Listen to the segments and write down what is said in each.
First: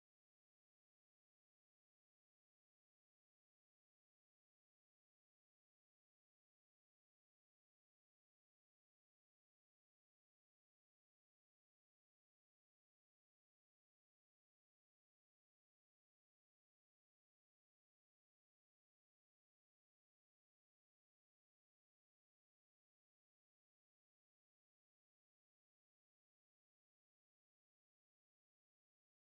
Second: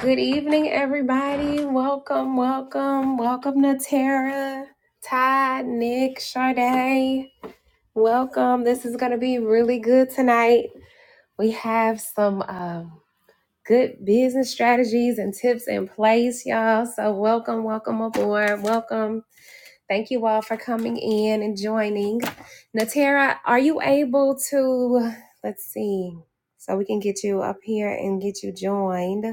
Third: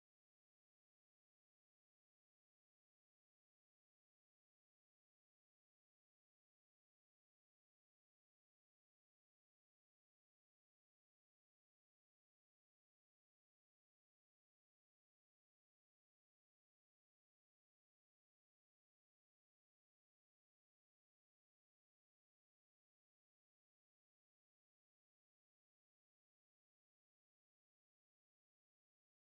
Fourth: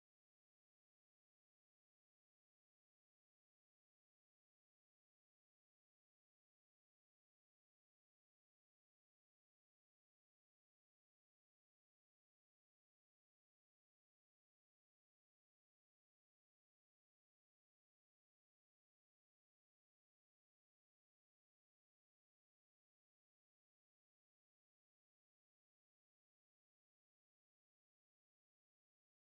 Good evening, everybody. Welcome, welcome, welcome to Tara, Todd, Nick, Sade. Welcome. This is going to be really good tonight. We have some um, good business strategies and tips in place, y'all. So, welcome, welcome aboard. Welcome. Thank you all for coming in and joining. Natera, are you able to? Let's see. So, we can get you up here and get you joined.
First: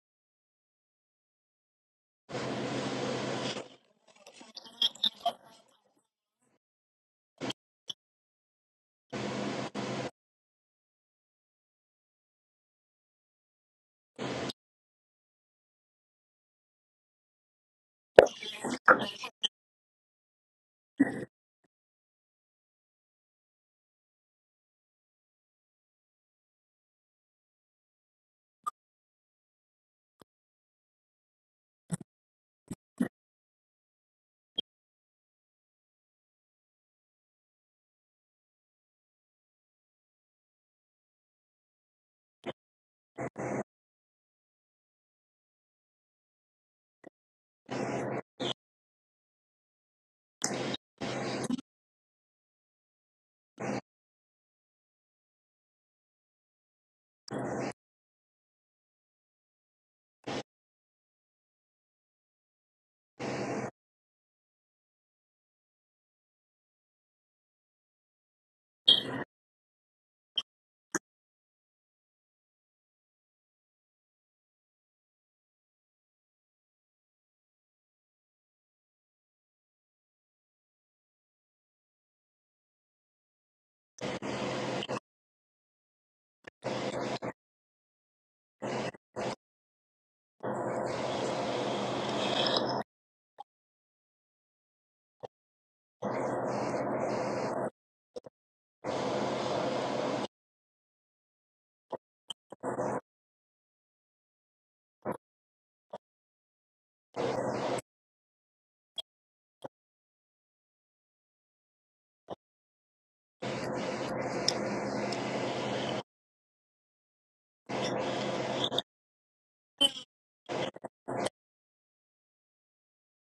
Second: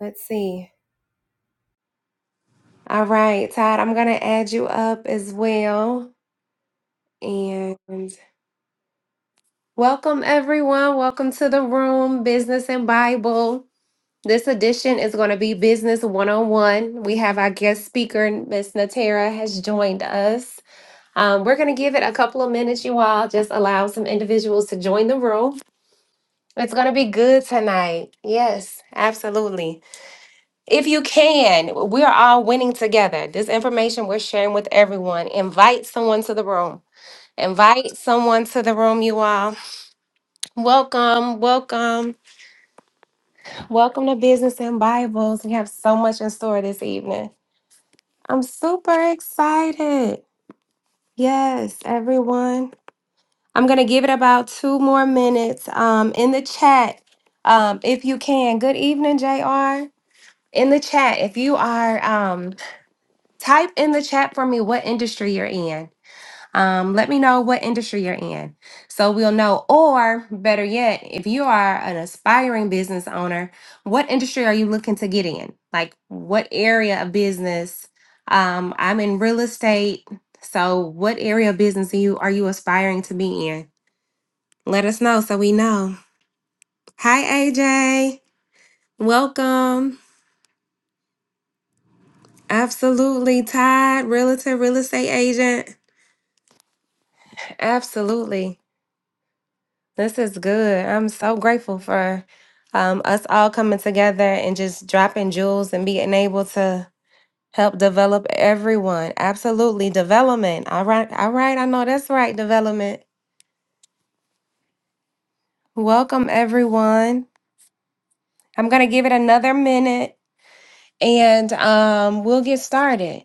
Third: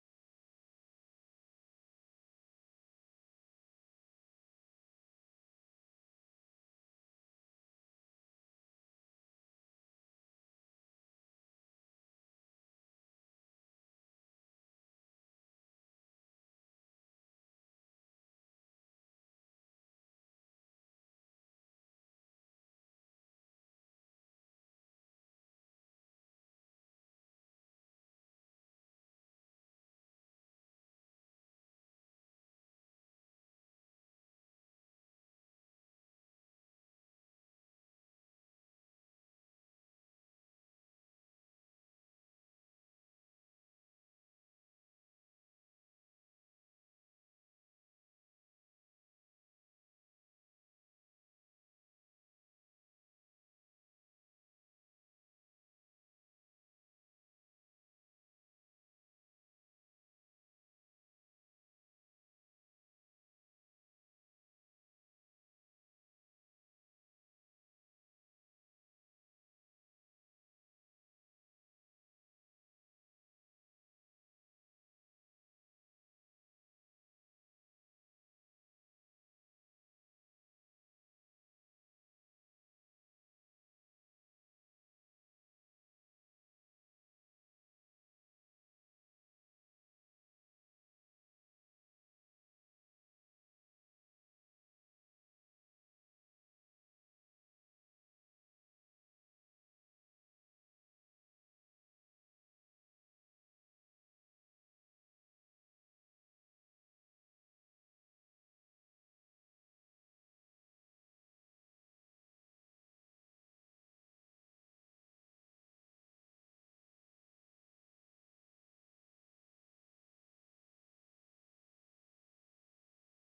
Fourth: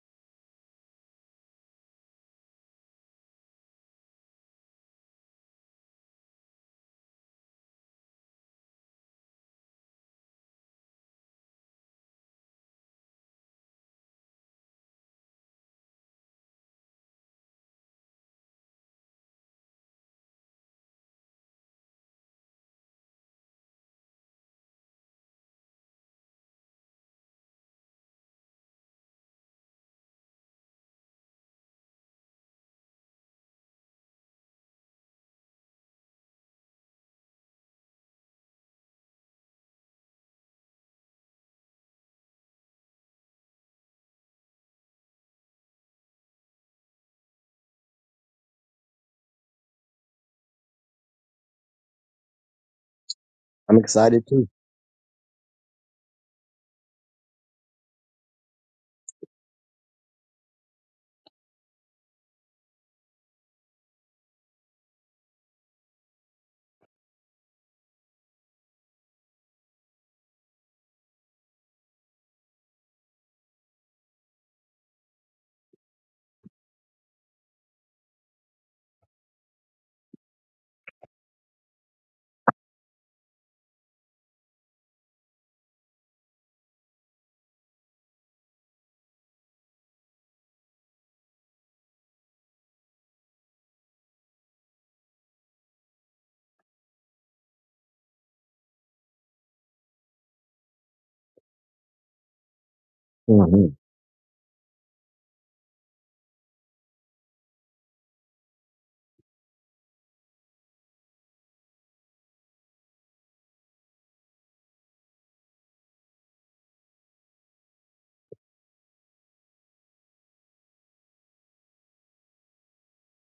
Let's see. All right, Todd, I'm going to add you up as well. And welcome, everyone. Welcome to the room, Business and Bible. This edition is going to be Business 101. We have our guest speaker, Miss Natera, has joined us. Um, we're going to give it a couple of minutes, you all. Just allow some individuals to join the room. It's going to be good tonight. Yes, absolutely. If you can, we are all winning together. This information we're sharing with everyone. Invite someone to the room. Invite someone to the room, you all. Welcome, welcome, welcome to Business and Bibles. We have so much in store this evening. I'm super excited. Yes, everyone. I'm I'm going to give it excited too. about two more minutes um, in the chat um, if you can. Good evening, JR. In the chat, if you are. Um, type in the chat for me what industry you're in. Um, let me know what industry you're in so we'll know. Or better yet, if you are an aspiring business owner, what industry are you looking to get in? Like, what area of business? Um, I'm in real estate. So, what area of business are you, are you aspiring to be in? Let us know so we know. Hi, AJ. Welcome. Absolutely. Todd, realtor, real estate agent. Absolutely. This is good. I'm so grateful for um, us all hmm coming together and just dropping jewels and being able to help develop everyone. Absolutely. Development. All right. All right. I know that's right. Development. Welcome, everyone. I'm going to give it another minute and um, we'll get started.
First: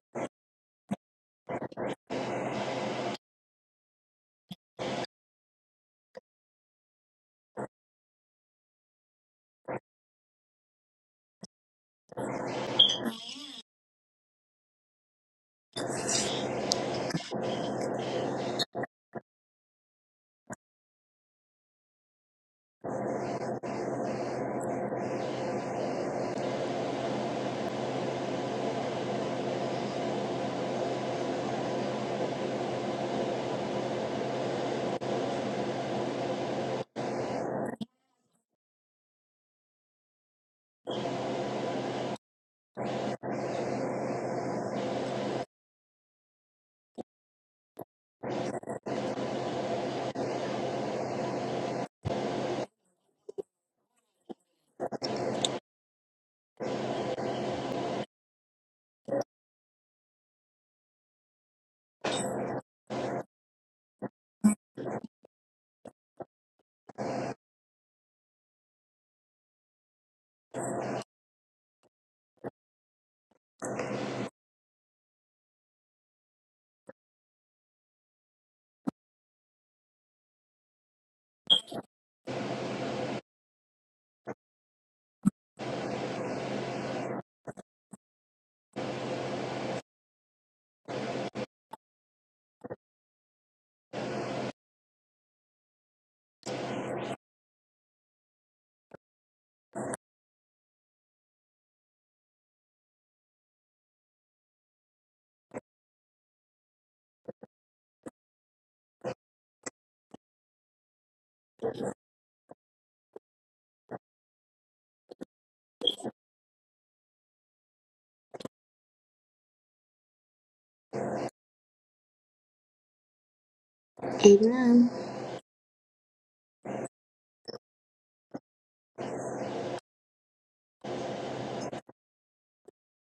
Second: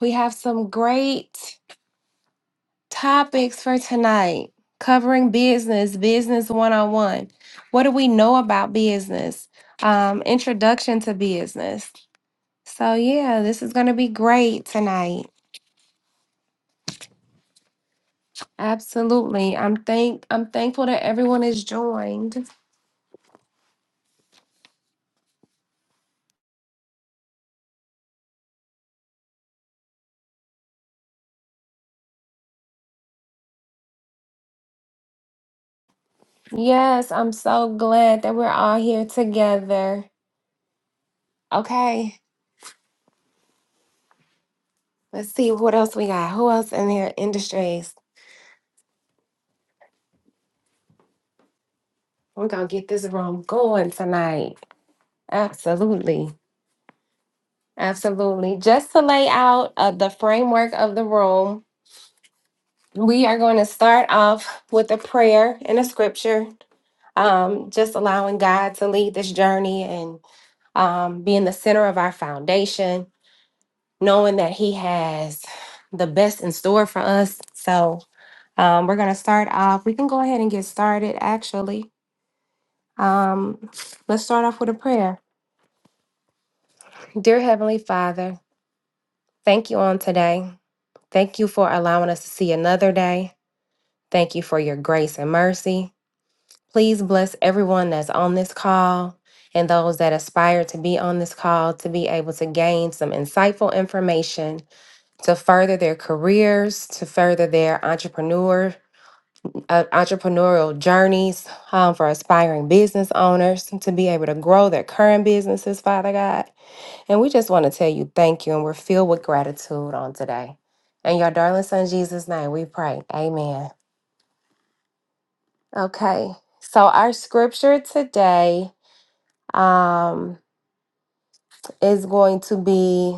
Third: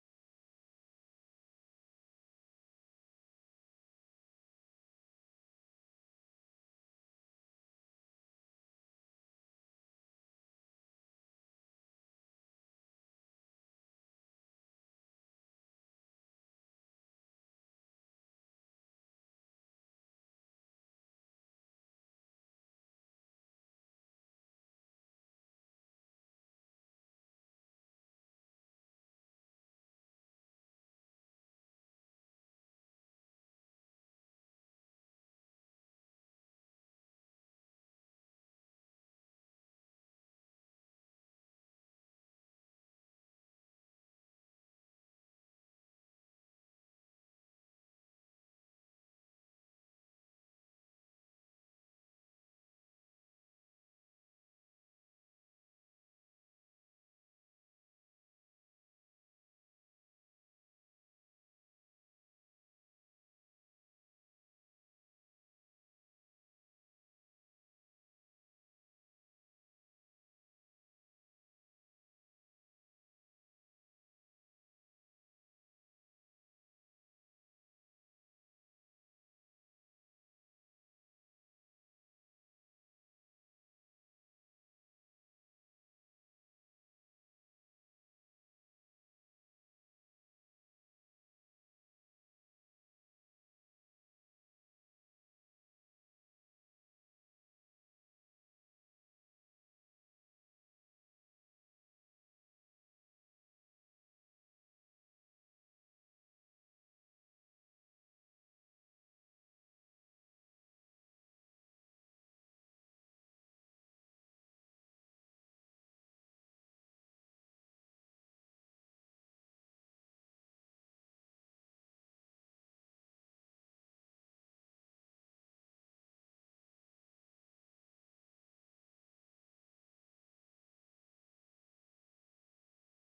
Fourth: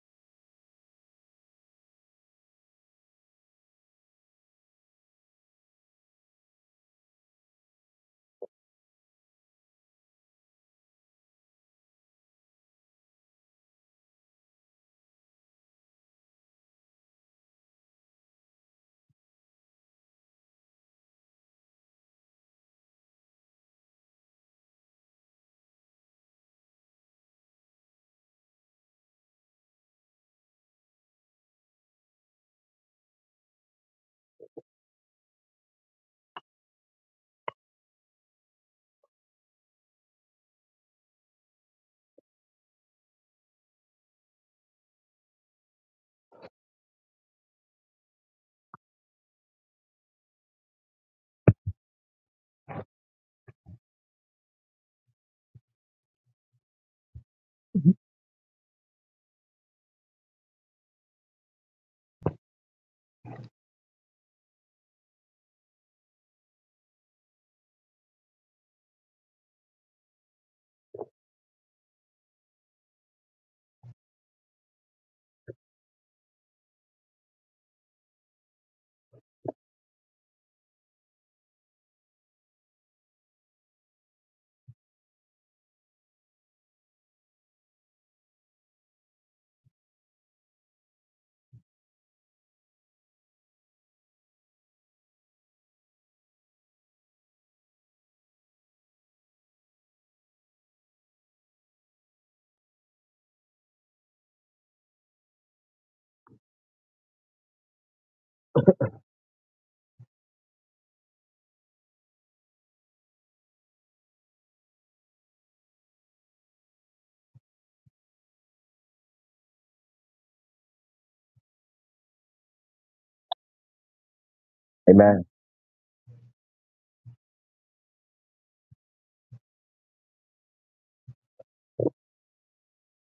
We have some great Topics for tonight covering business, business one on one. What do we know about business? Um, introduction to business. So yeah, this is gonna be great tonight. Absolutely. I'm thank I'm thankful that everyone is joined. Yes, I'm so glad that we're all here together. Okay, let's see what else we got. Who else in here? Industries. We're gonna get this room going tonight. Absolutely. Absolutely. Just to lay out uh, the framework of the room, we are going to start off with a prayer and a scripture, um, just allowing God to lead this journey and um, being the center of our foundation, knowing that He has the best in store for us. So um, we're going to start off. We can go ahead and get started, actually. Um, let's start off with a prayer. Dear Heavenly Father, thank you on today. Thank you for allowing us to see another day. Thank you for your grace and mercy. Please bless everyone that's on this call and those that aspire to be on this call to be able to gain some insightful information to further their careers, to further their entrepreneur uh, entrepreneurial journeys um, for aspiring business owners to be able to grow their current businesses, Father God. And we just want to tell you thank you and we're filled with gratitude on today. In your darling son Jesus' name, we pray. Amen. Amen. Amen. Okay. So our scripture today um, is going to be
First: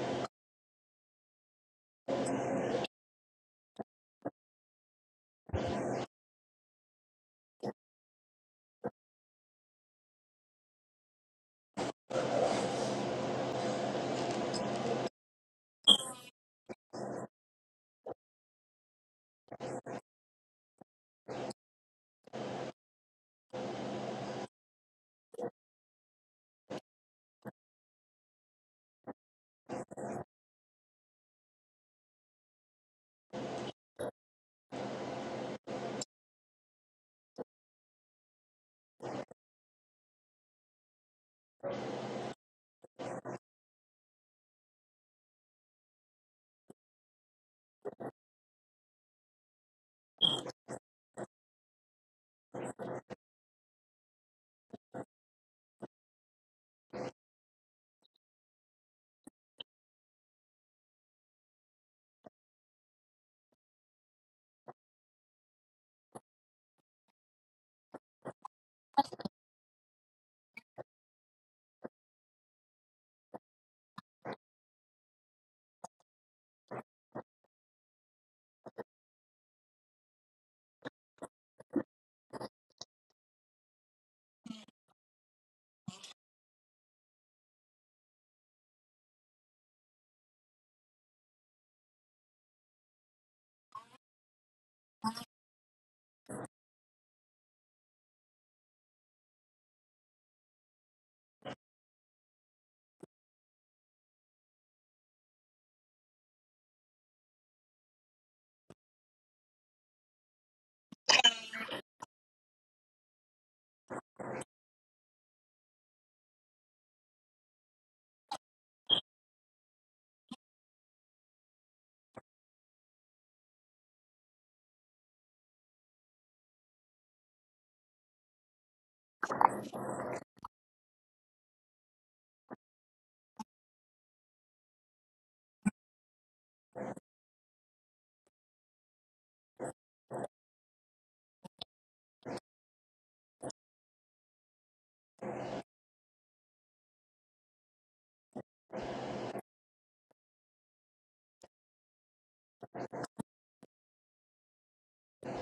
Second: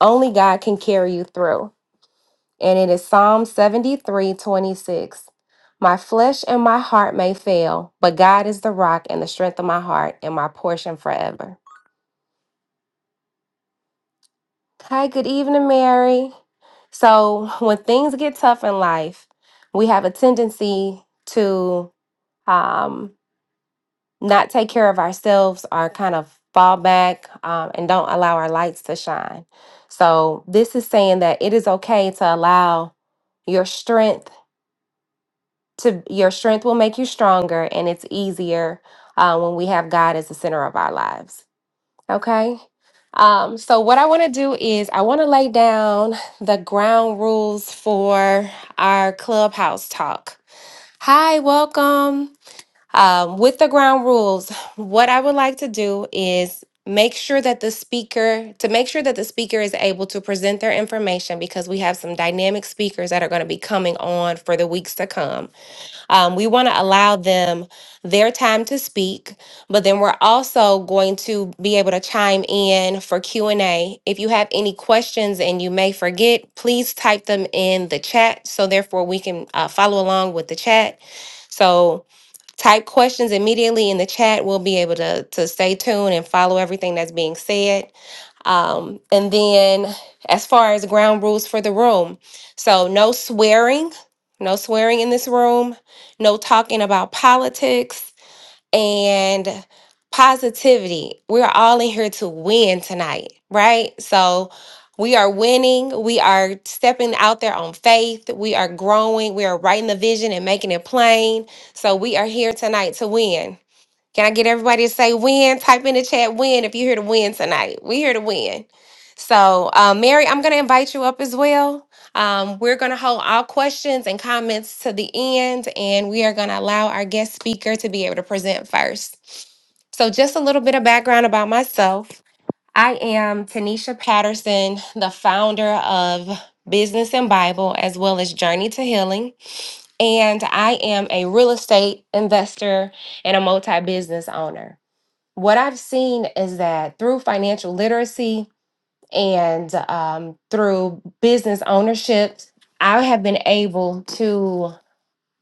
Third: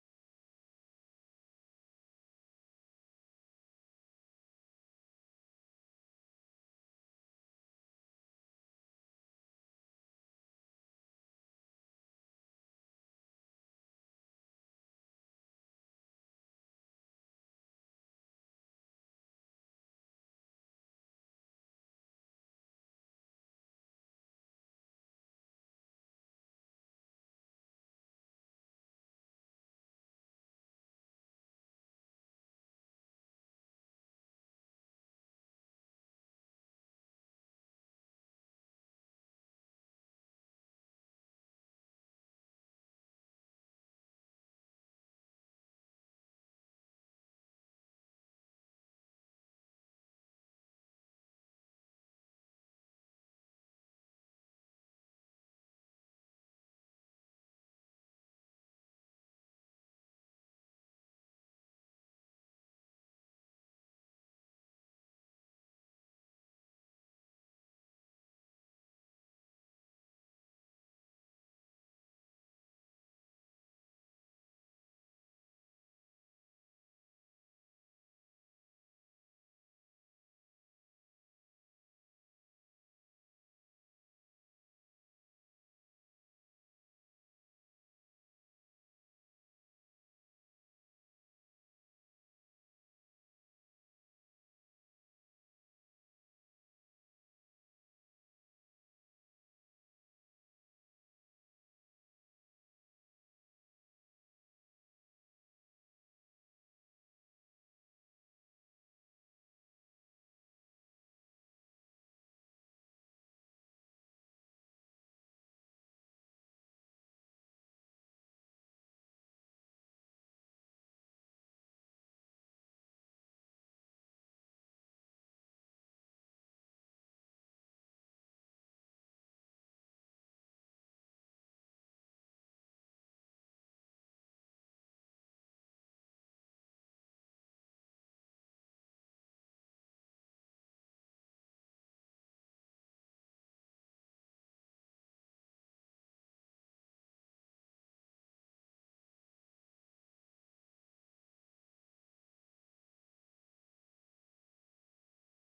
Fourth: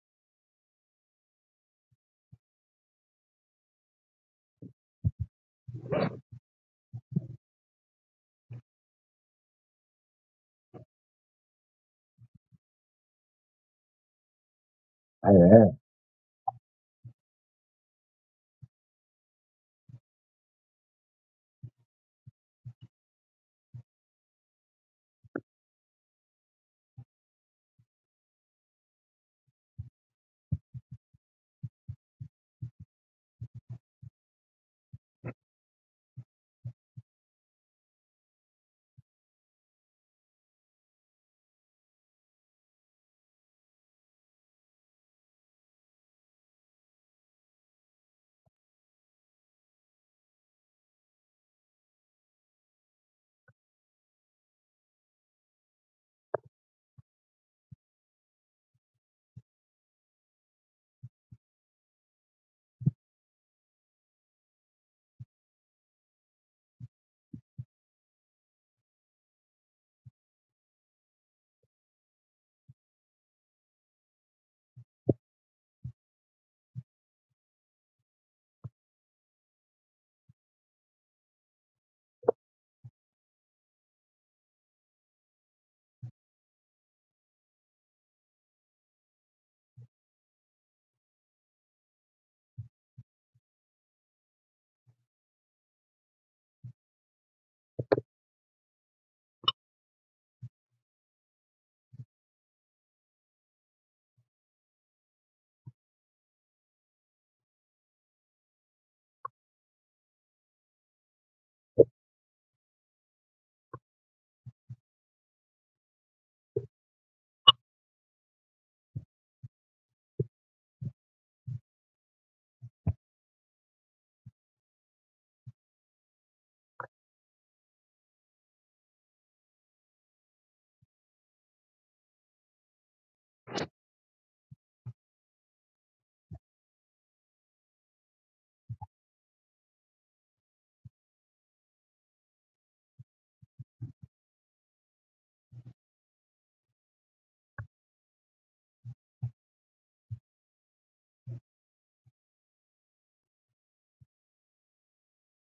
only God can carry you through. And it is Psalm 73 26. My flesh and my heart may fail, but God is the rock and the strength of my heart and my portion forever. Hi, good evening, Amen. Mary. So when things get tough in life, we have a tendency to um, not take care of ourselves or kind of fall back um, and don't allow our lights to shine. So this is saying that it is okay to allow your strength to your strength will make you stronger and it's easier uh, when we have God as the center of our lives. Okay. Um, so what I want to do is I want to lay down the ground rules for our clubhouse talk. Hi, welcome. Um, with the ground rules, what I would like to do is make sure that the speaker to make sure that the speaker is able to present their information because we have some dynamic speakers that are going to be coming on for the weeks to come um, we want to allow them their time to speak but then we're also going to be able to chime in for q&a if you have any questions and you may forget please type them in the chat so therefore we can uh, follow along with the chat so type questions immediately in the chat. We'll be able to to stay tuned and follow everything that's being said. Um, and then, as far as ground rules for the room, so no swearing, no swearing in this room, no talking about politics and positivity. We're all in here to win tonight, right? So we are winning. We are stepping out there on faith. We are growing. We are writing the vision and making it plain. So we are here tonight to win. Can I get everybody to say win? Type in the chat win if you're here to win tonight. We're here to win. So, uh, Mary, I'm going to invite you up as well. Um, we're going to hold all questions and comments to the end, and we are going to allow our guest speaker to be able to present first. So, just a little bit of background about myself. I am Tanisha Patterson, the founder of Business and Bible, as well as Journey to Healing and I am a real estate investor and a multi business owner. What I've seen is that through financial literacy and um, through business ownership, I have been able to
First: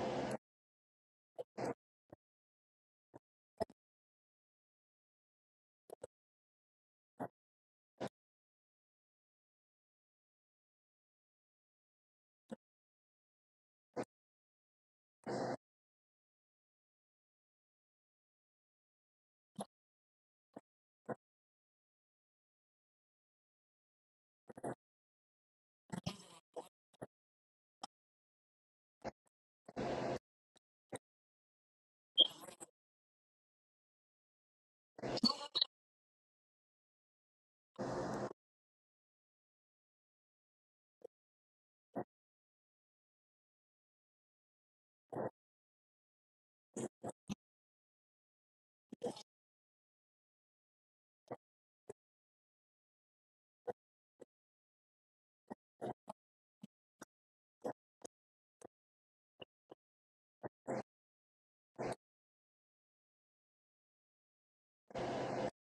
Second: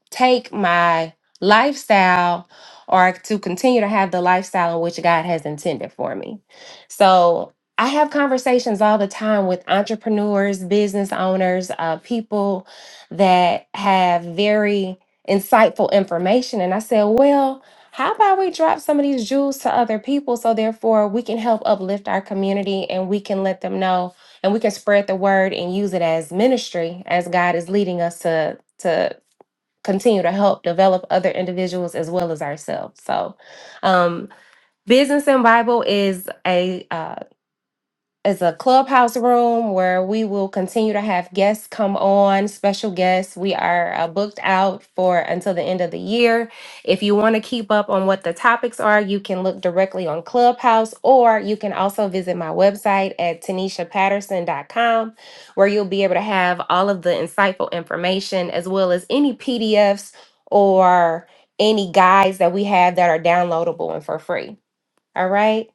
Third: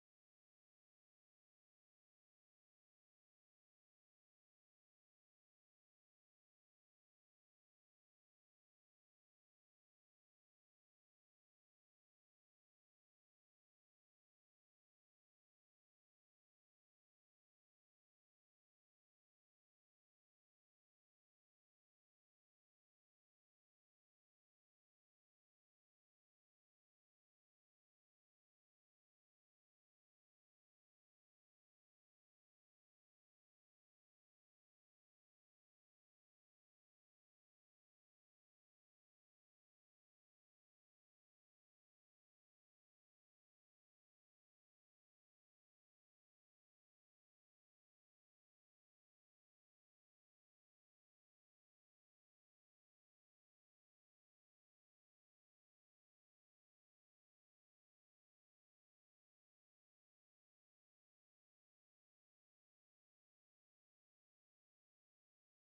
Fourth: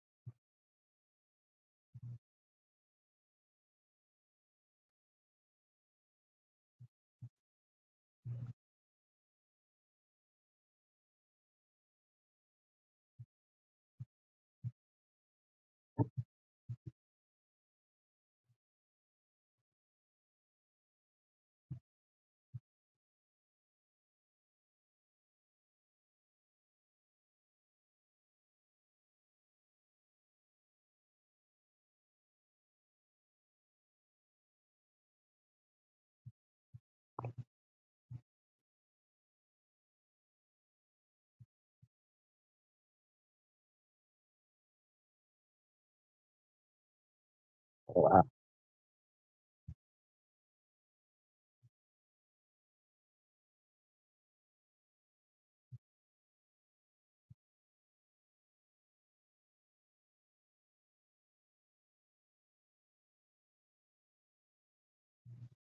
take my lifestyle or to continue to have the lifestyle in which God has intended for me. So I have conversations all the time with entrepreneurs, business owners, uh, people that have very insightful information. And I said, well, how about we drop some of these jewels to other people so therefore we can help uplift our community and we can let them know and we can spread the word and use it as ministry as God is leading us to to continue to help develop other individuals as well as ourselves. So, um, Business and Bible is a uh, it's a clubhouse room where we will continue to have guests come on, special guests. We are uh, booked out for until the end of the year. If you want to keep up on Wow. what the topics are, you can look directly on Clubhouse or you can also visit my website at tanishapatterson.com where you'll be able to have all of the insightful information as well as any PDFs or any guides that we have that are downloadable and for free. All right.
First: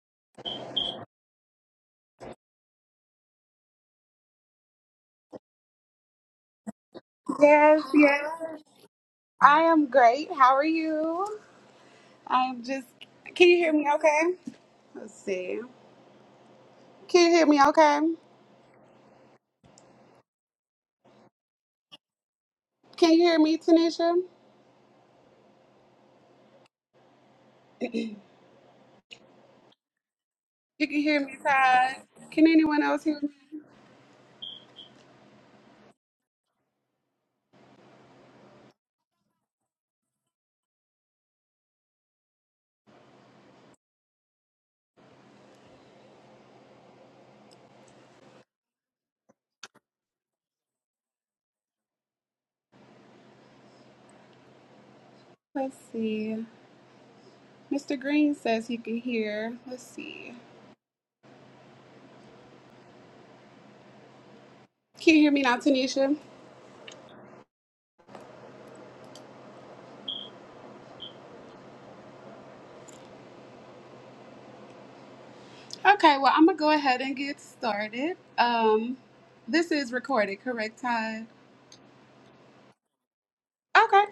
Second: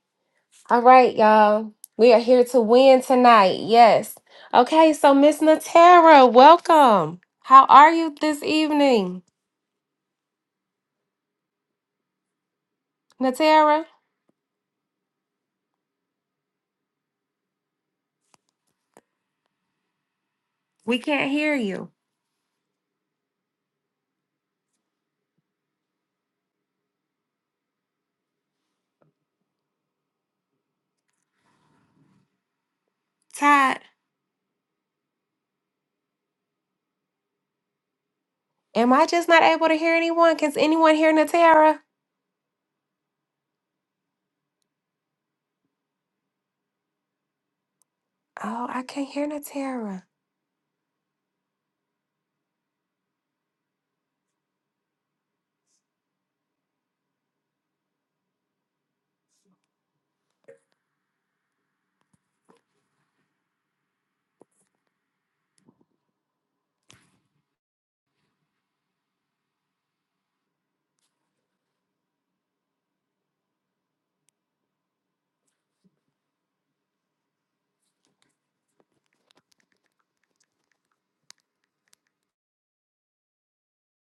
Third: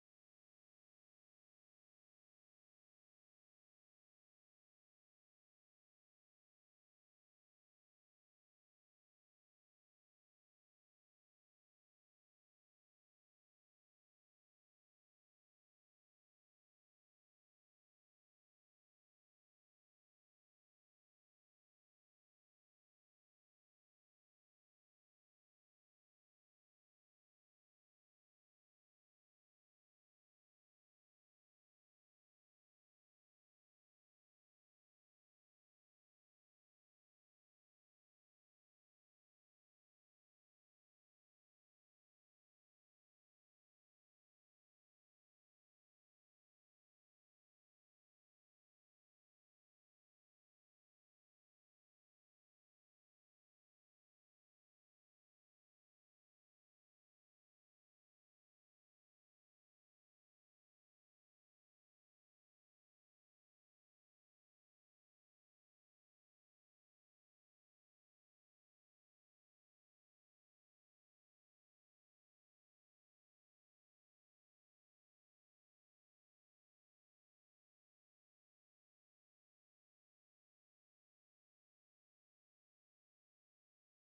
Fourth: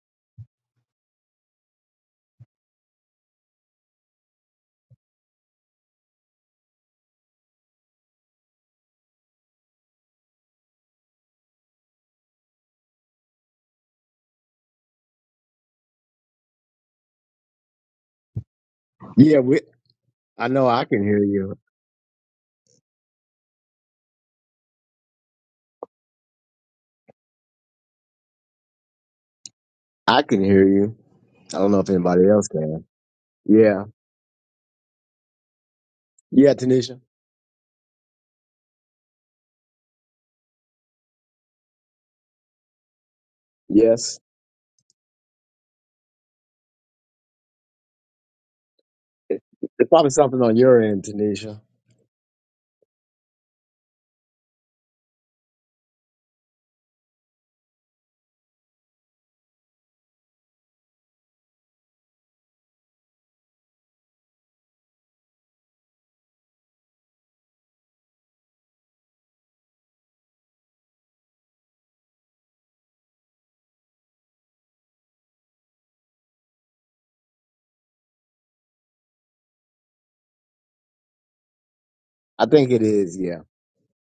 All right, y'all. We are here to win tonight. Yes. Okay, so Miss Natera, welcome. How Yes, are you yes. this evening? I am great. How are you? I am just. Can you hear Natera, me okay? Let's see. Can you hear me okay? Yeah, we, I know I we can hear can't hear you. you. Can you hear me, Tanisha? I can hear You you. can hear me, I don't know if Todd. anybody Can else anyone can. else hear me? Todd, Yeah. Yeah, Tanisha. am I just not able to hear anyone? Can anyone hear Natera? Yes. Oh, I can't hear It- It's Natera. probably something on your end, Tanisha. Let's see. Mr. Green says he can hear. Let's see. Can you hear me now, Tanisha? Okay, well, I'm going to go ahead and get started. Um, This is recorded, correct, Todd? I think it is, yeah. Okay.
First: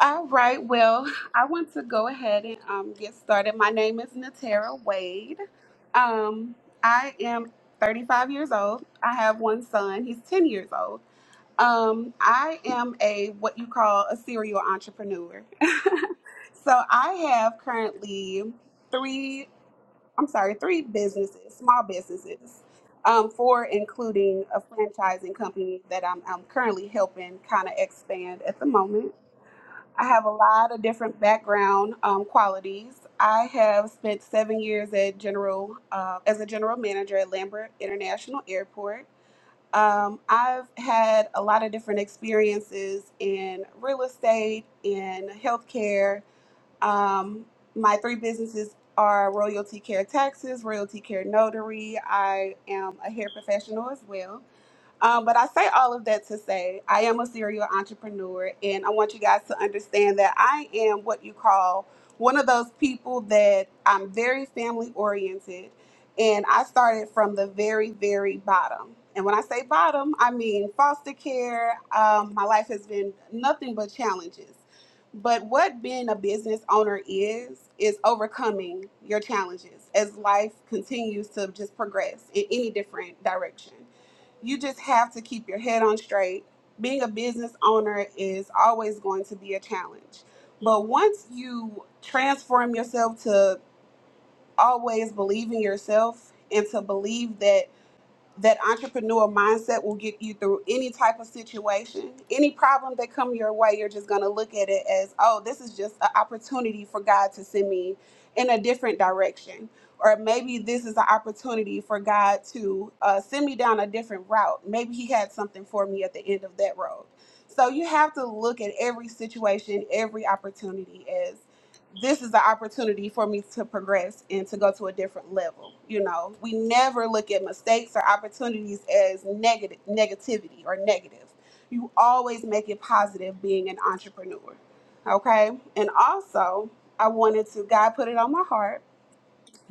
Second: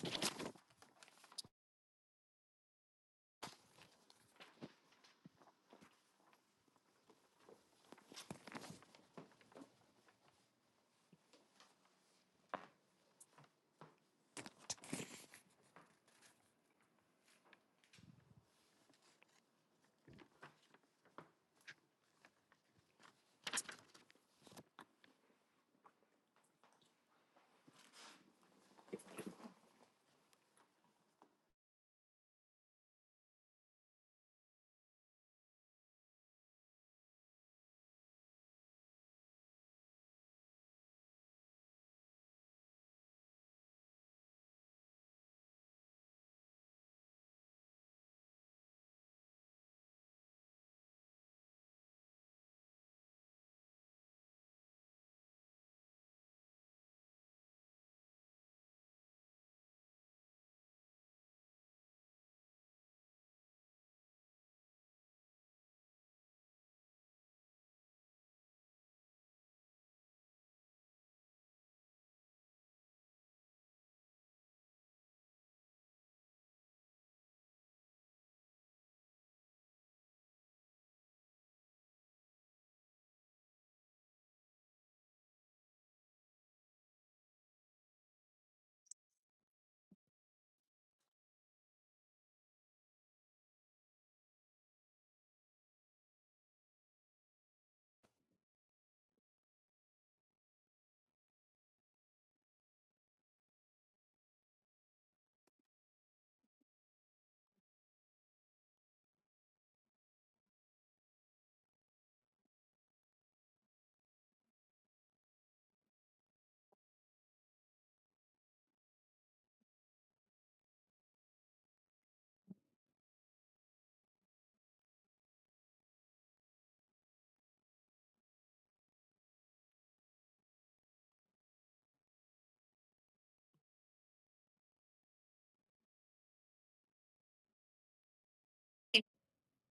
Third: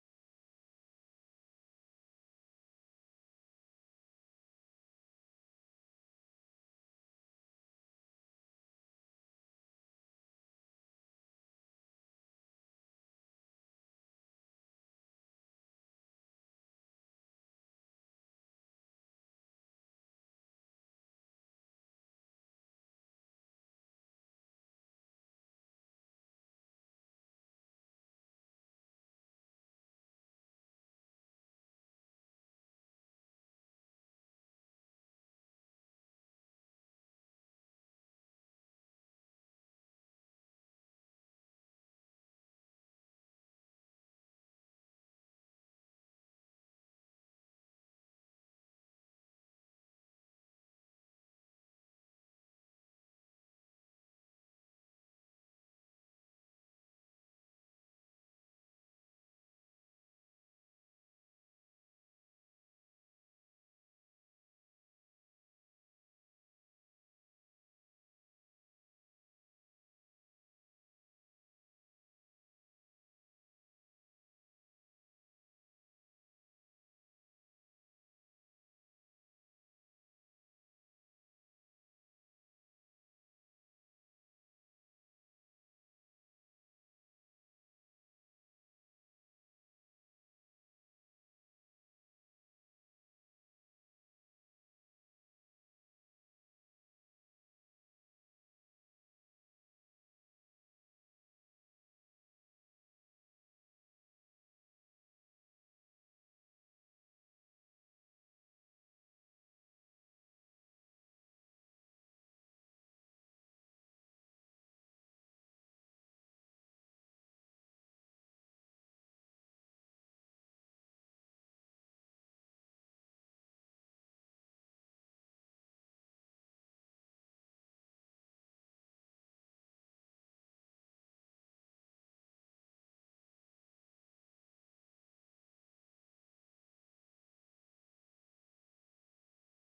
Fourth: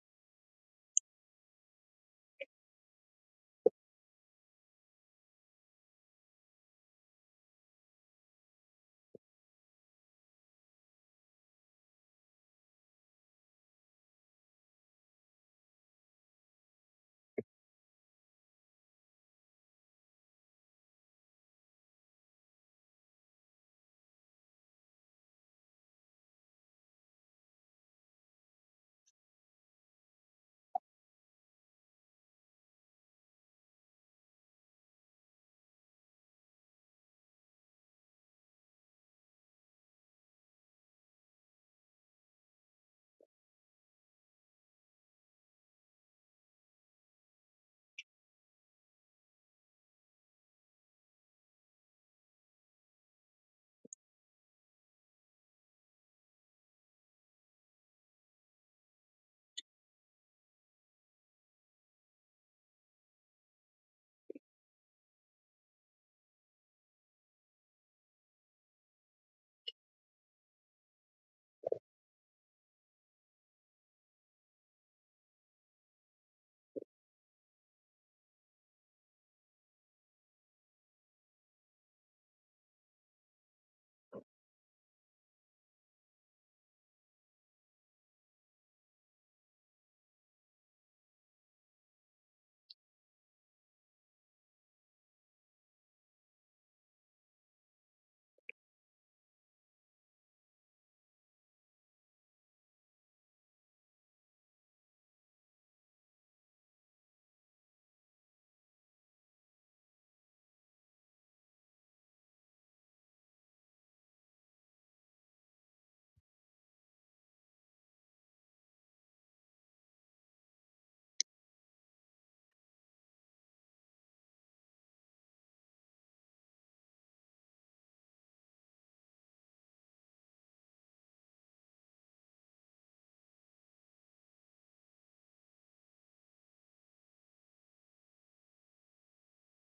All right, well, I want to go ahead and um, get started. My name is Natera Wade. Um, I am 35 years old. I have one son, he's 10 years old. Um, I am a what you call a serial entrepreneur. so I have currently three, I'm sorry, three businesses, small businesses, um, four including a franchising company that I'm, I'm currently helping kind of expand at the moment. I have a lot of different background um, qualities. I have spent seven years at general uh, as a general manager at Lambert International Airport. Um, I've had a lot of different experiences in real estate, in healthcare. Um, my three businesses are Royalty Care Taxes, Royalty Care Notary. I am a hair professional as well. Um, but I say all of that to say I am a serial entrepreneur, and I want you guys to understand that I am what you call one of those people that I'm very family oriented, and I started from the very, very bottom. And when I say bottom, I mean foster care. Um, my life has been nothing but challenges. But what being a business owner is, is overcoming your challenges as life continues to just progress in any different direction you just have to keep your head on straight. Being a business owner is always going to be a challenge. But once you transform yourself to always believe in yourself and to believe that that entrepreneur mindset will get you through any type of situation any problem that come your way you're just going to look at it as oh this is just an opportunity for god to send me in a different direction or maybe this is an opportunity for god to uh, send me down a different route maybe he had something for me at the end of that road so you have to look at every situation every opportunity as this is the opportunity for me to progress and to go to a different level. You know, we never look at mistakes or opportunities as negative negativity or negative. You always make it positive being an entrepreneur. Okay? And also, I wanted to God put it on my heart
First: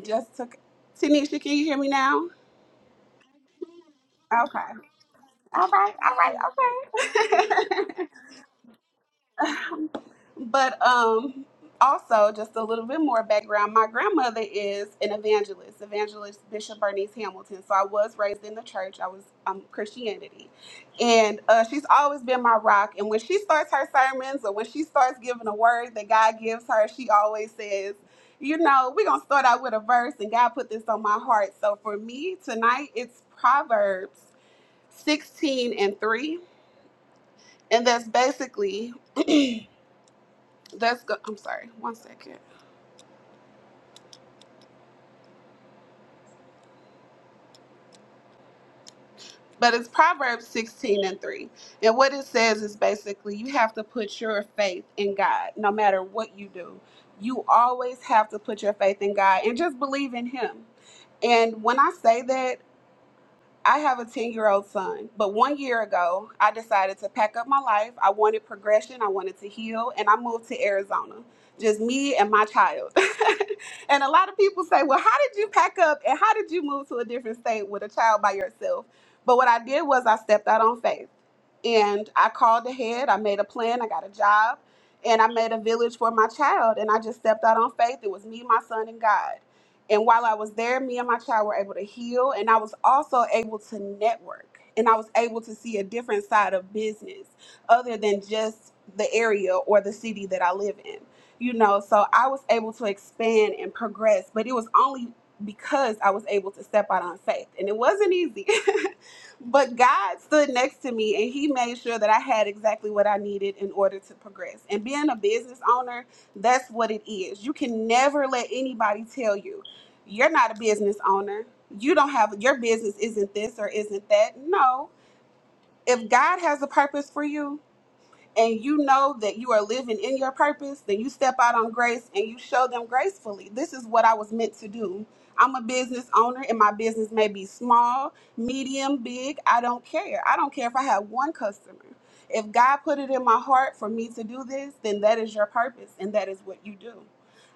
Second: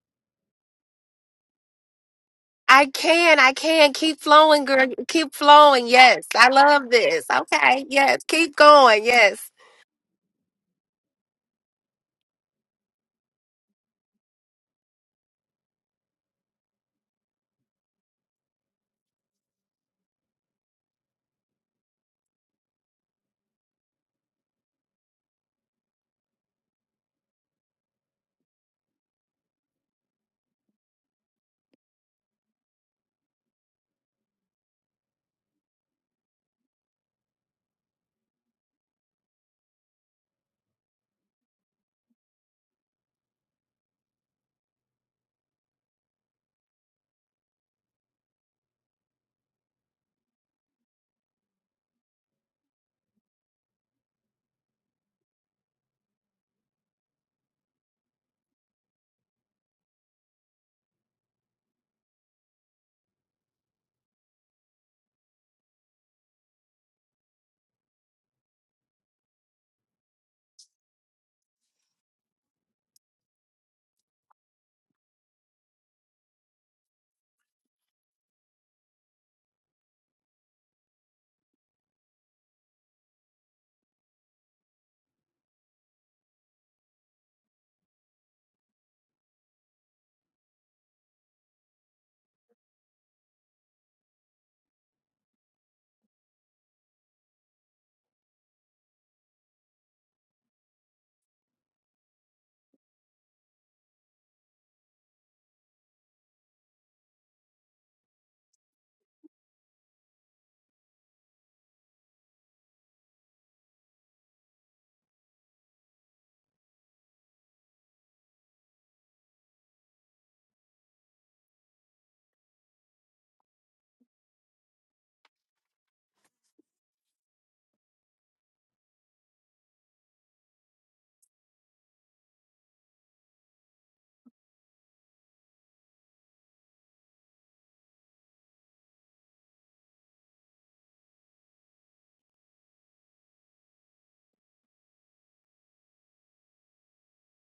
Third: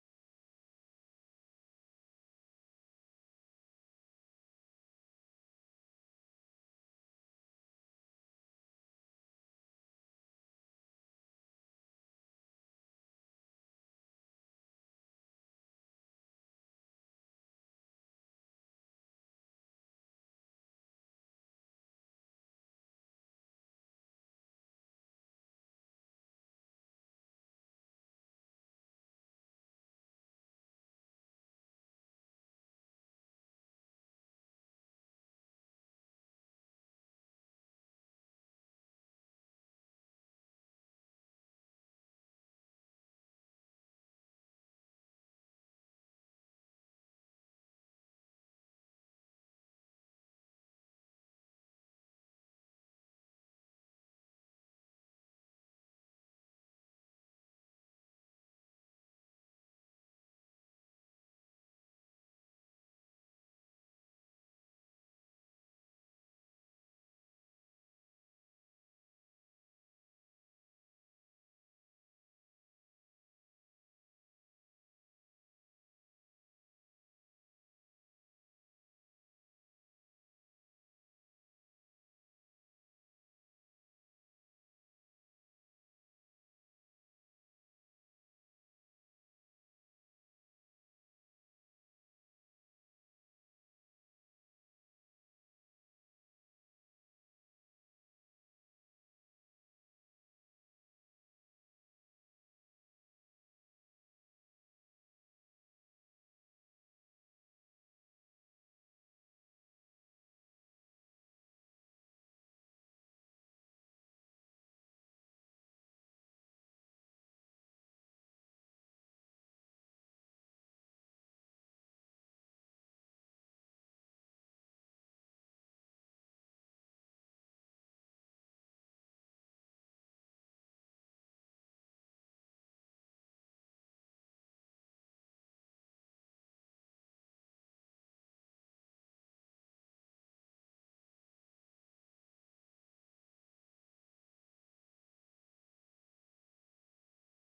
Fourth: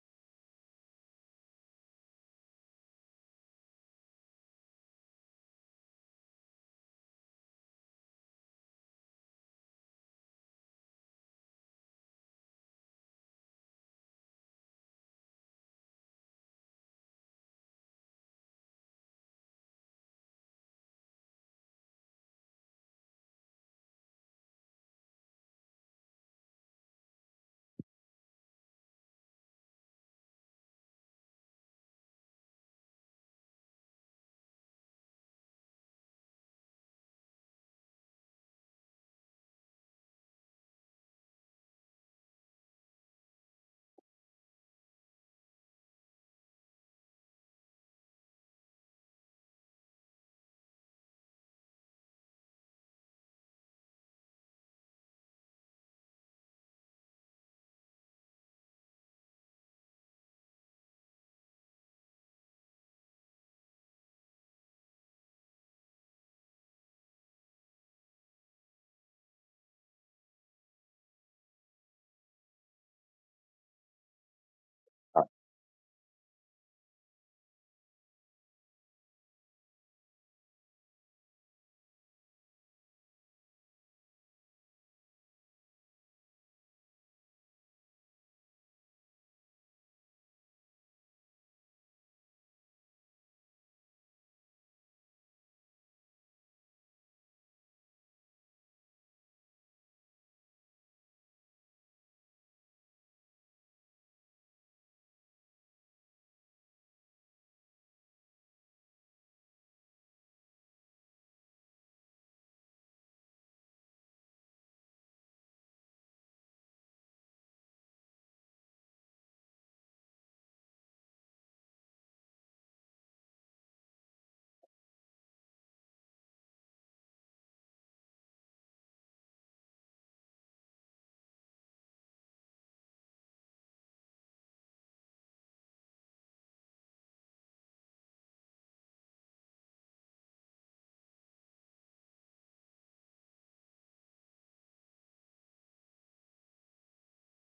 just took Tanisha, can you hear me now? I can, I can. Keep Okay. flowing, girl. Keep All flowing. right. All Yes. I love this. right. Okay. Okay. Yes. Keep going. Yes. But um, also, just a little bit more background. My grandmother is an evangelist, evangelist Bishop Bernice Hamilton. So I was raised in the church. I was um, Christianity, and uh, she's always been my rock. And when she starts her sermons, or when she starts giving a word that God gives her, she always says. You know, we're going to start out with a verse, and God put this on my heart. So for me tonight, it's Proverbs 16 and 3. And that's basically, that's, go- I'm sorry, one second. but it's Proverbs 16 and 3. And what it says is basically you have to put your faith in God no matter what you do. You always have to put your faith in God and just believe in Him. And when I say that, I have a 10 year old son, but one year ago, I decided to pack up my life. I wanted progression, I wanted to heal, and I moved to Arizona. Just me and my child. and a lot of people say, Well, how did you pack up and how did you move to a different state with a child by yourself? But what I did was I stepped out on faith and I called ahead, I made a plan, I got a job, and I made a village for my child. And I just stepped out on faith. It was me, my son, and God. And while I was there, me and my child were able to heal, and I was also able to network. And I was able to see a different side of business other than just the area or the city that I live in. You know, so I was able to expand and progress, but it was only because I was able to step out on faith. And it wasn't easy. but God stood next to me and He made sure that I had exactly what I needed in order to progress. And being a business owner, that's what it is. You can never let anybody tell you you're not a business owner. You don't have your business isn't this or isn't that. No. If God has a purpose for you, and you know that you are living in your purpose, then you step out on grace and you show them gracefully. This is what I was meant to do. I'm a business owner and my business may be small, medium, big. I don't care. I don't care if I have one customer. If God put it in my heart for me to do this, then that is your purpose and that is what you do.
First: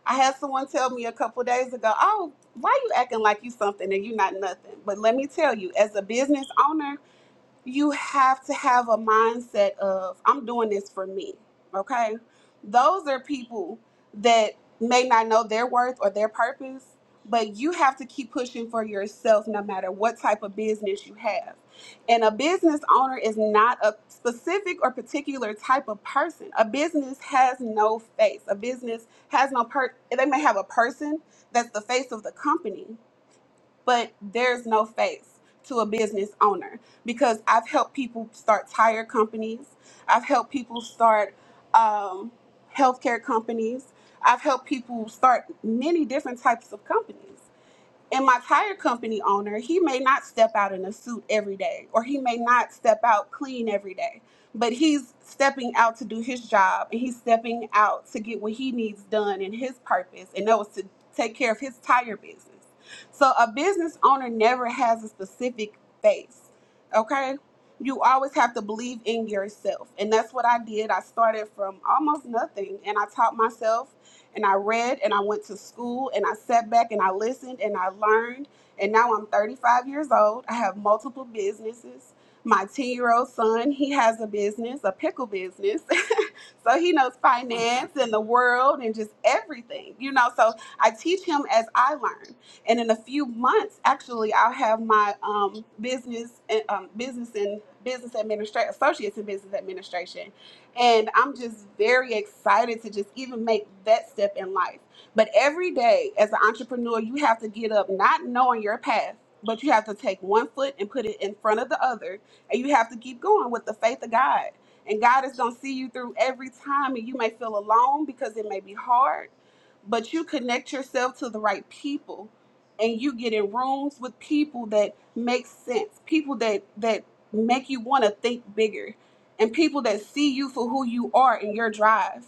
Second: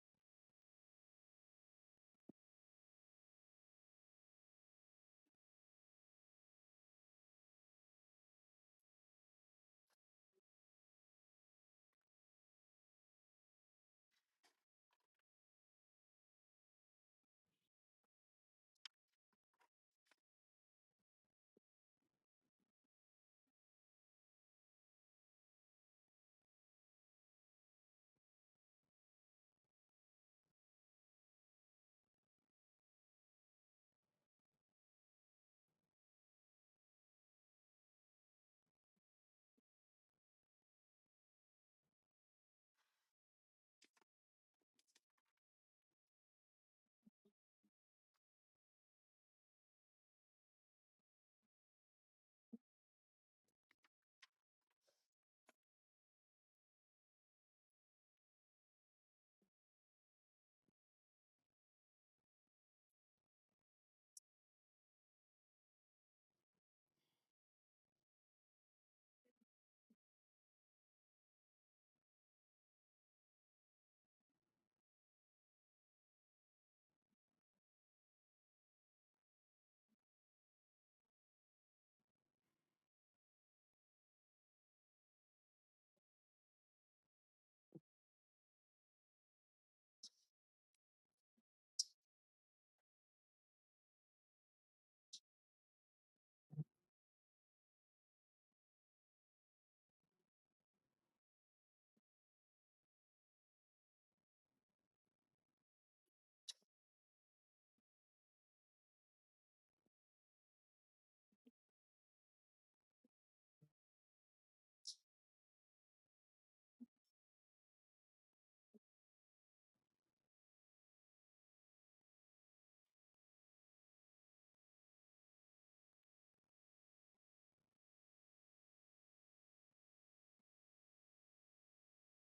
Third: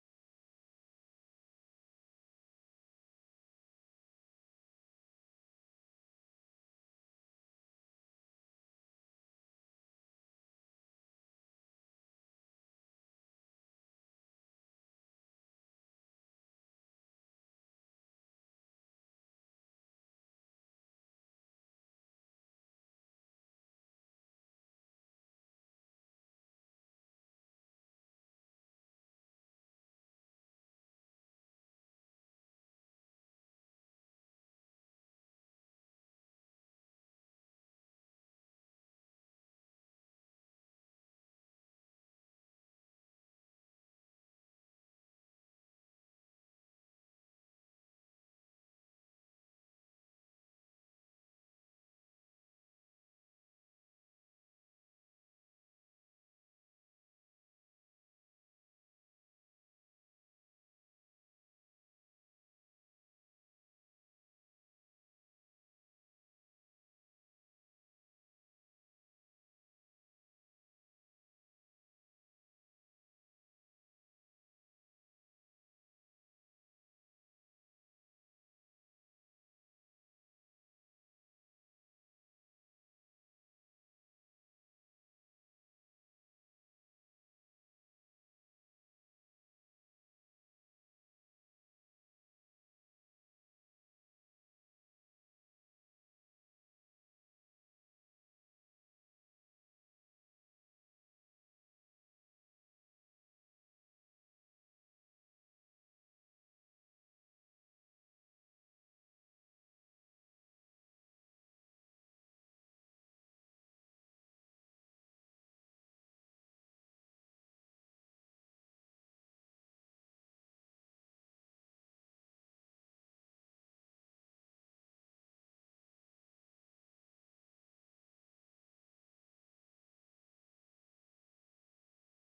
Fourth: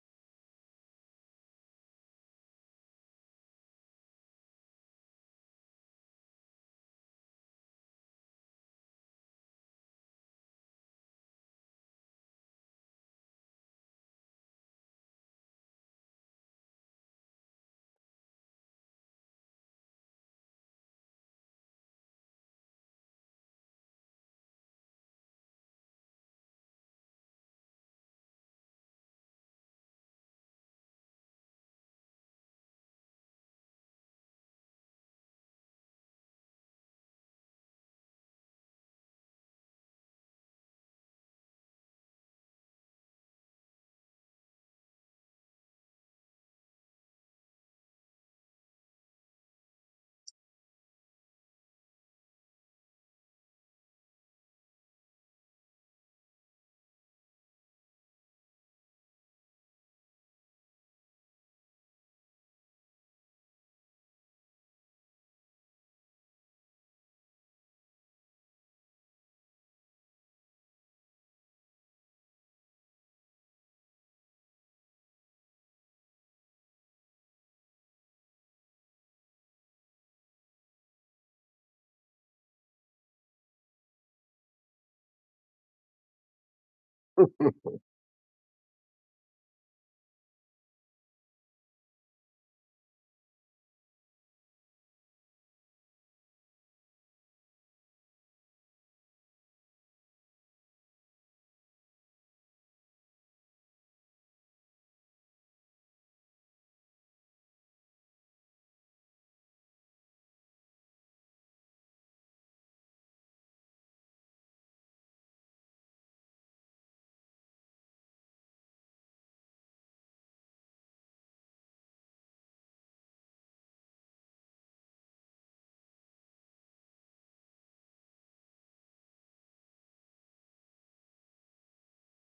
I had someone tell me a couple days ago, "Oh, why you acting like you something and you not nothing?" But let me tell you, as a business owner, you have to have a mindset of I'm doing this for me. Okay? Those are people that may not know their worth or their purpose, but you have to keep pushing for yourself no matter what type of business you have. And a business owner is not a specific or particular type of person. A business has no face. A business has no per they may have a person that's the face of the company, but there's no face to a business owner because I've helped people start tire companies. I've helped people start um, healthcare companies. I've helped people start many different types of companies. And my tire company owner, he may not step out in a suit every day, or he may not step out clean every day, but he's stepping out to do his job and he's stepping out to get what he needs done in his purpose, and that was to take care of his tire business. So a business owner never has a specific face, okay? You always have to believe in yourself. And that's what I did. I started from almost nothing and I taught myself and I read and I went to school and I sat back and I listened and I learned. And now I'm 35 years old. I have multiple businesses. My 10 year old son, he has a business, a pickle business. so he knows finance and the world and just everything, you know. So I teach him as I learn. And in a few months, actually, I'll have my um, business, and, um, business and business administration, associates in business administration and I'm just very excited to just even make that step in life. But every day as an entrepreneur, you have to get up not knowing your path, but you have to take one foot and put it in front of the other. And you have to keep going with the faith of God. And God is going to see you through every time. And you may feel alone because it may be hard, but you connect yourself to the right people and you get in rooms with people that make sense, people that, that make you want to think bigger and people that see you for who you are and your drive.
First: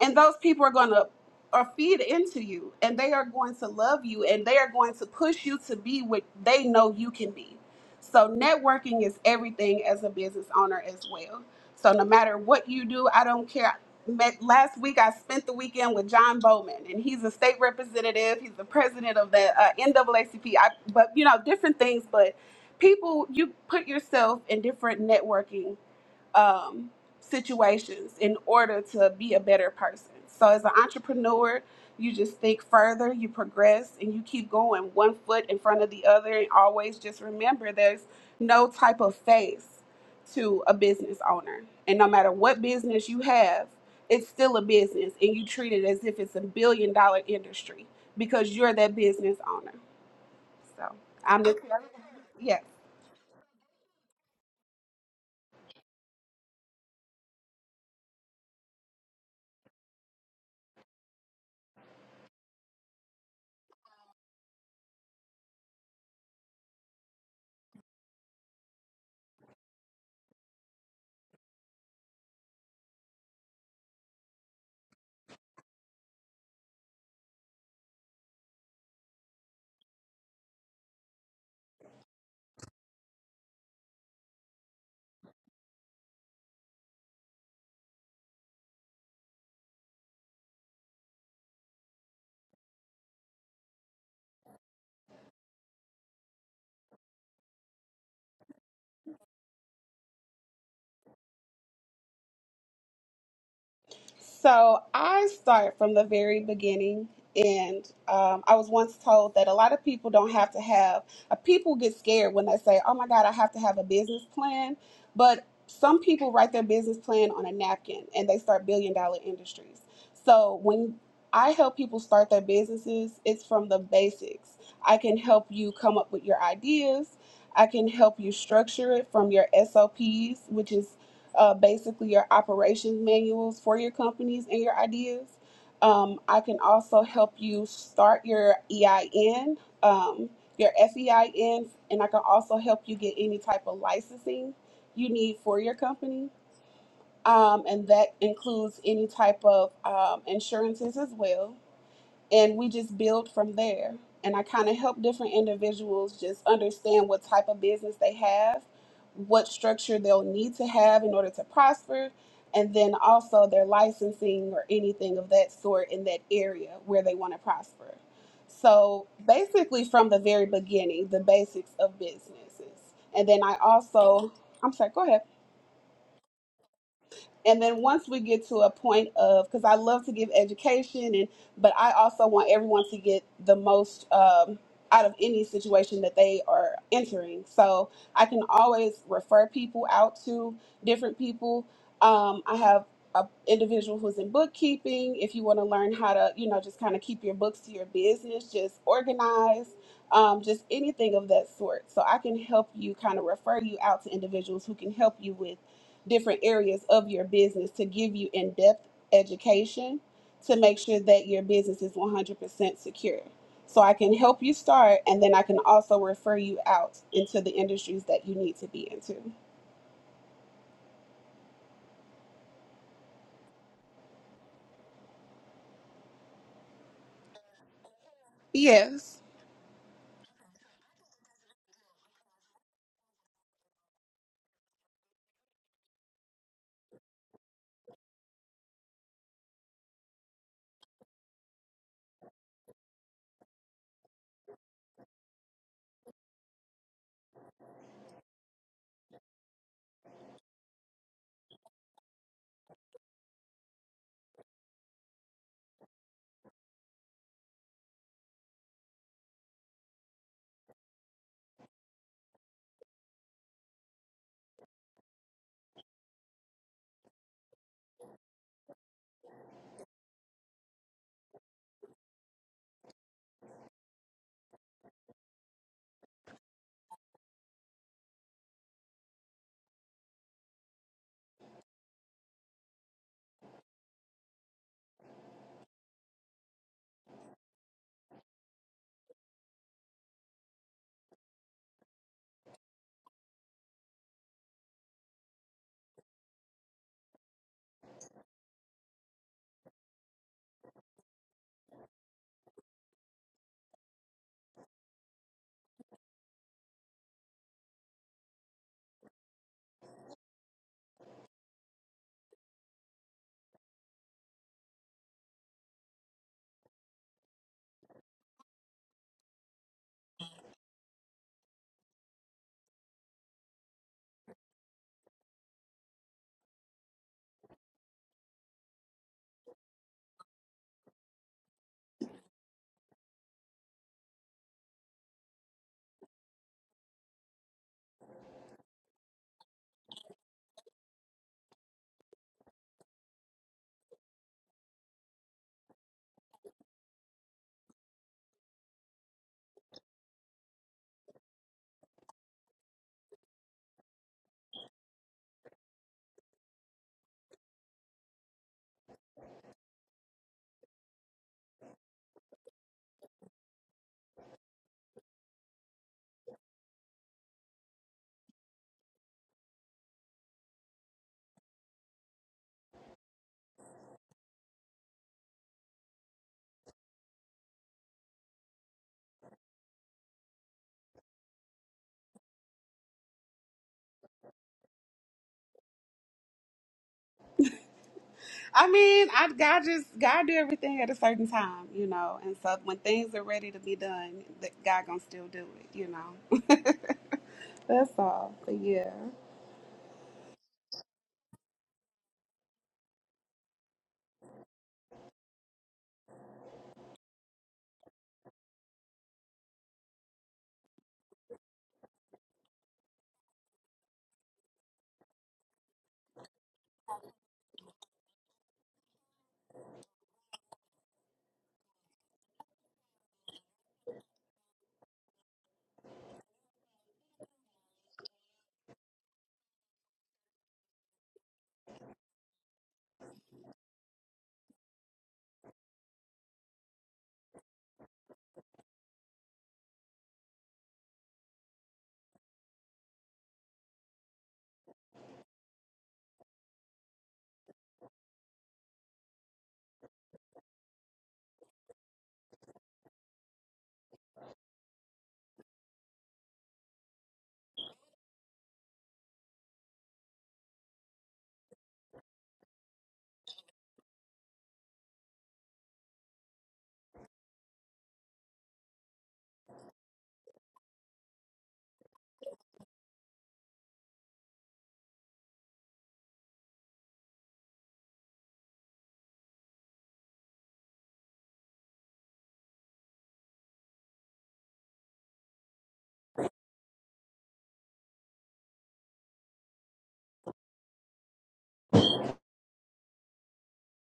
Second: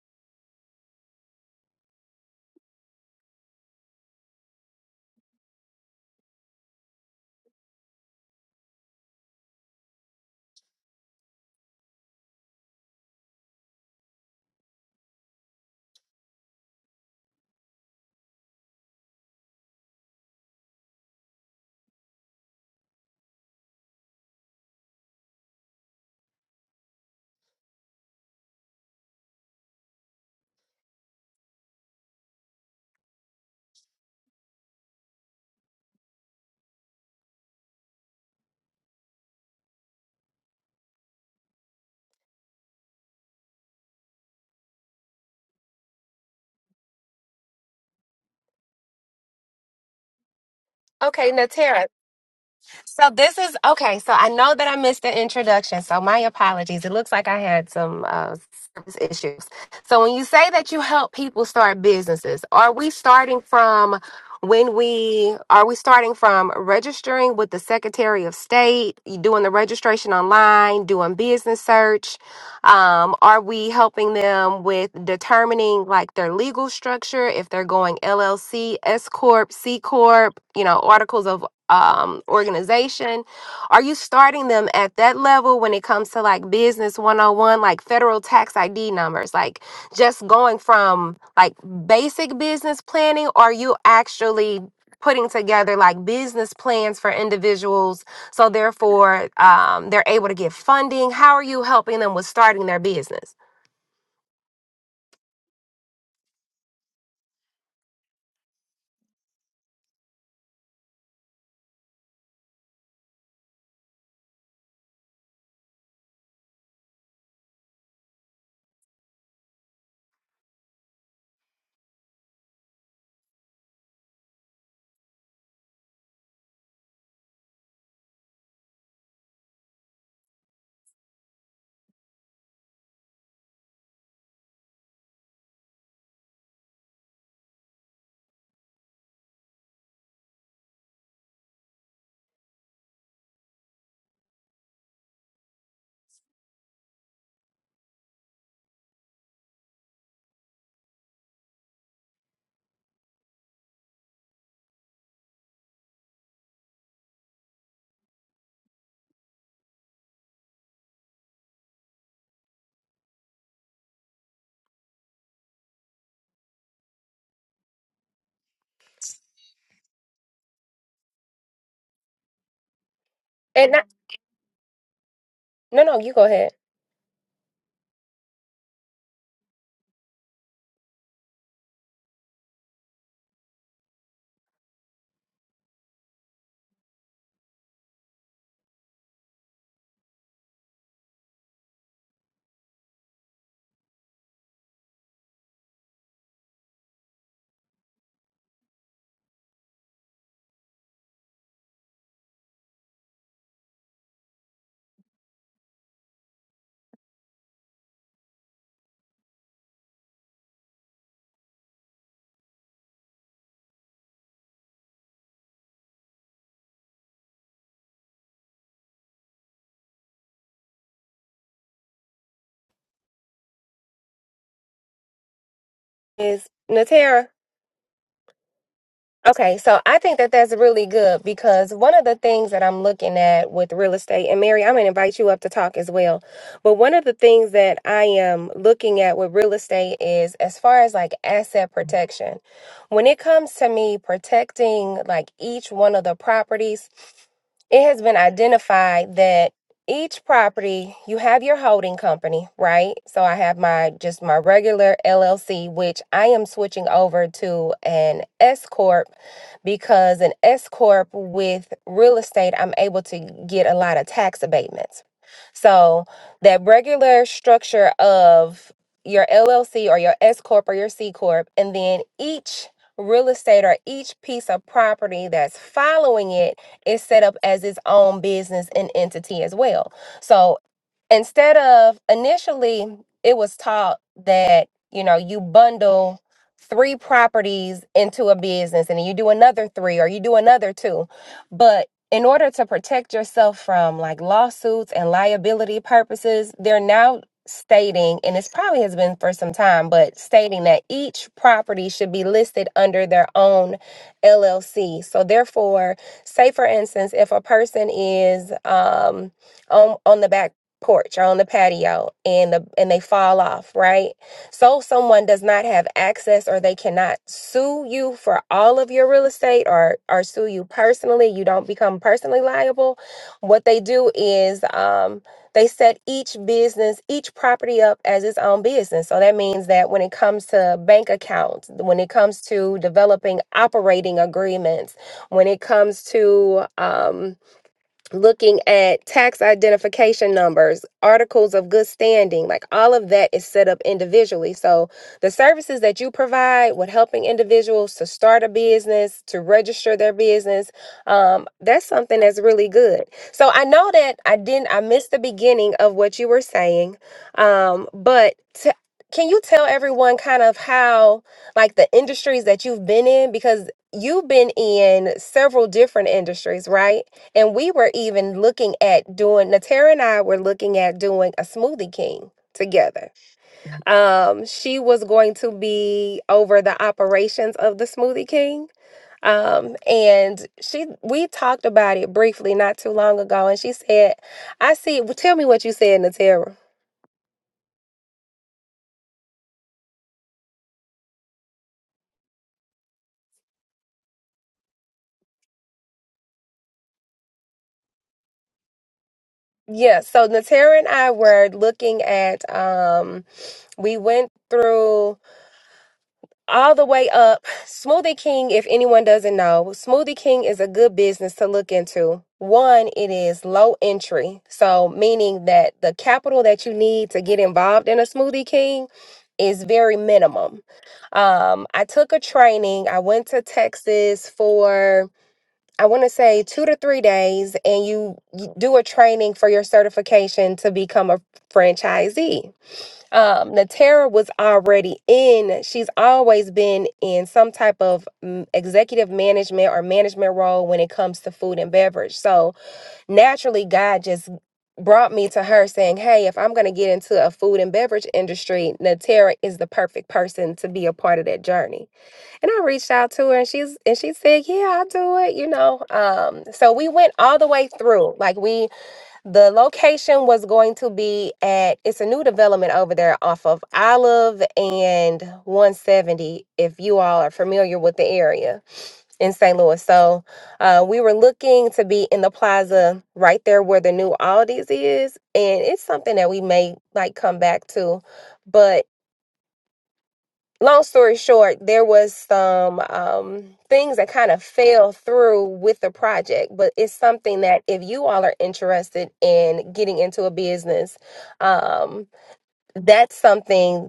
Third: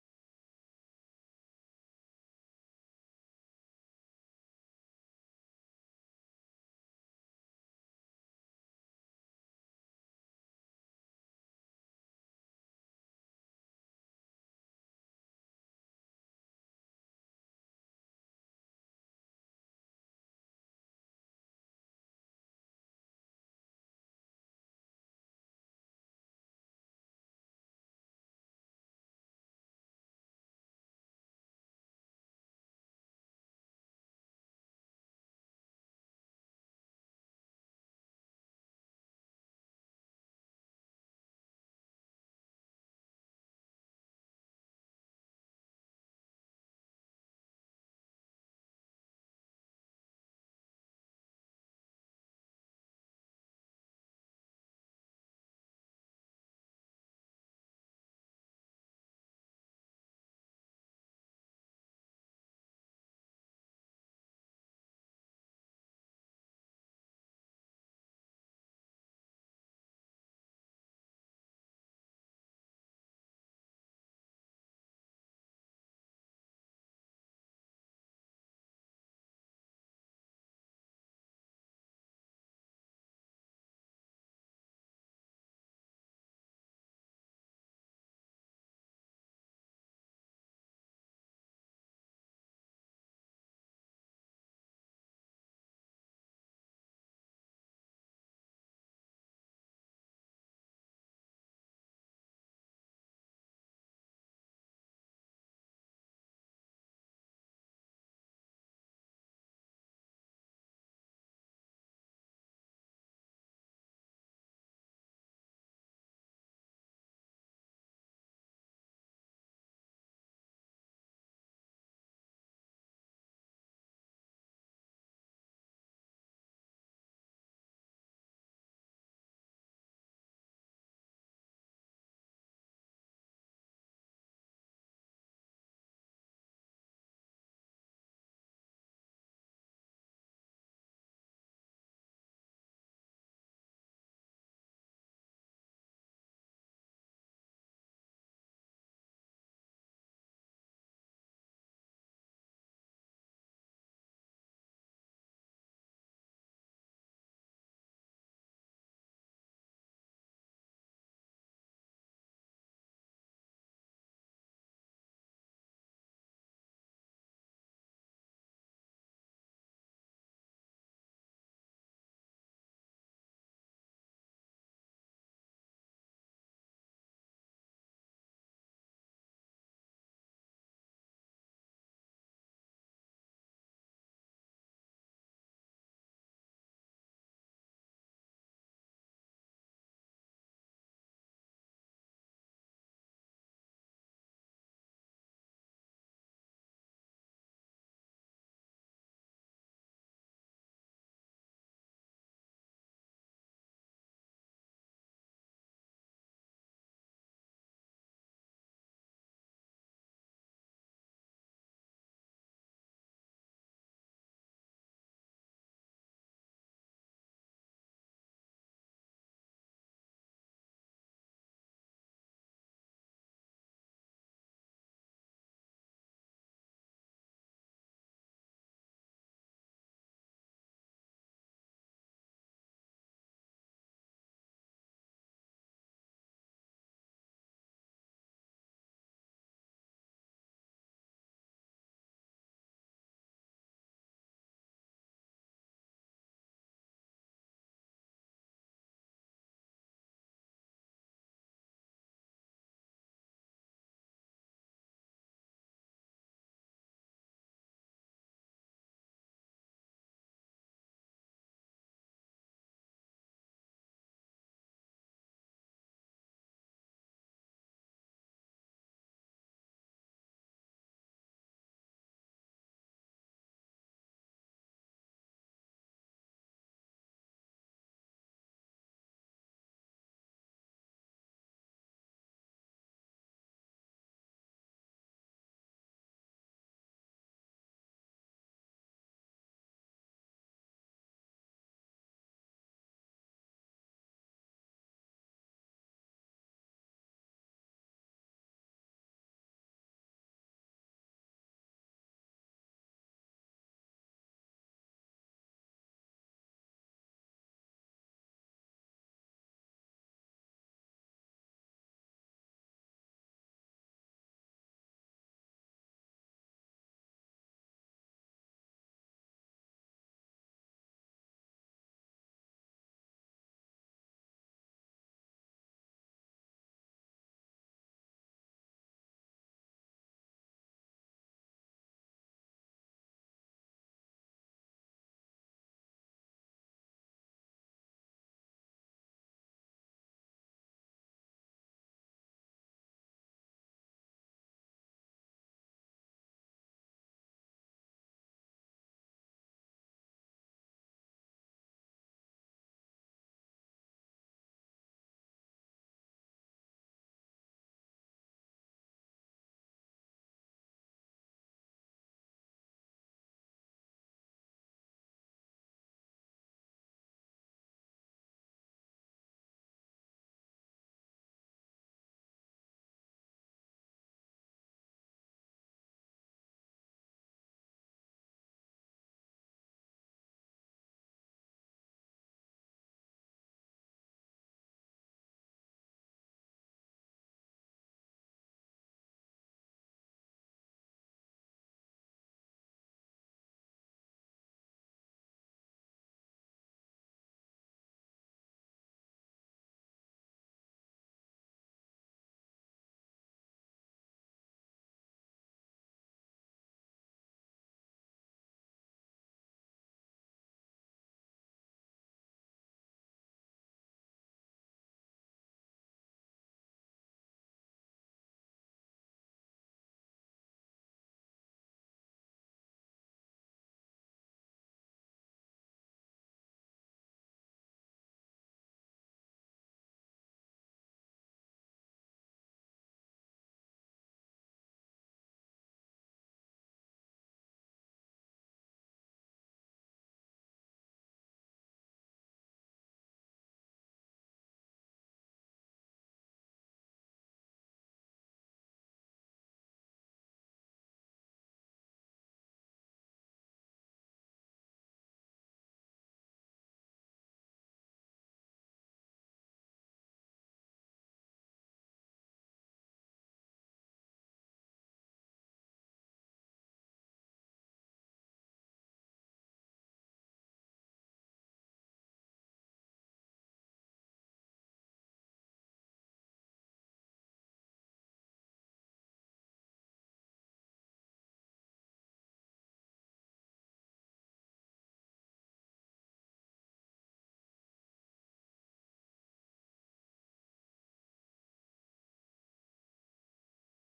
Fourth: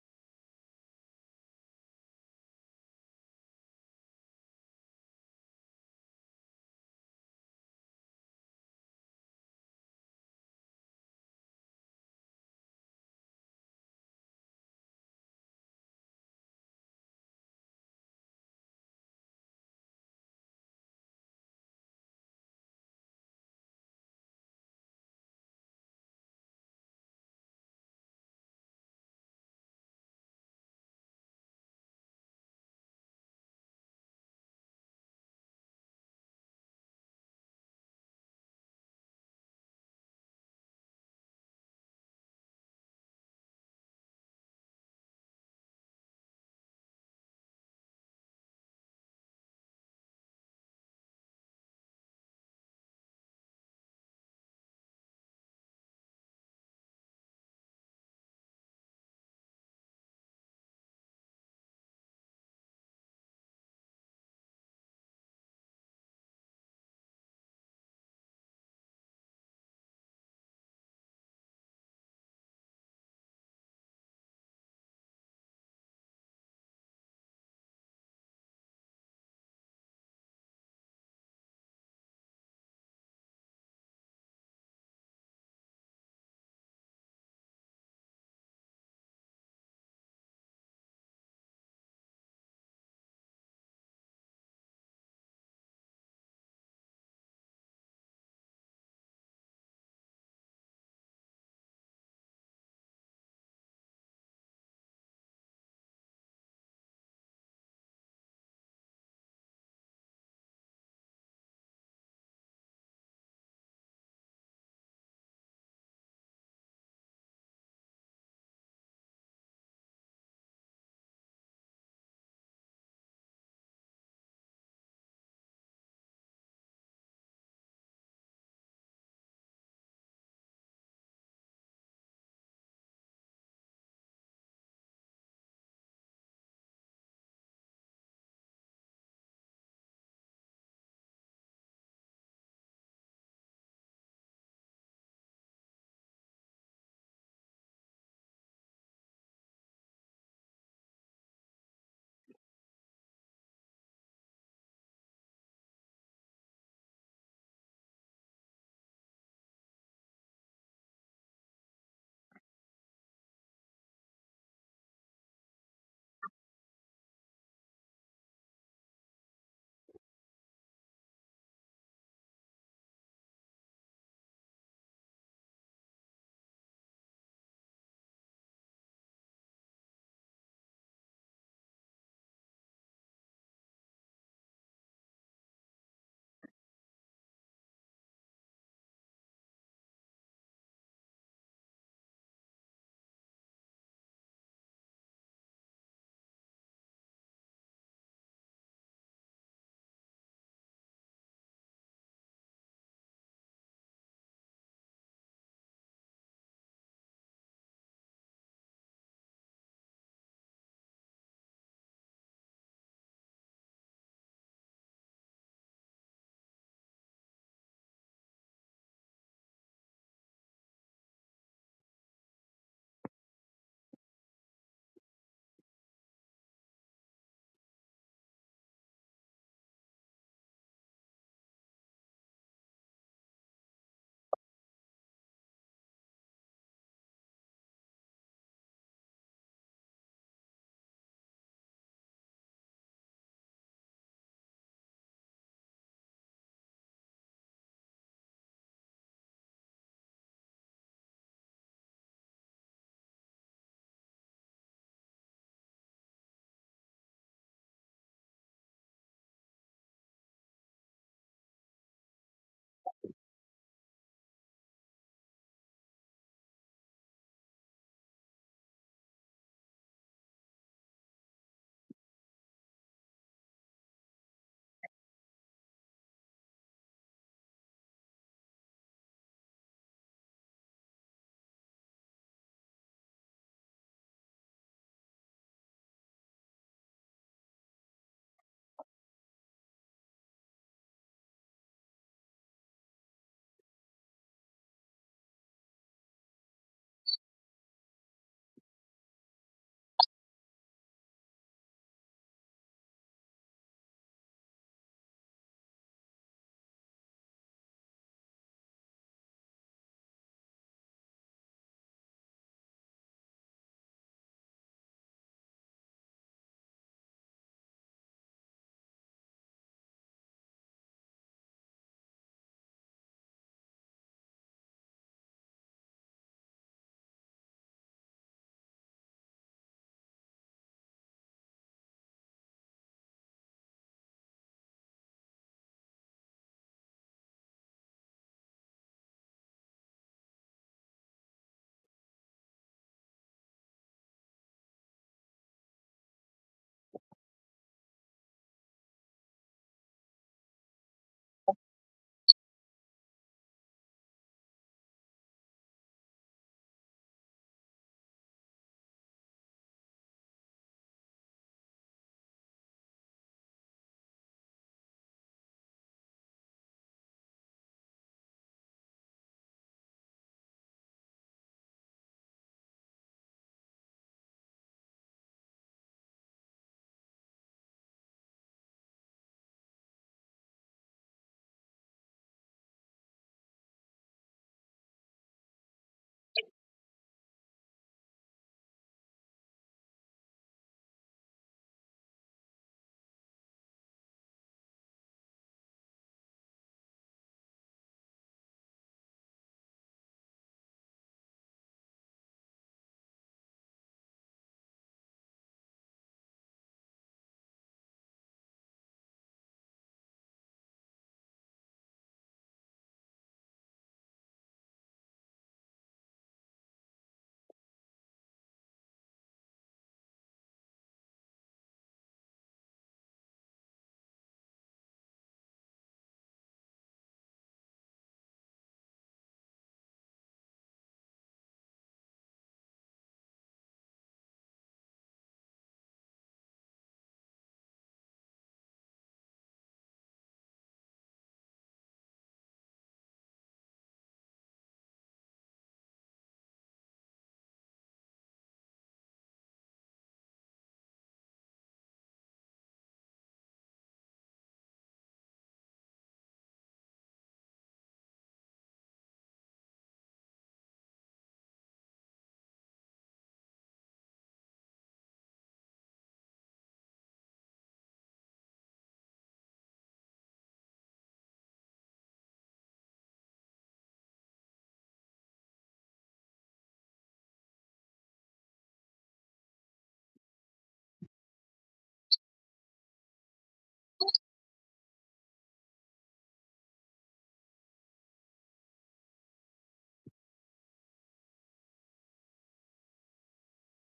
And those people are going to are feed into you and they are going to love you and they are going to push you to be what they know you can be. So networking is everything as a business owner as well. So no matter what you do, I don't care. Met, last week I spent the weekend with John Bowman and he's a state representative. He's the president of the uh, NAACP. I, but you know different things. But people, you put yourself in different networking um, situations in order to be a better person. So, as an entrepreneur, you just think further, you progress, and you keep going one foot in front of the other. And always just remember there's no type of face to a business owner. And no matter what business you have, it's still a business, and you treat it as if it's a billion dollar industry because you're that business owner. So, Okay, I'm the, Natera. yeah. So this is okay. So I know that I missed the introduction. So my apologies. It looks like I had some uh, service issues. So when you say that you help people start businesses, are we starting from when we are we starting from registering with the Secretary of State, you doing the registration online, doing business search? Um, are we helping them with determining like their legal structure if they're going LLC, S corp, C corp, you know, articles of um, organization? Are you starting them at that level when it comes to like business 101, like federal tax ID numbers? Like just going from like basic business planning, or are you actually putting together like business plans for individuals so therefore um, they're able to get funding? How are you helping them with starting their business? So I start from the very beginning, and um, I was once told that a lot of people don't have to have. Uh, people get scared when they say, "Oh my God, I have to have a business plan," but some people write their business plan on a napkin and they start billion dollar industries. So when I help people start their businesses, it's from the basics. I can help you come up with your ideas. I can help you structure it from your SOPs, which is uh, basically your operations manuals for your companies and your ideas. Um, I can also help you start your EIN, um, your FEIN, and I can also help you get any type of licensing you need for your company. Um, and that includes any type of um, insurances as well and we just build from there. And I kind of help different individuals just understand what type of business they have, what structure they'll need to have in order to prosper, and then also their licensing or anything of that sort in that area where they want to prosper. So basically, from the very beginning, the basics of businesses. And then I And not, also, I'm sorry, go ahead no, no, you go ahead. and then once we get to a point of because i love to give education and but i also want everyone to get the most um, out of any situation that they are entering so i can always refer people out to different people um, i have a individual who's in bookkeeping if you want to learn how to you know just kind of keep your books to your business just organize um, just anything of that sort so i can help you kind of refer you out to individuals who can help you with different areas of your business to give you in-depth education to make sure that your business is 100% secure. So I can help you start and then I can also refer you out into the industries that you need to be into. Is Natera? Yes. Okay, so I think that that's really good because one of the things that I'm looking at with real estate, and Mary, I'm going to invite you up to talk as well. But one of the things that I am looking at with real estate is as far as like asset protection. When it comes to me protecting like each one of the properties, it has been identified that each property you have your holding company right so i have my just my regular llc which i am switching over to an s corp because an S corp with real estate, I'm able to get a lot of tax abatements. So that regular structure of your LLC or your S corp or your C corp, and then each real estate or each piece of property that's following it is set up as its own business and entity as well. So instead of initially it was taught that you know you bundle three properties into a business and then you do another three or you do another two but in order to protect yourself from like lawsuits and liability purposes they're now stating and it's probably has been for some time but stating that each property should be listed under their own LLC so therefore say for instance if a person is um on on the back porch or on the patio and the and they fall off, right? So someone does not have access or they cannot sue you for all of your real estate or or sue you personally. You don't become personally liable. What they do is um they set each business, each property up as its own business. So that means that when it comes to bank accounts, when it comes to developing operating agreements, when it comes to um, looking at tax identification numbers, articles of good standing, like all of that is set up individually. So the services that you provide with helping individuals to start a business, to register their business, um, that's something that's really good. So I know that I didn't, I missed the beginning of what you were saying, um, but t- can you tell everyone kind of how, like the industries that you've been in? Because you've been in several different industries, right? And we were even looking at doing, Natera and I were looking at doing a Smoothie King together. Um, she was going to be over the operations of the Smoothie King. Um, and she, we talked about it briefly not too long ago. And she said, I see, well, tell me what you said, Natera. I mean, I God just God do everything at a certain time, you know. And so when things are ready to be done, that God gonna still do it, you know. That's all. But yeah. Yeah. So Natera and I were looking at, um, we went through all the way up. Smoothie King, if anyone doesn't know, Smoothie King is a good business to look into. One, it is low entry. So, meaning that the capital that you need to get involved in a Smoothie King is very minimum. Um, I took a training. I went to Texas for I want to say 2 to 3 days and you, you do a training for your certification to become a franchisee um Natera was already in she's always been in some type of mm, executive management or management role when it comes to food and beverage so naturally God just brought me to her saying hey if I'm going to get into a food and beverage industry Natera is the perfect person to be a part of that journey and I reached out to her and she's and she said yeah I'll do it you know um so we went all the way through like we the location was going to be at it's a new development over there off of Olive and 170, if you all are familiar with the area in St. Louis. So uh, we were looking to be in the plaza right there where the new Aldi's is. And it's something that we may like come back to. but long story short, there was some um, things that kind of fell through with the project, but it's something that if you all are interested in getting into a business, um, that's something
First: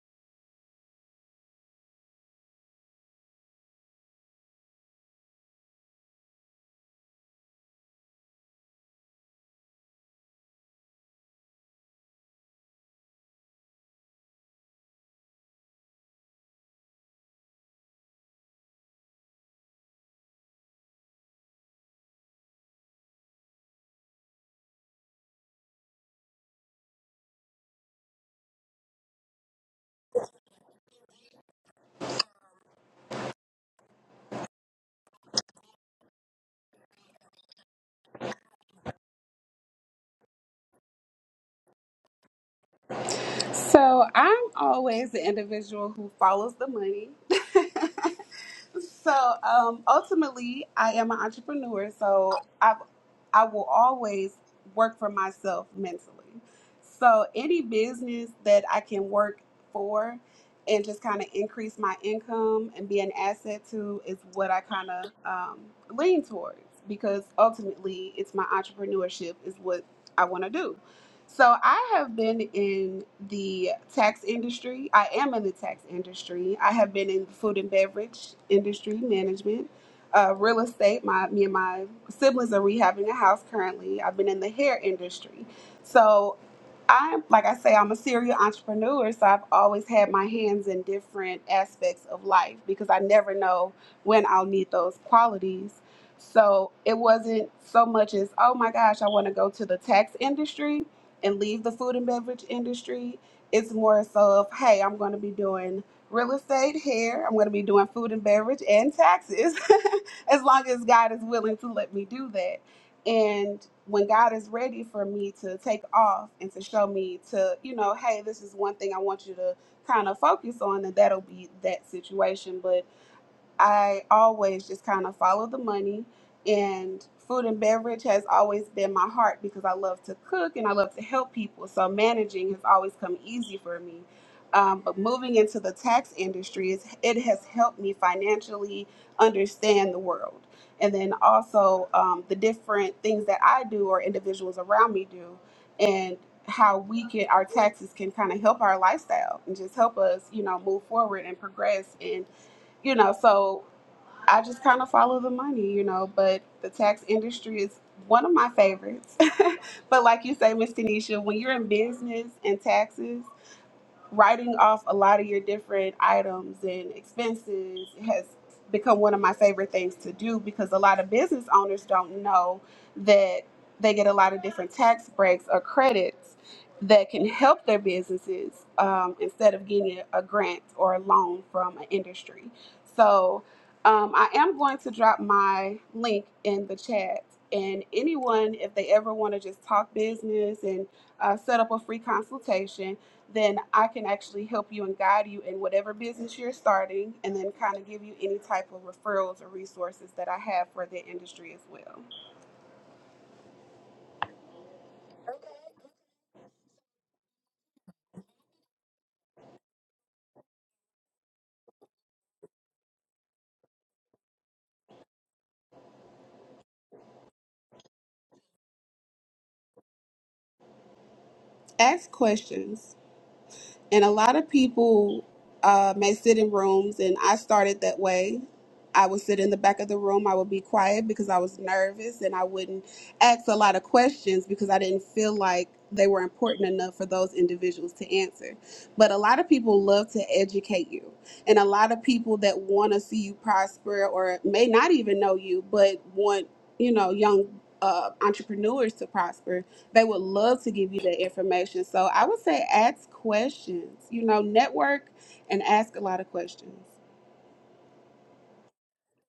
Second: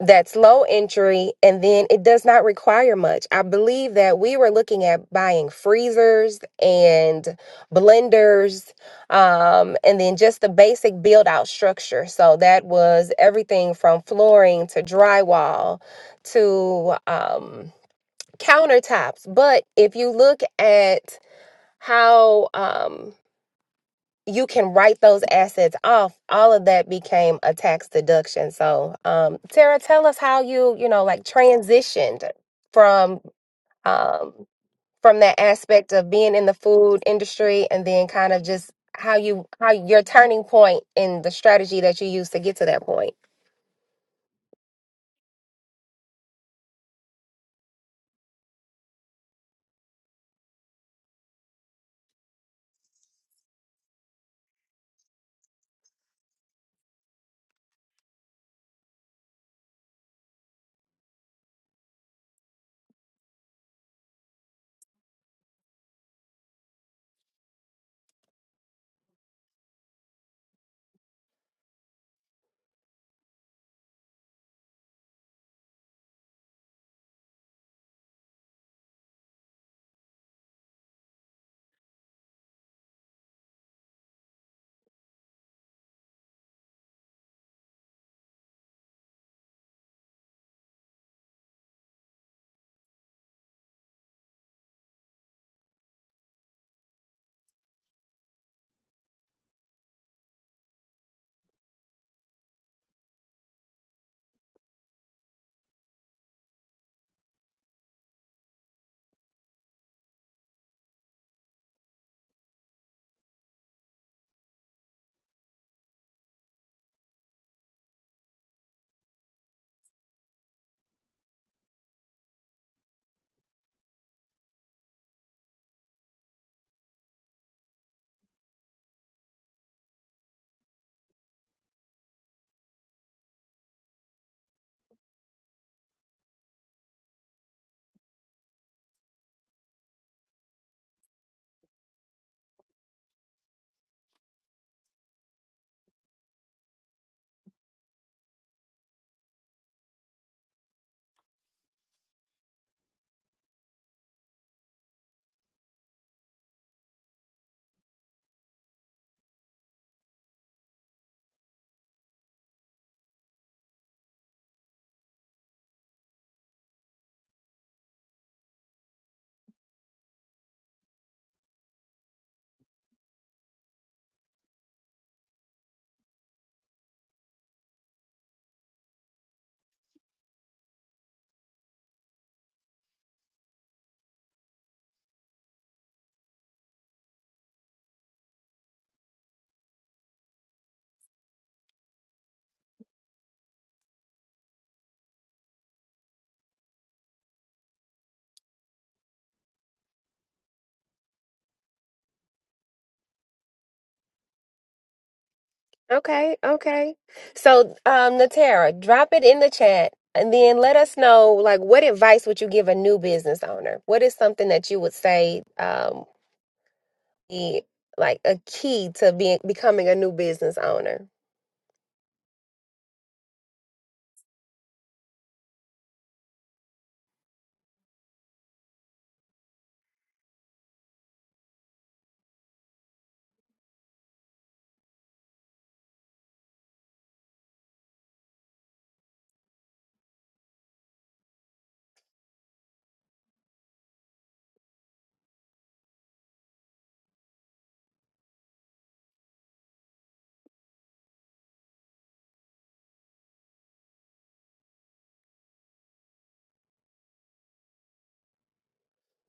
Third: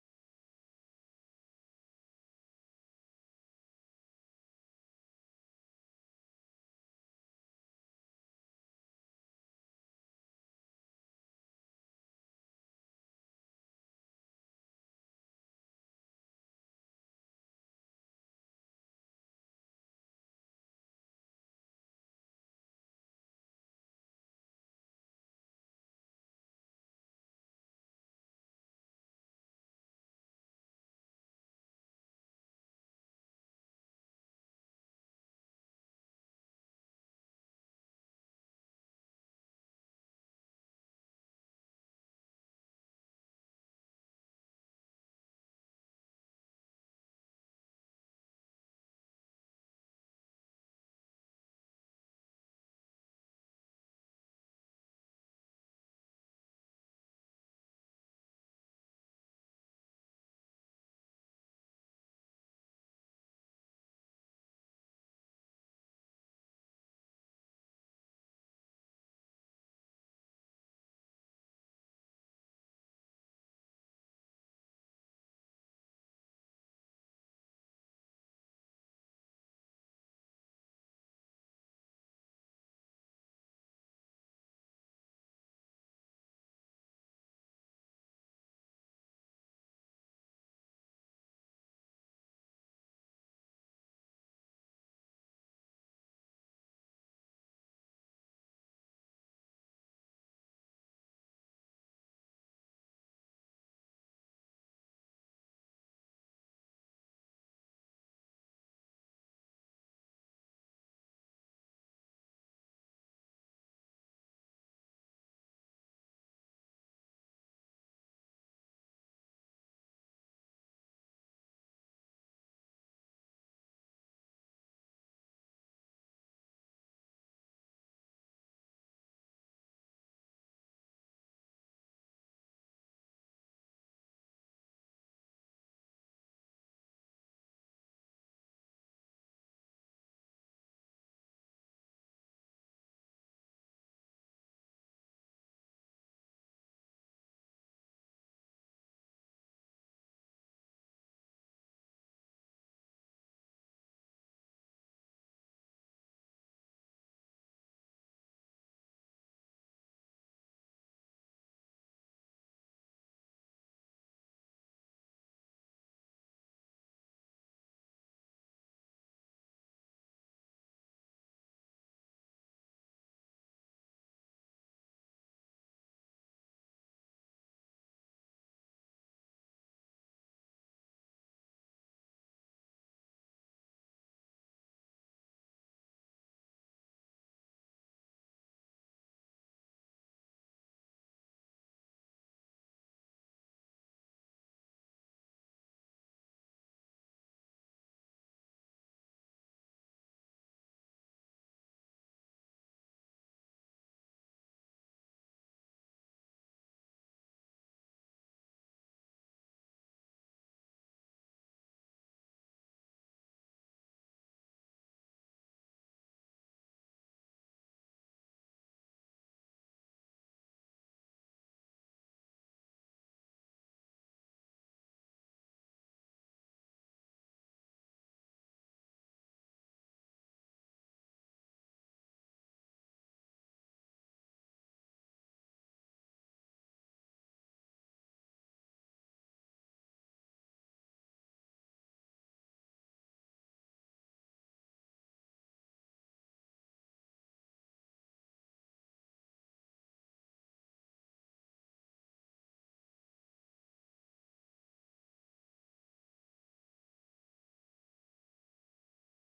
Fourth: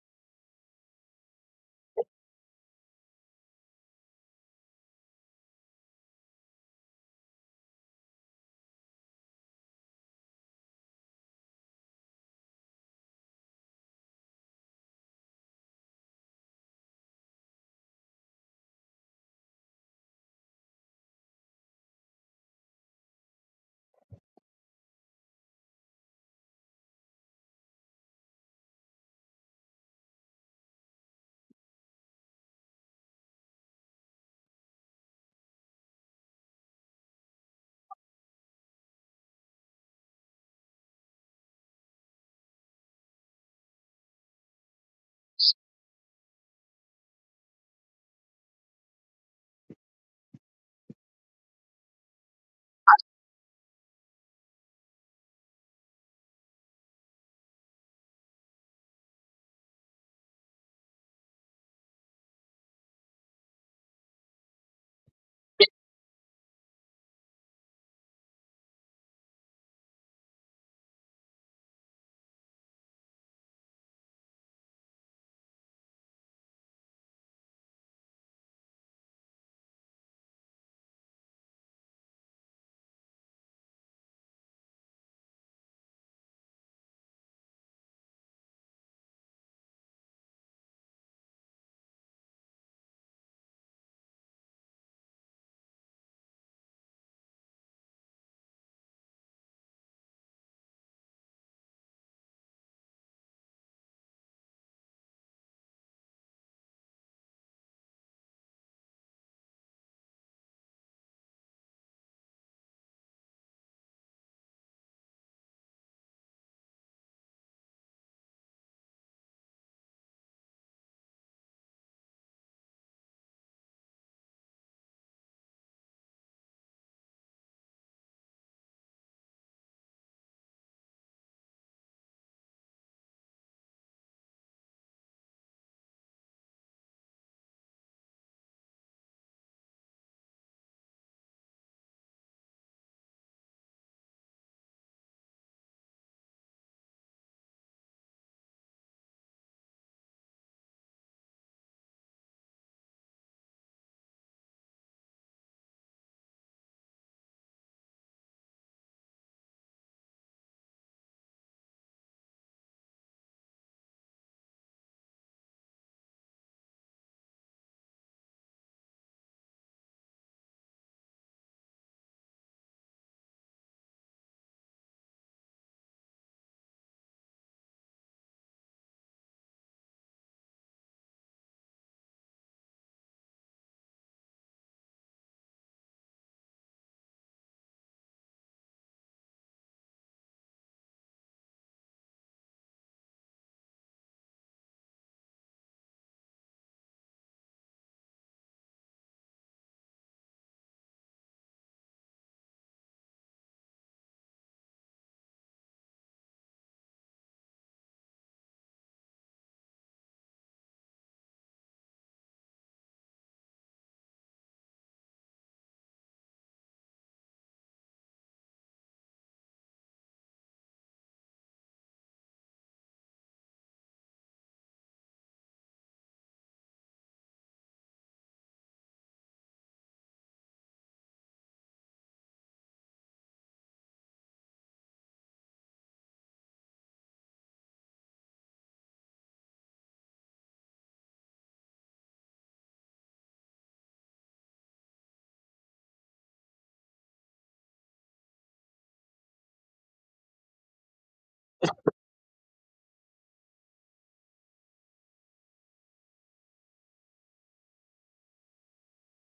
that's low entry and then it does not require much. I believe that we were looking at buying freezers and blenders um, and then just the basic build out structure. So that was everything from flooring to drywall to um, countertops. But if you look at how, um, you can write those assets off all of that became a tax deduction so um tara tell us how you you know like transitioned from um from that aspect of being in the food industry and then kind of just how you how your turning point in the strategy that you used to get to that point So I'm always the individual who follows the money. So um, ultimately, I am an entrepreneur. So I I will always work for myself mentally. So any business that I can work for and just kind of increase my income and be an asset to is what I kind of um, lean towards because ultimately it's my entrepreneurship is what I want to do. So I have been in the tax industry. I am in the tax industry. I have been in the food and beverage industry, management, uh, real estate. My me and my siblings are rehabbing a house currently. I've been in the hair industry. So I'm like I say, I'm a serial entrepreneur. So I've always had my hands in different aspects of life because I never know when I'll need those qualities. So it wasn't so much as, oh my gosh, I want to go to the tax industry and leave the food and beverage industry. It's more so of, hey, I'm going to be doing real estate here. I'm going to be doing food and beverage and taxes as long as God is willing to let me do that. And when God is ready for me to take off and to show me to, you know, hey, this is one thing I want you to kind of focus on, and that'll be that situation. But I always just kind of follow the money. And food and beverage has always been my heart because I love to cook and I love to help people. So managing has always come easy for me. Um, but moving into the tax industry, is, it has helped me financially understand the world. And then also um, the different things that I do or individuals around me do, and how we can, our taxes can kind of help our lifestyle and just help us, you know, move forward and progress and you know so I just kind of follow the money, you know, but the tax industry is one of my favorites. but like you say, Miss Tanisha, when you're in business and taxes, writing off a lot of your different items and expenses has become one of my favorite things to do because a lot of business owners don't know that they get a lot of different tax breaks or credits that can help their businesses um, instead of getting a a grant or a loan from an industry. So um, I am going to drop my link in the chat. And anyone, if they ever want to just talk business and uh, set up a free consultation, then I can actually help you and guide you in whatever business you're starting and then kind of give you any type of referrals or resources that I have for the industry as well. okay okay so um natara drop it in the chat and then let us know like what advice would you give a new business owner what is something that you would say um, be like a key to being becoming a new business owner. Ask questions. And a lot of people uh, may sit in rooms, and I started that way. I would sit in the back of the room. I would be quiet because I was nervous and I wouldn't ask a lot of questions because I didn't feel like they were important enough for those individuals to answer. But a lot of people love to educate you, and a lot of people that want to see you prosper or may not even know you, but want, you know, young uh, entrepreneurs to prosper they would love to give you that information. So I would say ask questions. You know, network and ask a lot of questions.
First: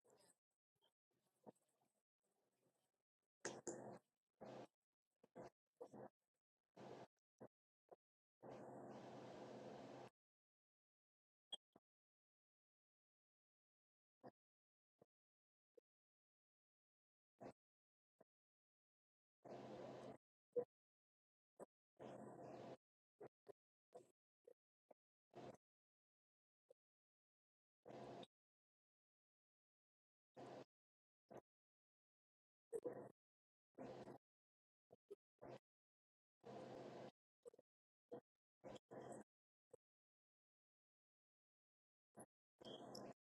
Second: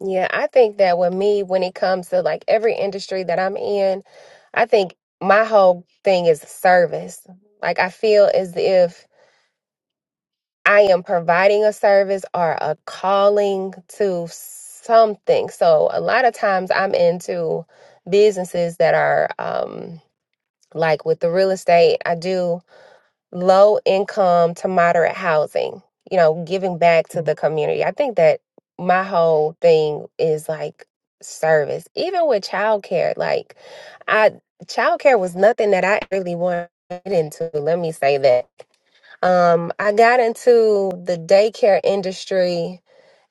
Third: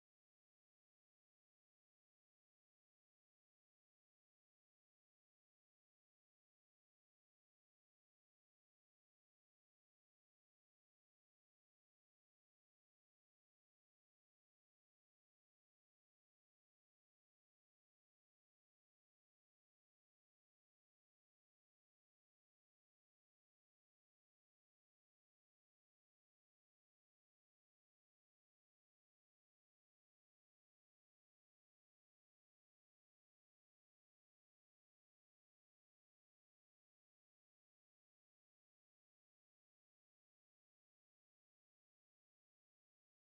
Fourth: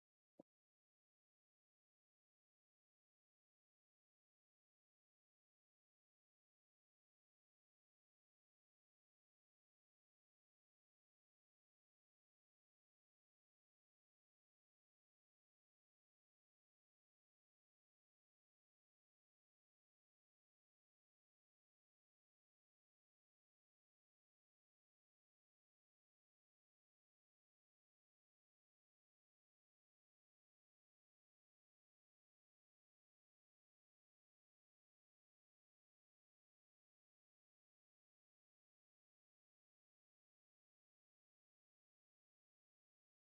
Yeah, I think that with me, when it comes to like every industry that I'm in, I think my whole thing is service. Like I feel as if I am providing a service or a calling to something. So a lot of times I'm into businesses that are um like with the real estate, I do low income to moderate housing, you know, giving back to the community. I think that my whole thing is like service, even with childcare. Like, I childcare was nothing that I really wanted to get into. Let me say that. Um, I got into the daycare industry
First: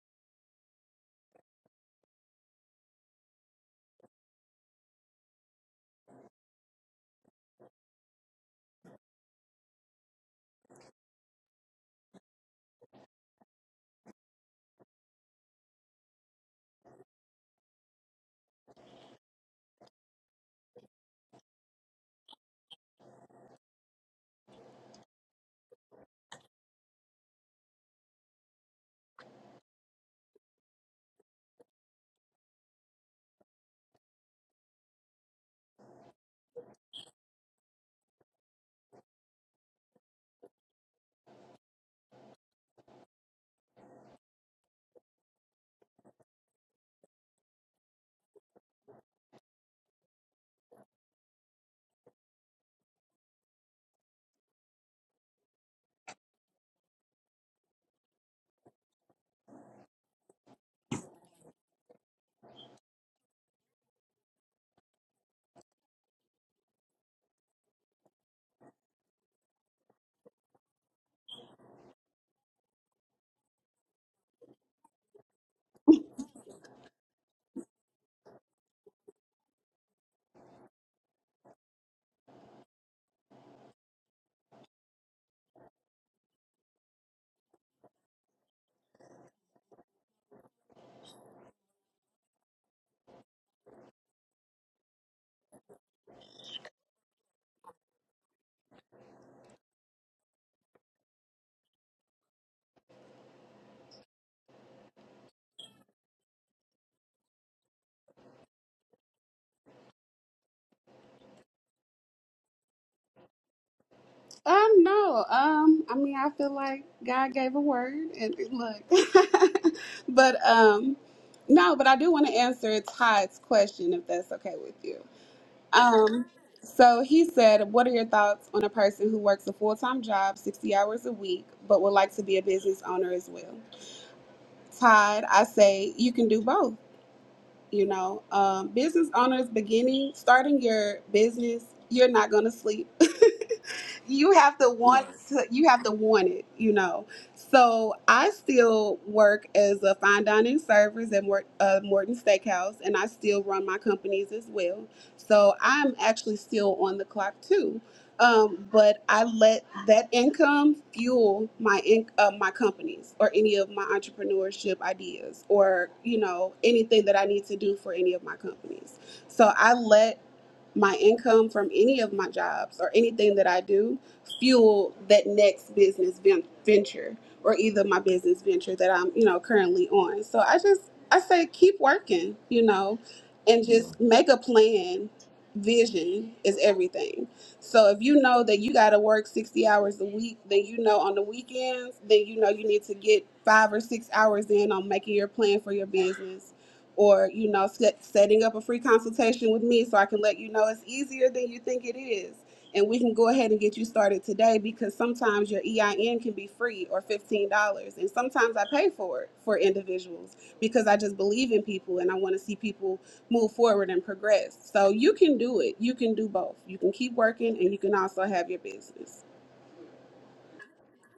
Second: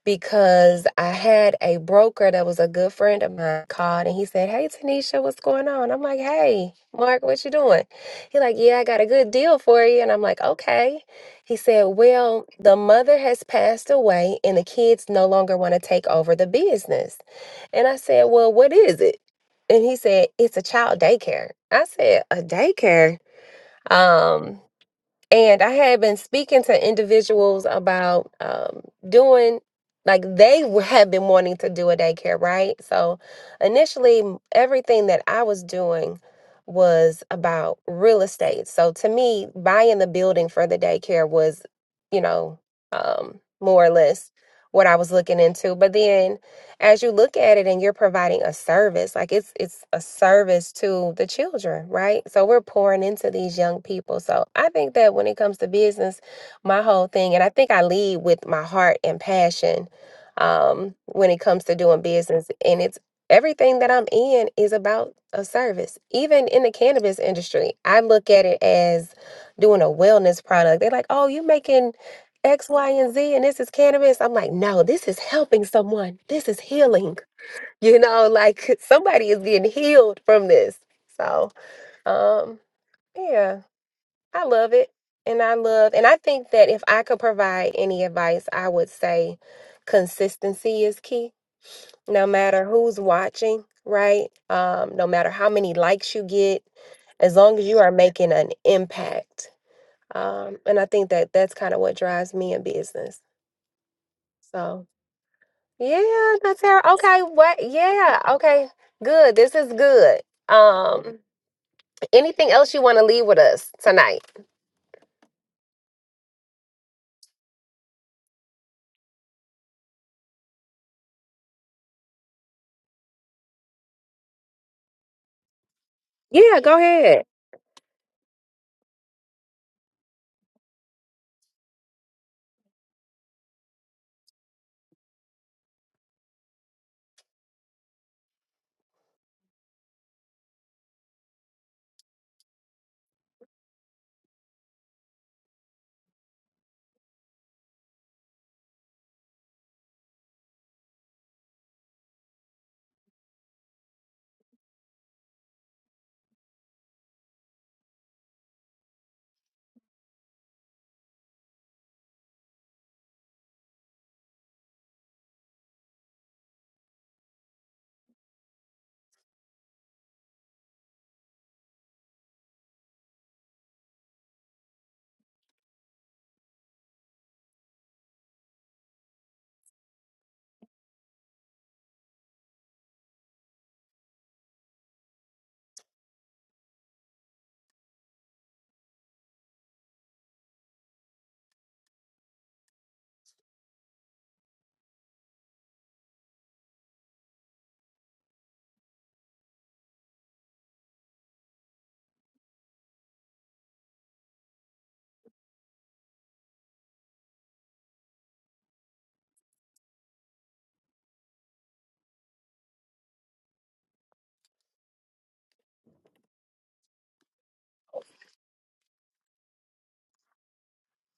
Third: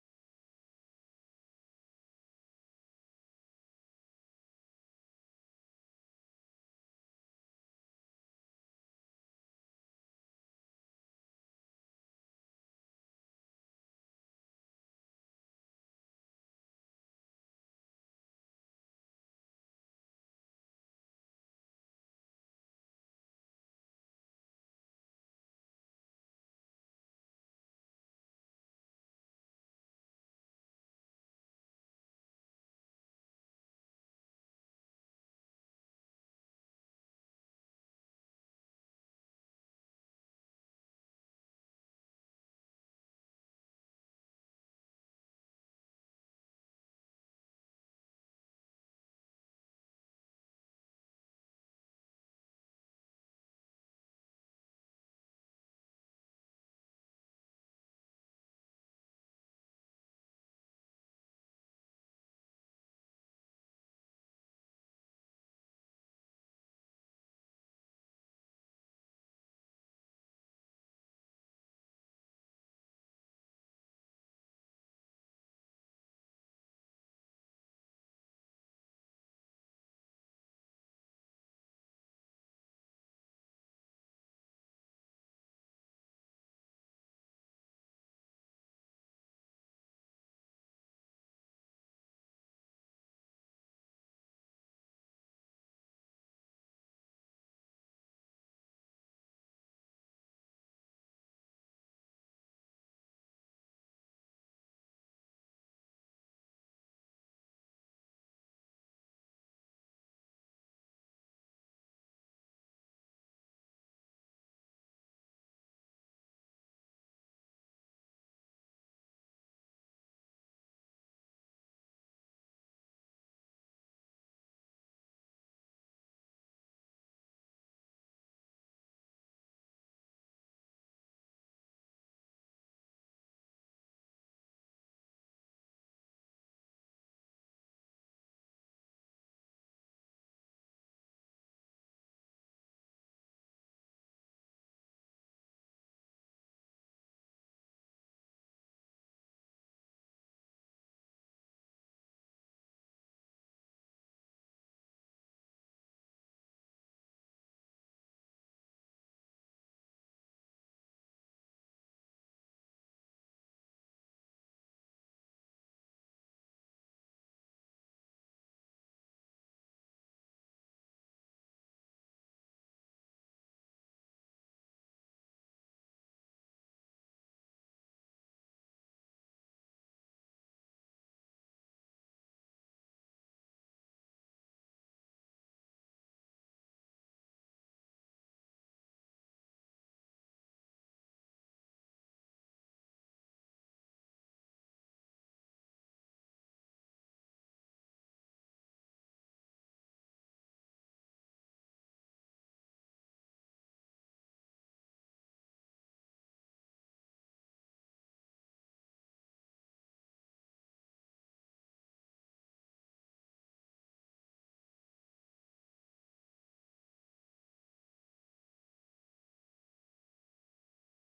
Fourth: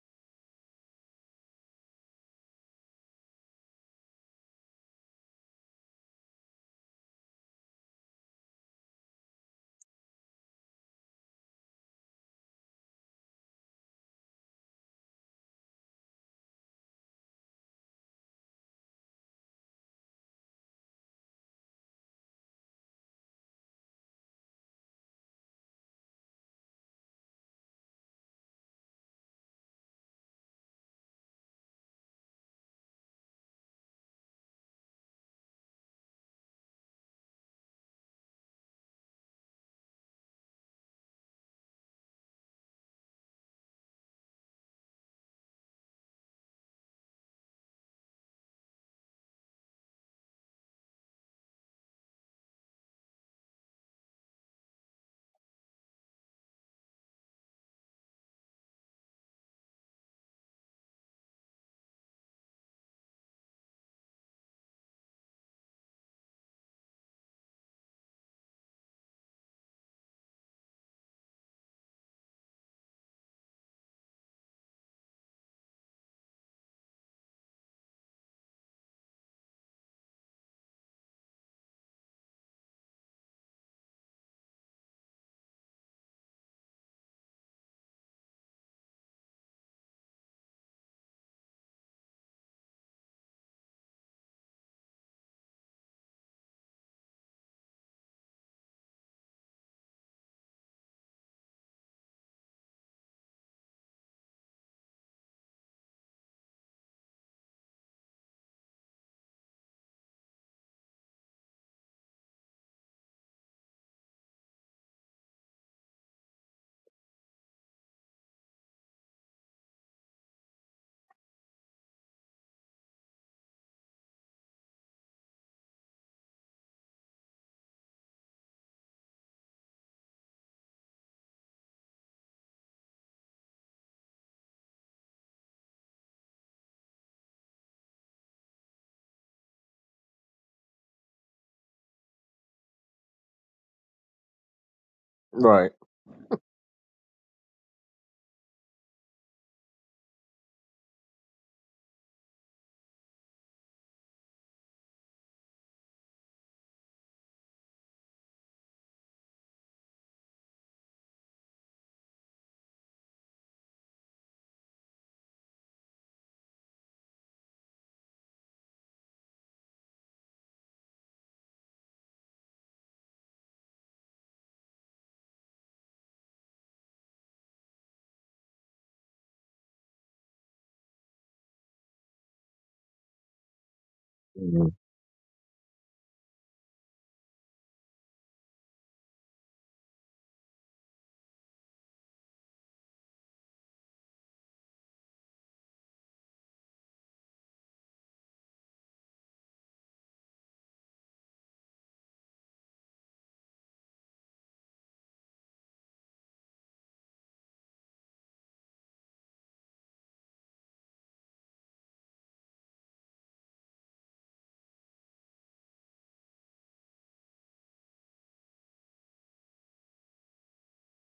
because I had a broker that was a good friend of mine called and he said, Hey Tanisha, what's going on? I'm like, Hey, Mark, what you doing? He like, Yeah, I got a good deal for you. And I'm like, Okay. He said, Well, the mother has passed away and the kids no longer want to take over the business. And I said, Well, what is it? And he said, It's a child daycare. I said, A daycare? Um, and I had been speaking to individuals about um, doing, like they w- had been wanting to do a daycare, right? So initially, m- everything that I was doing was about real estate. So to me, buying the building for the daycare was, you know, um, more or less what I was looking into. But then as you look at it and you're providing a service like it's it's a service to the children right so we're pouring into these young people so i think that when it comes to business my whole thing and i think i lead with my heart and passion um when it comes to doing business and it's everything that i'm in is about a service even in the cannabis industry i look at it as doing a wellness product they're like oh you making X, Y, and Z, and this is cannabis. I'm like, no, this is helping someone. This is healing. You know, like somebody is getting healed from this. So, um, yeah, I love it. And I love, and I think that if I could provide any advice, I would say consistency is key, no matter who's watching, right? Um, no matter how many likes you get, as long as you are making an impact. Um, and I think that that's kind of what drives me in business. So, Yeah, Natara. Okay, what? Yeah, okay. Good. This is good. Um, anything else you want to leave with us tonight? Um, no. Um, I mean, I feel like God gave a word, and look, but um, no. But I do want to answer Todd's question if that's okay with you. Um, Yeah, go so ahead. he said, "What are your thoughts on a person who works a full-time job, sixty hours a week, but would like to be a business owner as well?" Todd, I say you can do both. you know um, business owners beginning starting your business you're not going to sleep you have to want to, you Right. have to want it, you know. So I still work as a fine dining service at Mort, uh, Morton Steakhouse, and I still run my companies as well. So I'm actually still on the clock too, um, but I let that income fuel my in, uh, my companies or any of my entrepreneurship ideas or you know anything that I need to do for any of my companies. So I let my income from any of my jobs or anything that I do fuel that next business ven- venture or either my business venture that I'm, you know, currently on. So I just I say keep working, you know, and just make a hmm plan. Vision is everything. So if you know that you got to work 60 hours a week, then you know on the weekends, then you know you need to get 5 or 6 hours in on making your plan for your business or you know set, setting up a free consultation with me so i can let you know it's easier than you think it is and we can go ahead and get you started today because sometimes your ein can be free or $15 and sometimes i pay for it for individuals because i just believe in people and i want to see people move forward and progress so you can do it you can do both you can keep working and you can also have your business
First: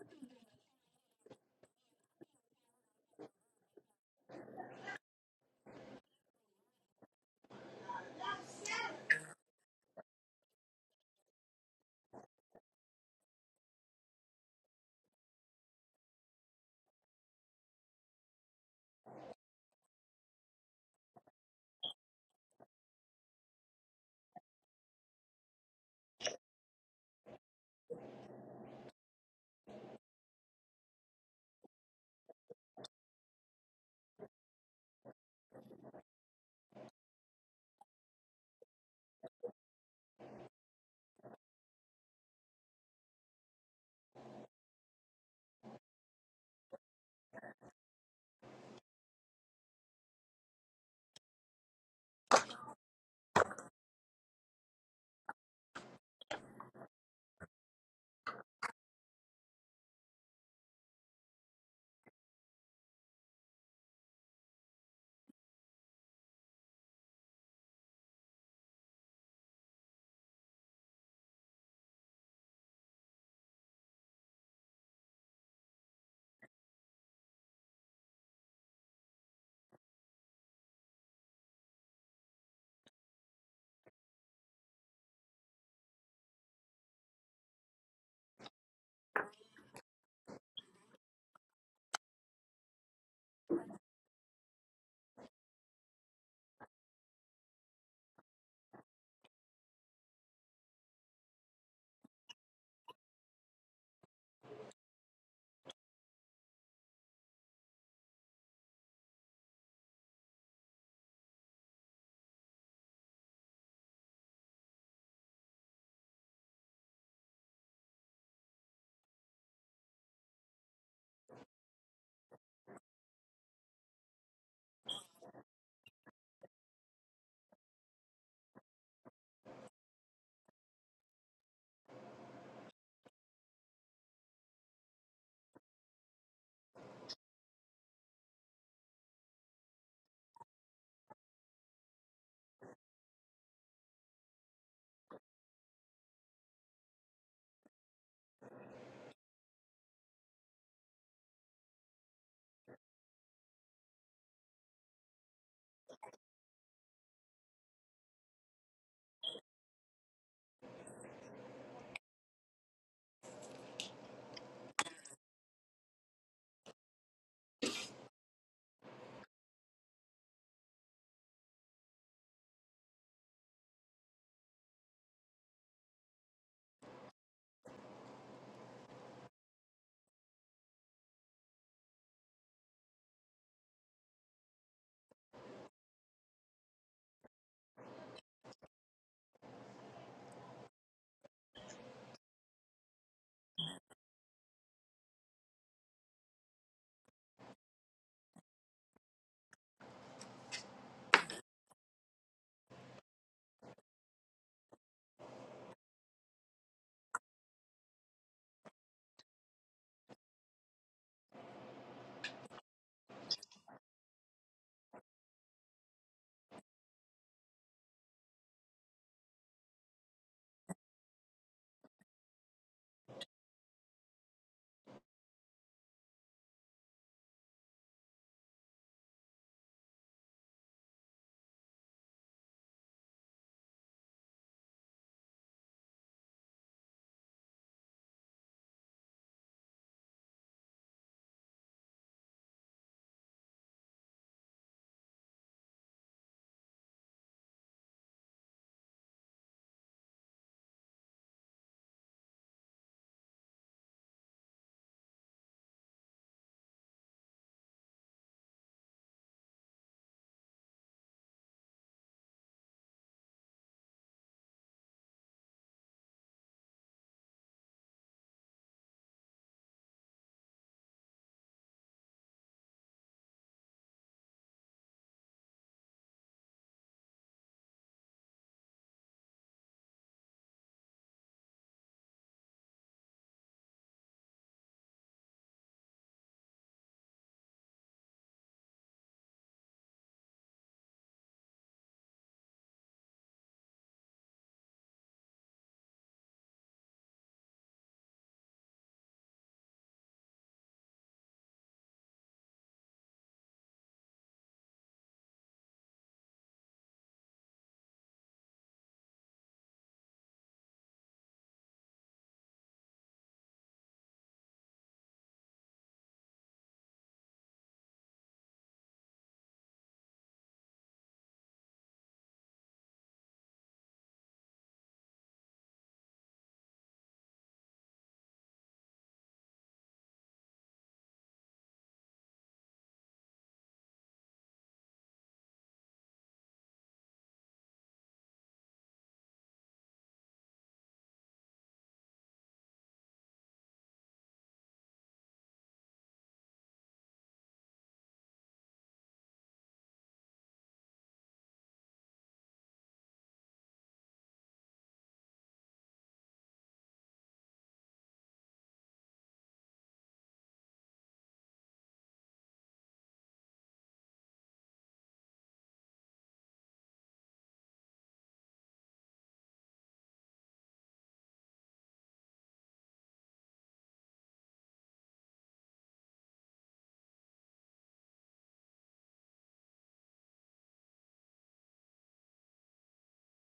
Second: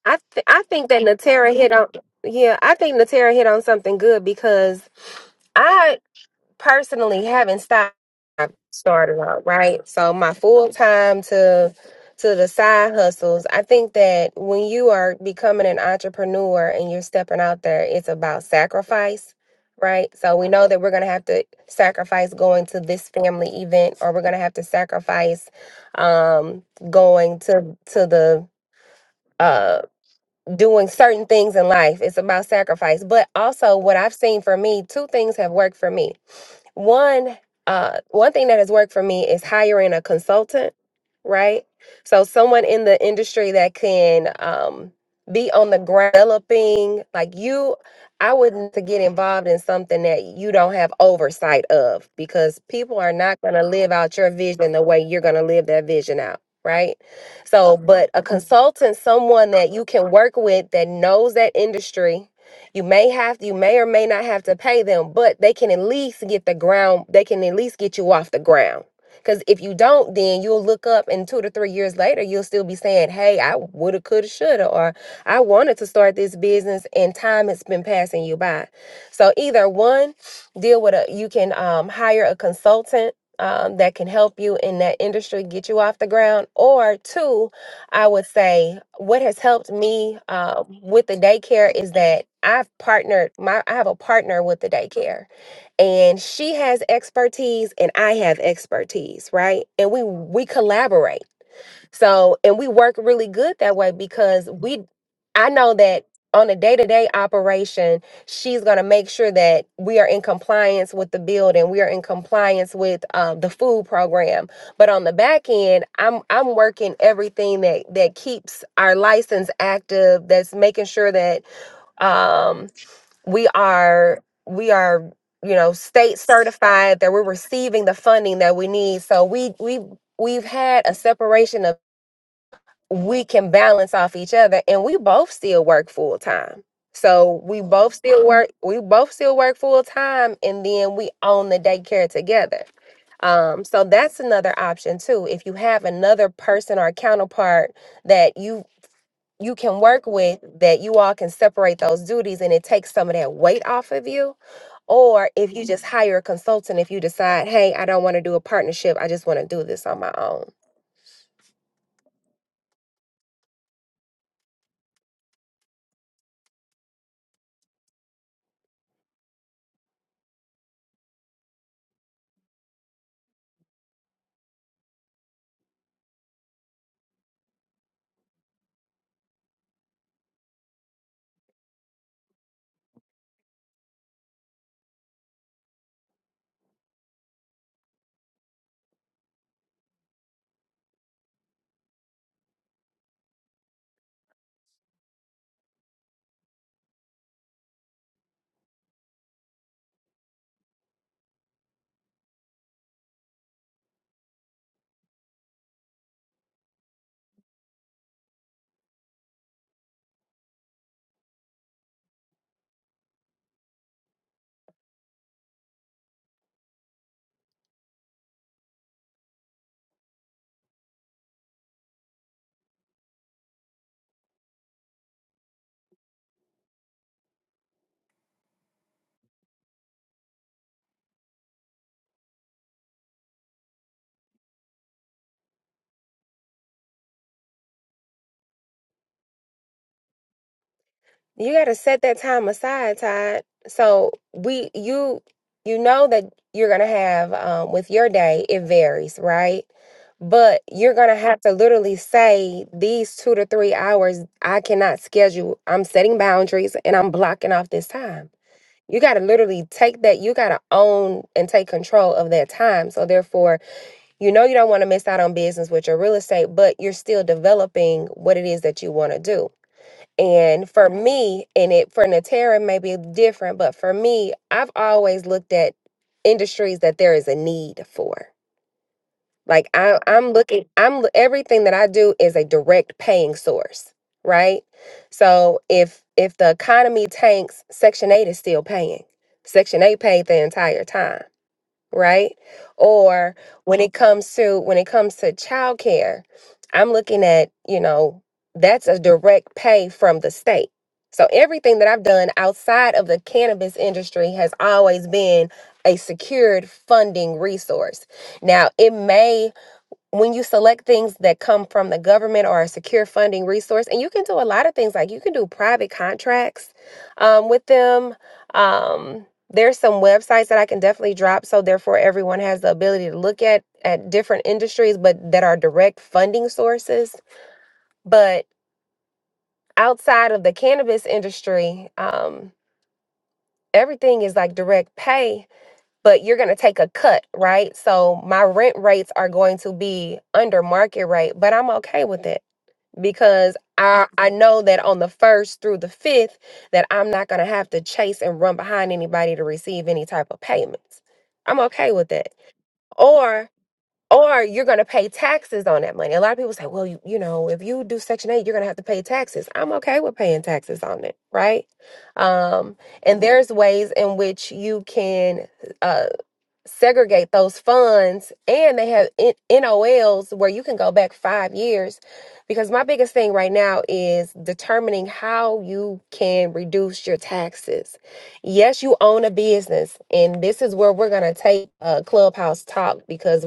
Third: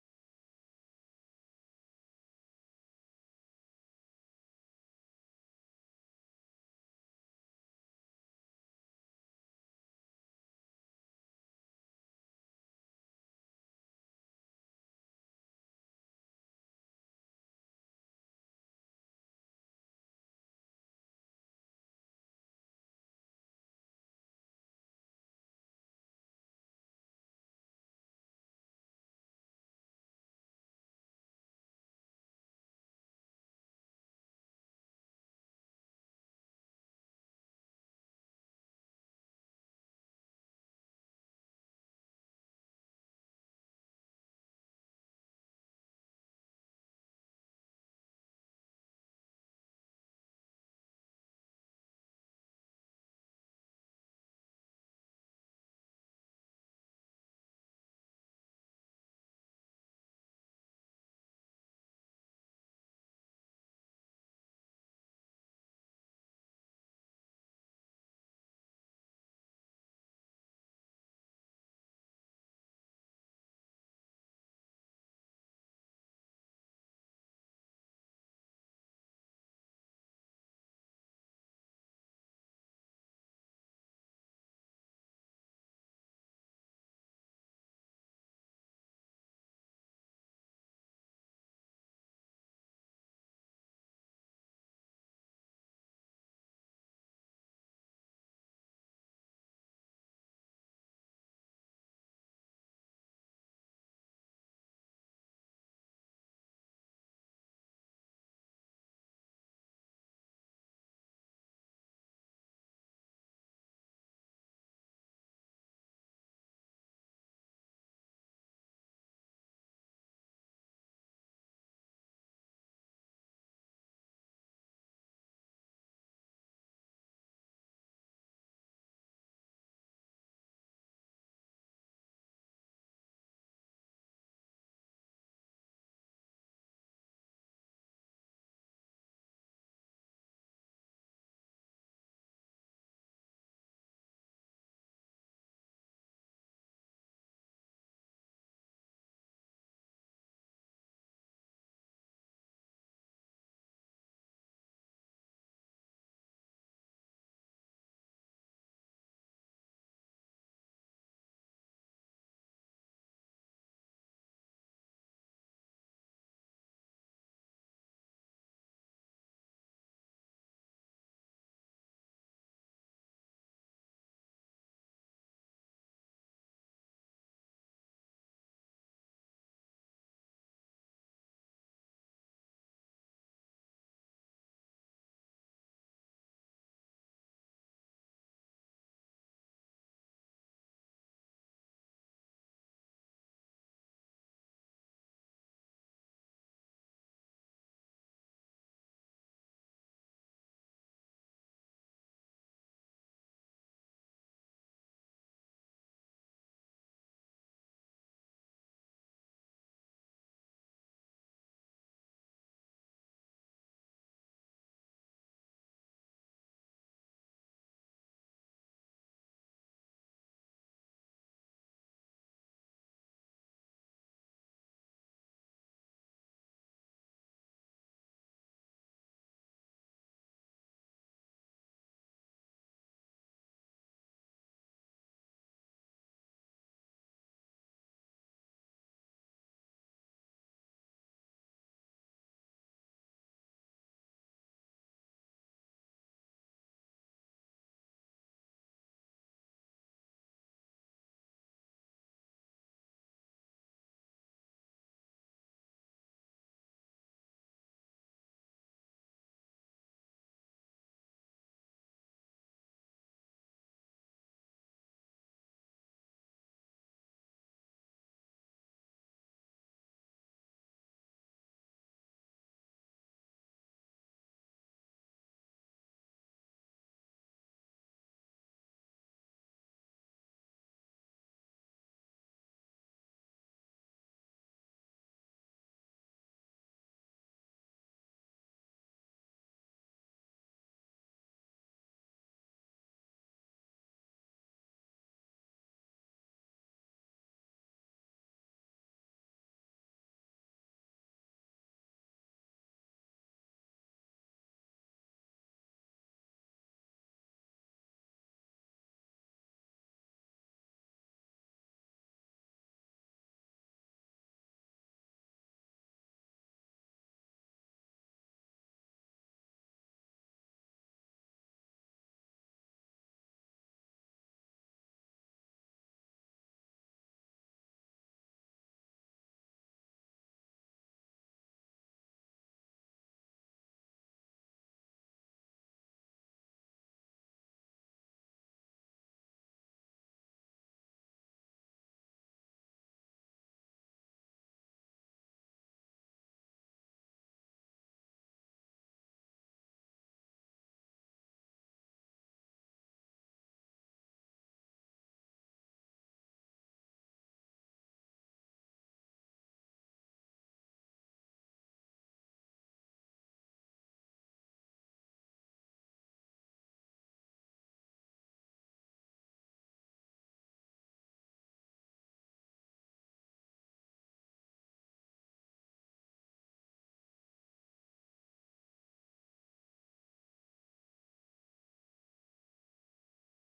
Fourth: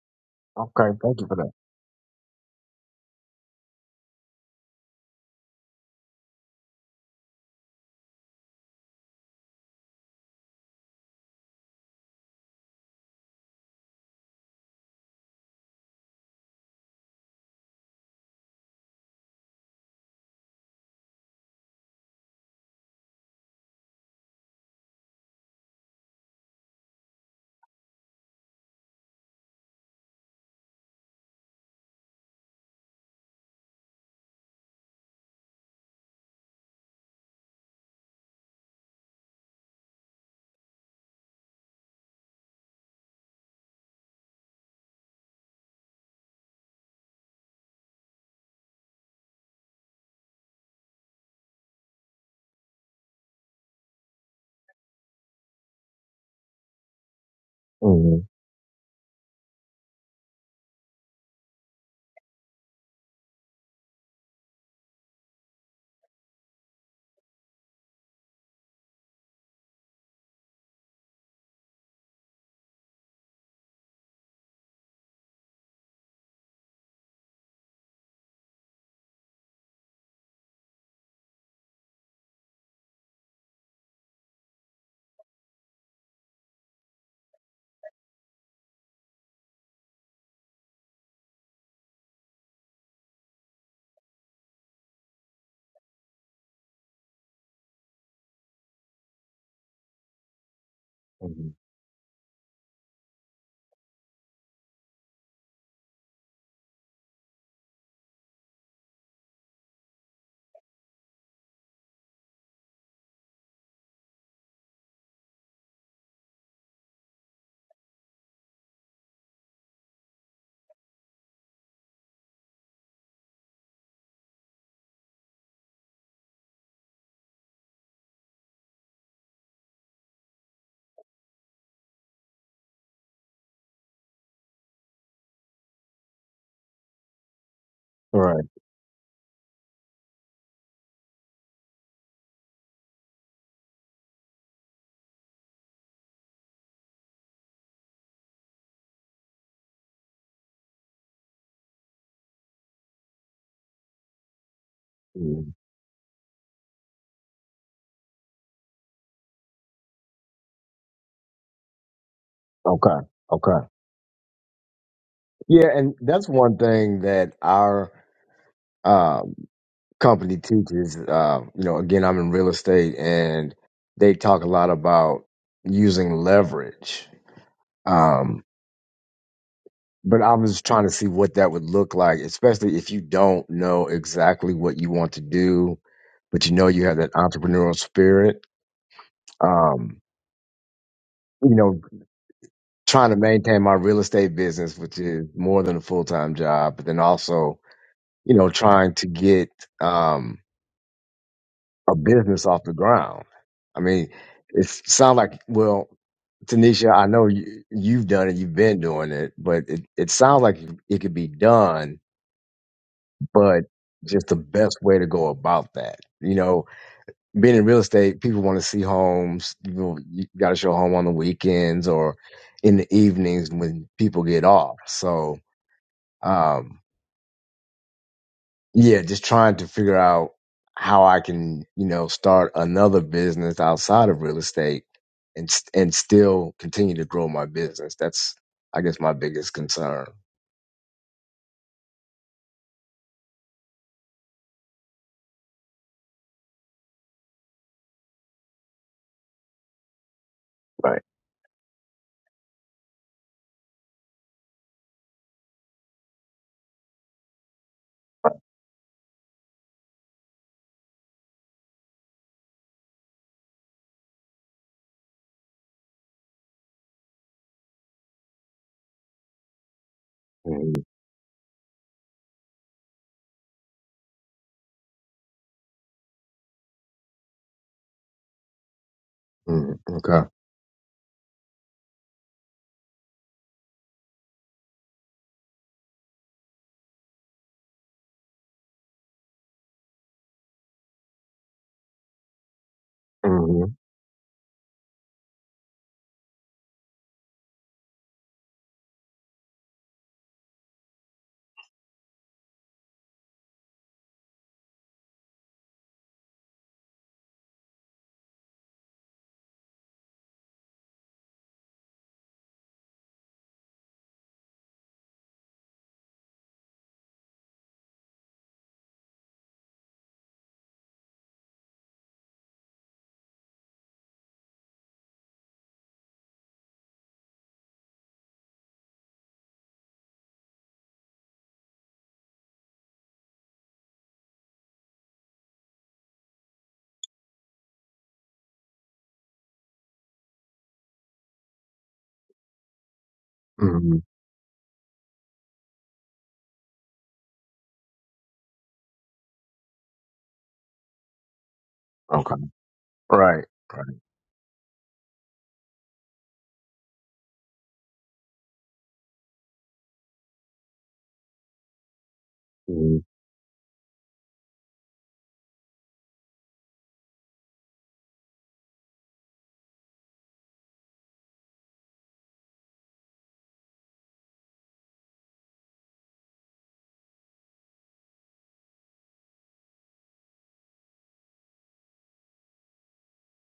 I th- I think Okay. that Thank you for that. Natara hit on yeah, I think Natara hit on something good because personally haven't stopped I started on, right? So my full time to to the side hustles, I think that when you are becoming an entrepreneur and you're stepping out there, it's about sacrifice, right? So we know that we're gonna have to sacrifice going to this family event or we're gonna have to sacrifice um going to to the uh doing certain things in life. It's about sacrifice. But also what I've seen for me, two things have worked for me one uh one thing that has worked for me is hiring a consultant, right? So someone in the industry that can um be on the ground developing like you I wouldn't to get involved in something that you don't have oversight of because people are not going to live out your vision the way you're going to live that vision out, right? So, but a Mm-hmm. consultant, someone that you can work with that knows that industry, you may have you may or may not have to pay them, but they can at least get the ground, they can at least get you off the ground. Cause if you don't, then you'll look up and two to three years later, you'll still be saying, Hey, I woulda, coulda, shoulda, or I wanted to start this business and time has been passing you by. So either one, deal with a you can um, hire a consultant um, that can help you in that industry, get you off the ground, or two, I would say what has helped me uh, with the daycare is that I've partnered my I have a partner with the daycare and she has expertise and I have expertise, right? And we we collaborate. So, and we work really good that way because we, I know that on a day to day operation, she's going to make sure that we are in compliance with the building, we are in compliance with um, the food program. But on the back end, I'm I'm working everything that that keeps our license active. That's making sure that um, we are we are you know state certified that we're receiving the funding that we need. So we we we've had a separation of we can balance off each other and we both still work full time. So we both still Wow. Right. work we both still work full time and then we own the daycare together. Um, so that's another option too. If you have another person or counterpart that you you can work with that you all can separate those duties and it takes some of that weight off of you. Or if Mhm. you just hire a consultant if you decide, hey, I don't want to do a partnership, I just want to do this on my own. Okay. Okay. Yeah, and that's one thing that our um company teaches, uh, you know, again, I'm in real estate and they talk a lot about using leverage. Um, but I was trying to see what that would look like, especially if you don't know exactly what you want to do, but you know you have that entrepreneurial spirit. Um, you know, trying to maintain my real estate business, which is more than a full time job, but then also, you know, trying to get, um, a business off the ground. I mean, it sounds like well, Tanisha, I know you, you've done it, you've been doing it, but it, it sounds like it could be done, but just the best way to go about that. You know, being in real estate, people want to see homes. You, know, you got to show a home on the weekends or in the evenings when people get off. So, um, yeah, just trying to figure out how I can, you know, start another business outside of real estate and st- and still continue to grow my business. That's I guess my biggest concern. You got to set that time aside, Todd. So we you you know that you're going to have um with your day it varies, right? But you're Right. going to have to literally say these 2 to 3 hours I cannot schedule. I'm setting boundaries and I'm blocking off this time. You got to literally take that you got to own and take control of that time. So therefore, you know you don't want to miss out on business with your real estate, but you're still developing what it is that you want to do. And Mm-hmm. for me, and it for Natera may be different, but for me, I've always looked at industries that there is a need for. Like Mm-hmm. I, Okay. I'm looking, I'm everything that I do is a direct paying source, right? So if if the economy tanks, Section Eight is still paying. Section Eight paid the entire time right? Or hmm when it comes to when it comes to childcare, I'm looking at, you know, that's a direct pay from the state. So everything that I've done outside of the cannabis industry has always been a secured funding resource. Now, it may when you select things that come from the government or a secure funding resource, and you can do a lot of things like you can do private contracts um, with them. Um, there's some websites that I can definitely drop, so therefore everyone has the ability to look at at different industries, but that are direct funding sources. But outside of the cannabis industry, um, everything is like direct pay, but you're going to take a cut, right? So my rent rates are going to be under market rate, but I'm okay with it because hmm I I know that on the first through the fifth that I'm not gonna have to chase and run behind anybody to receive any type of payments. I'm okay with that. Okay. Right. Or Right. or you're gonna pay taxes on that money. A lot of people say, well, you, you know, if you do Section Eight, you're gonna have to pay taxes. I'm okay with paying taxes on it, right? Um, hmm and there's ways in which you can uh segregate those funds and they have N- NOLs where you can go back 5 years because my biggest thing right now is determining how you can reduce your taxes. Yes, you own a business and this is where we're going to take uh, clubhouse talk because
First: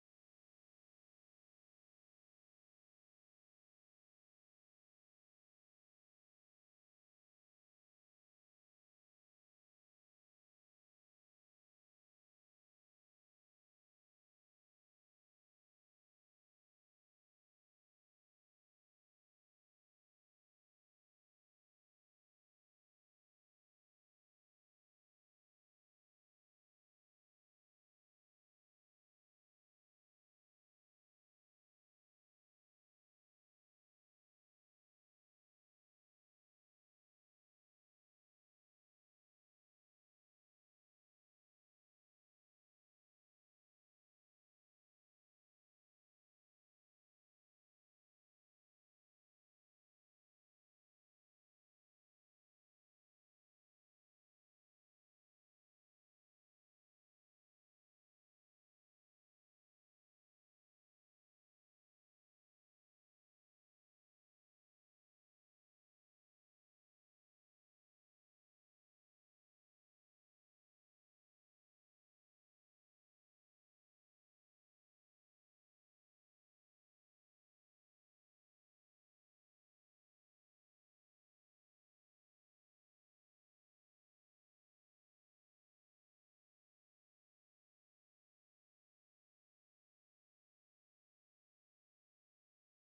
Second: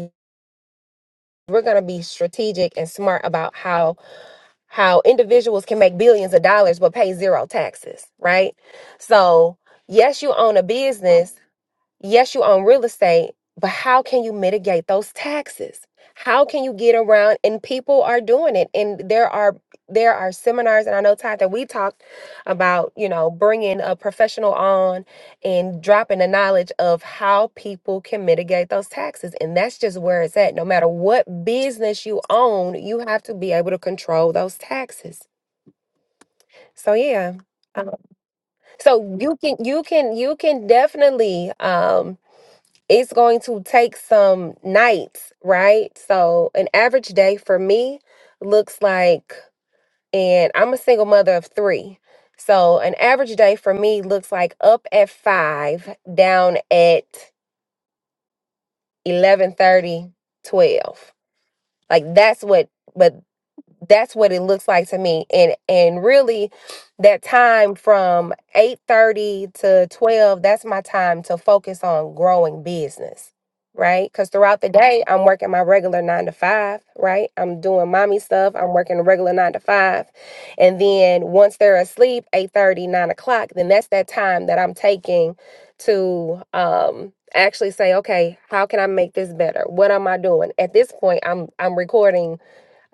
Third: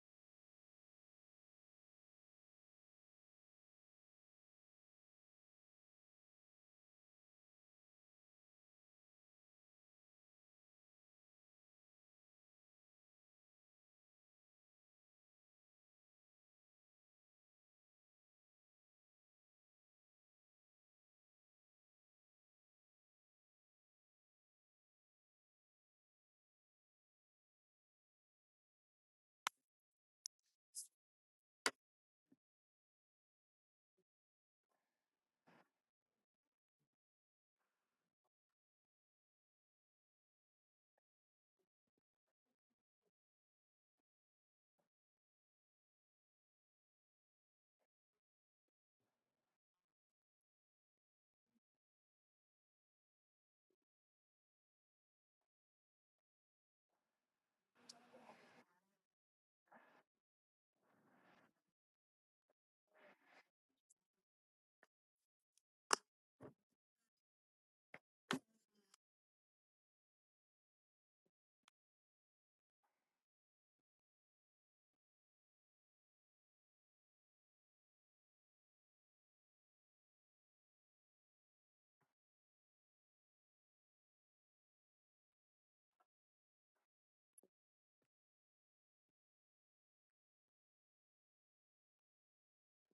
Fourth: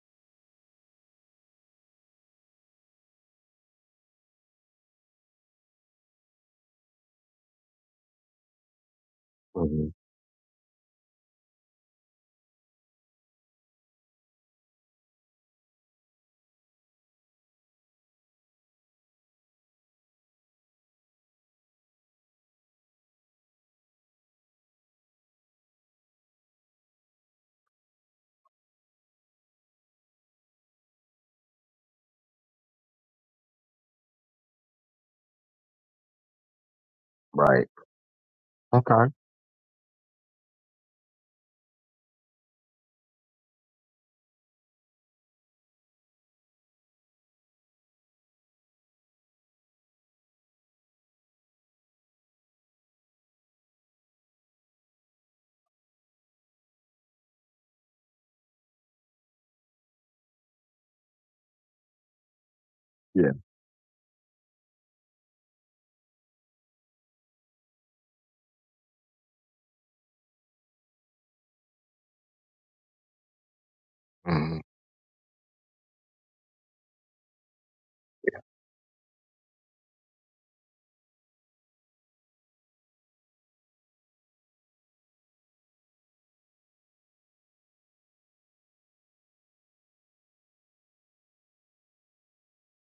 we're going to be strategic and smart about how how individuals can make billions of dollars but pay zero taxes, right? So, hmm yes, you own a business Yes, you own real estate, but how can you mitigate those taxes? How can you get around and people are doing it and there are there are seminars and I know Todd that we talked about, you know, bringing a professional on and dropping the knowledge of how people can mitigate those taxes and that's just where it's at. No matter what business you own, you have to be able to control those taxes. So yeah. Right. Um, Okay. so you can you can you can definitely um it's going to take some nights, right? So, an average day for me looks like, and I'm a single mother of three. So, an average day for me looks like up at five, down at eleven thirty, twelve. Like, that's what, but Yeah. that's what it looks like to me and and really that time from 8:30 to 12 that's my time to focus on growing business right cuz hmm throughout the day I'm working my regular 9 to 5 right I'm doing mommy stuff I'm working a regular 9 to 5 and then once they're asleep eight thirty, nine o'clock then that's that time that I'm taking to um actually say okay how can I make this better what am I doing at this point I'm I'm recording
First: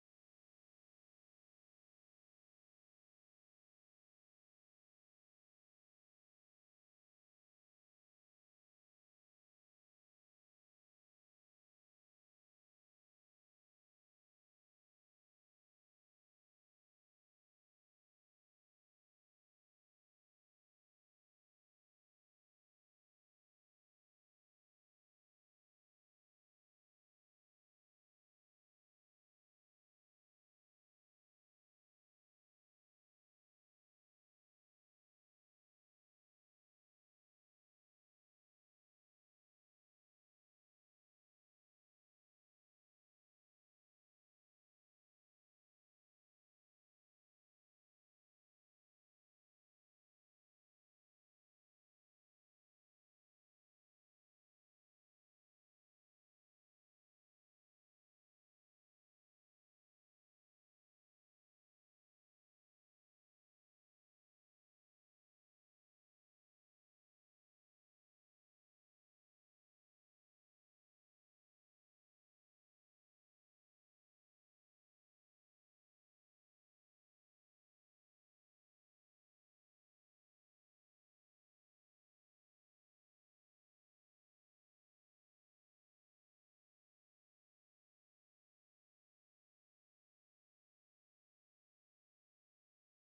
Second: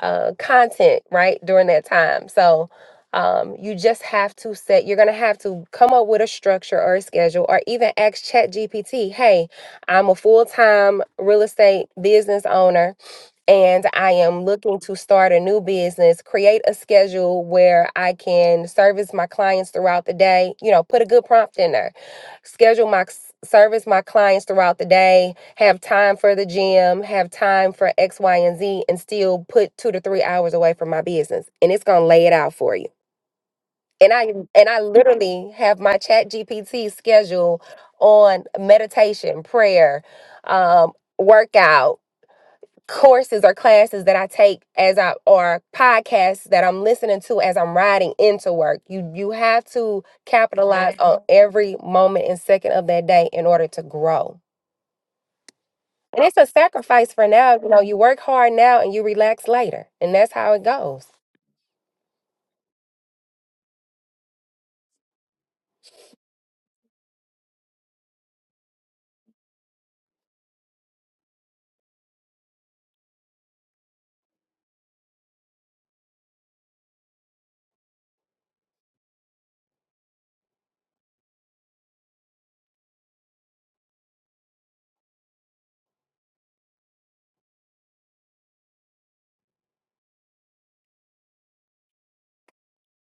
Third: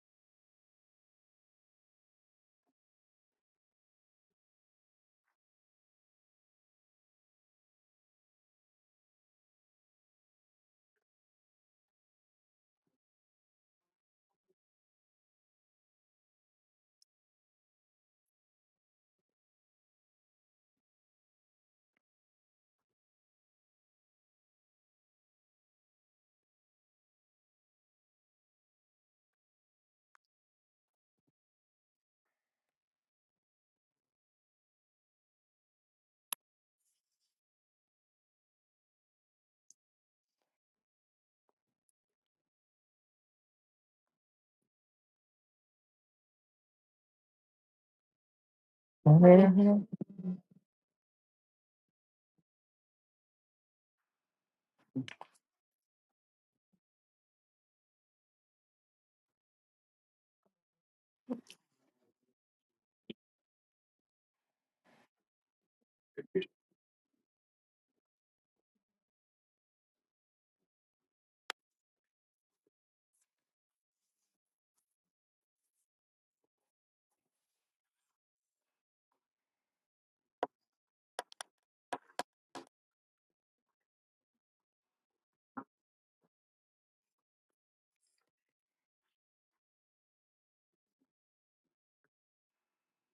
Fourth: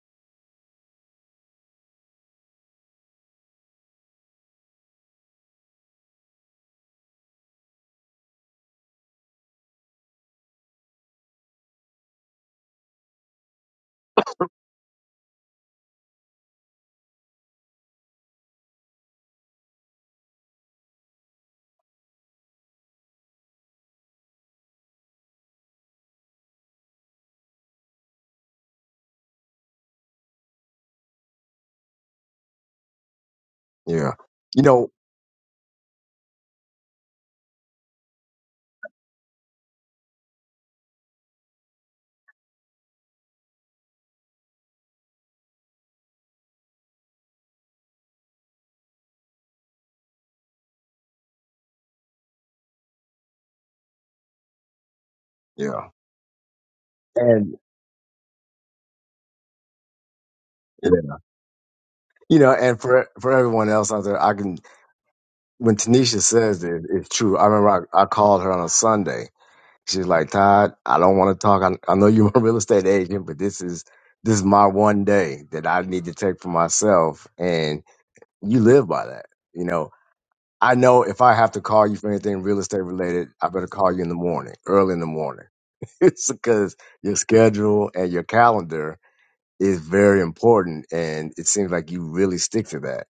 uh, content right during that time. So um, you just have to set. You're gonna have to come up with a structure or a schedule, or even ask Chat GPT, "Hey, I'm a full time real estate business owner and I am looking to start a new business, create a schedule where I can service my clients throughout the day, you know, put a good prompt in there, schedule my s- service my clients throughout the day, have time for the gym, have time for X, Y, and Z, and still put two to three hours away from my business. And it's gonna lay it out for you. Yeah. And I You and I know. literally have my chat GPT schedule on meditation, prayer, um, workout, courses or classes that I take as I or podcasts that I'm listening to as I'm riding into work. You you have Mhm. to capitalize on Mhm. every moment and second of that day in order to grow. Yeah. And it's a sacrifice for And now. You know, you work hard now and you relax later. And that's how it yeah. goes. you know, and for for everyone else out there, I can when Tanisha says it, it's true. I remember I, I called her on a Sunday She's like, Todd, I don't want to talk. I, I know you're a real estate agent, but this is this is my one day that I need to take for myself. And you live by that. You know, I know if I have to call you for anything real estate related, I better call you in the morning, early in the morning. it's because your schedule and your calendar is very important. And it seems like you really stick to that.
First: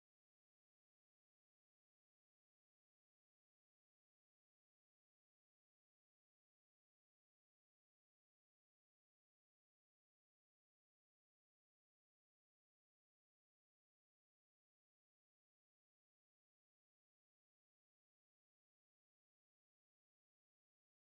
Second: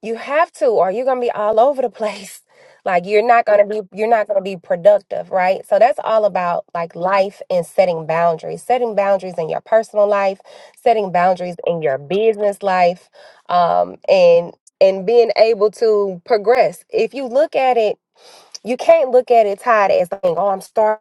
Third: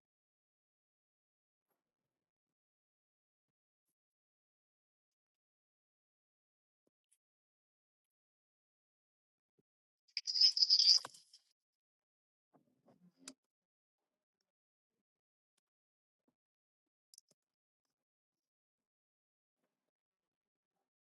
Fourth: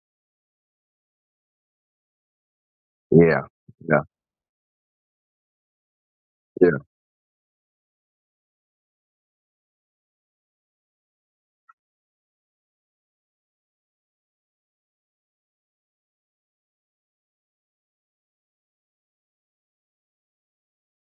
You have to, or you're gonna be all over the place. Like you're not Yeah. gonna be Yeah. you're not gonna be productive, right? So that's all about Yeah. like life and setting boundaries, setting boundaries in your personal life, setting boundaries in your business life, um, and and being able to progress. If you look at it you can't look at it tied as like, oh, I'm starting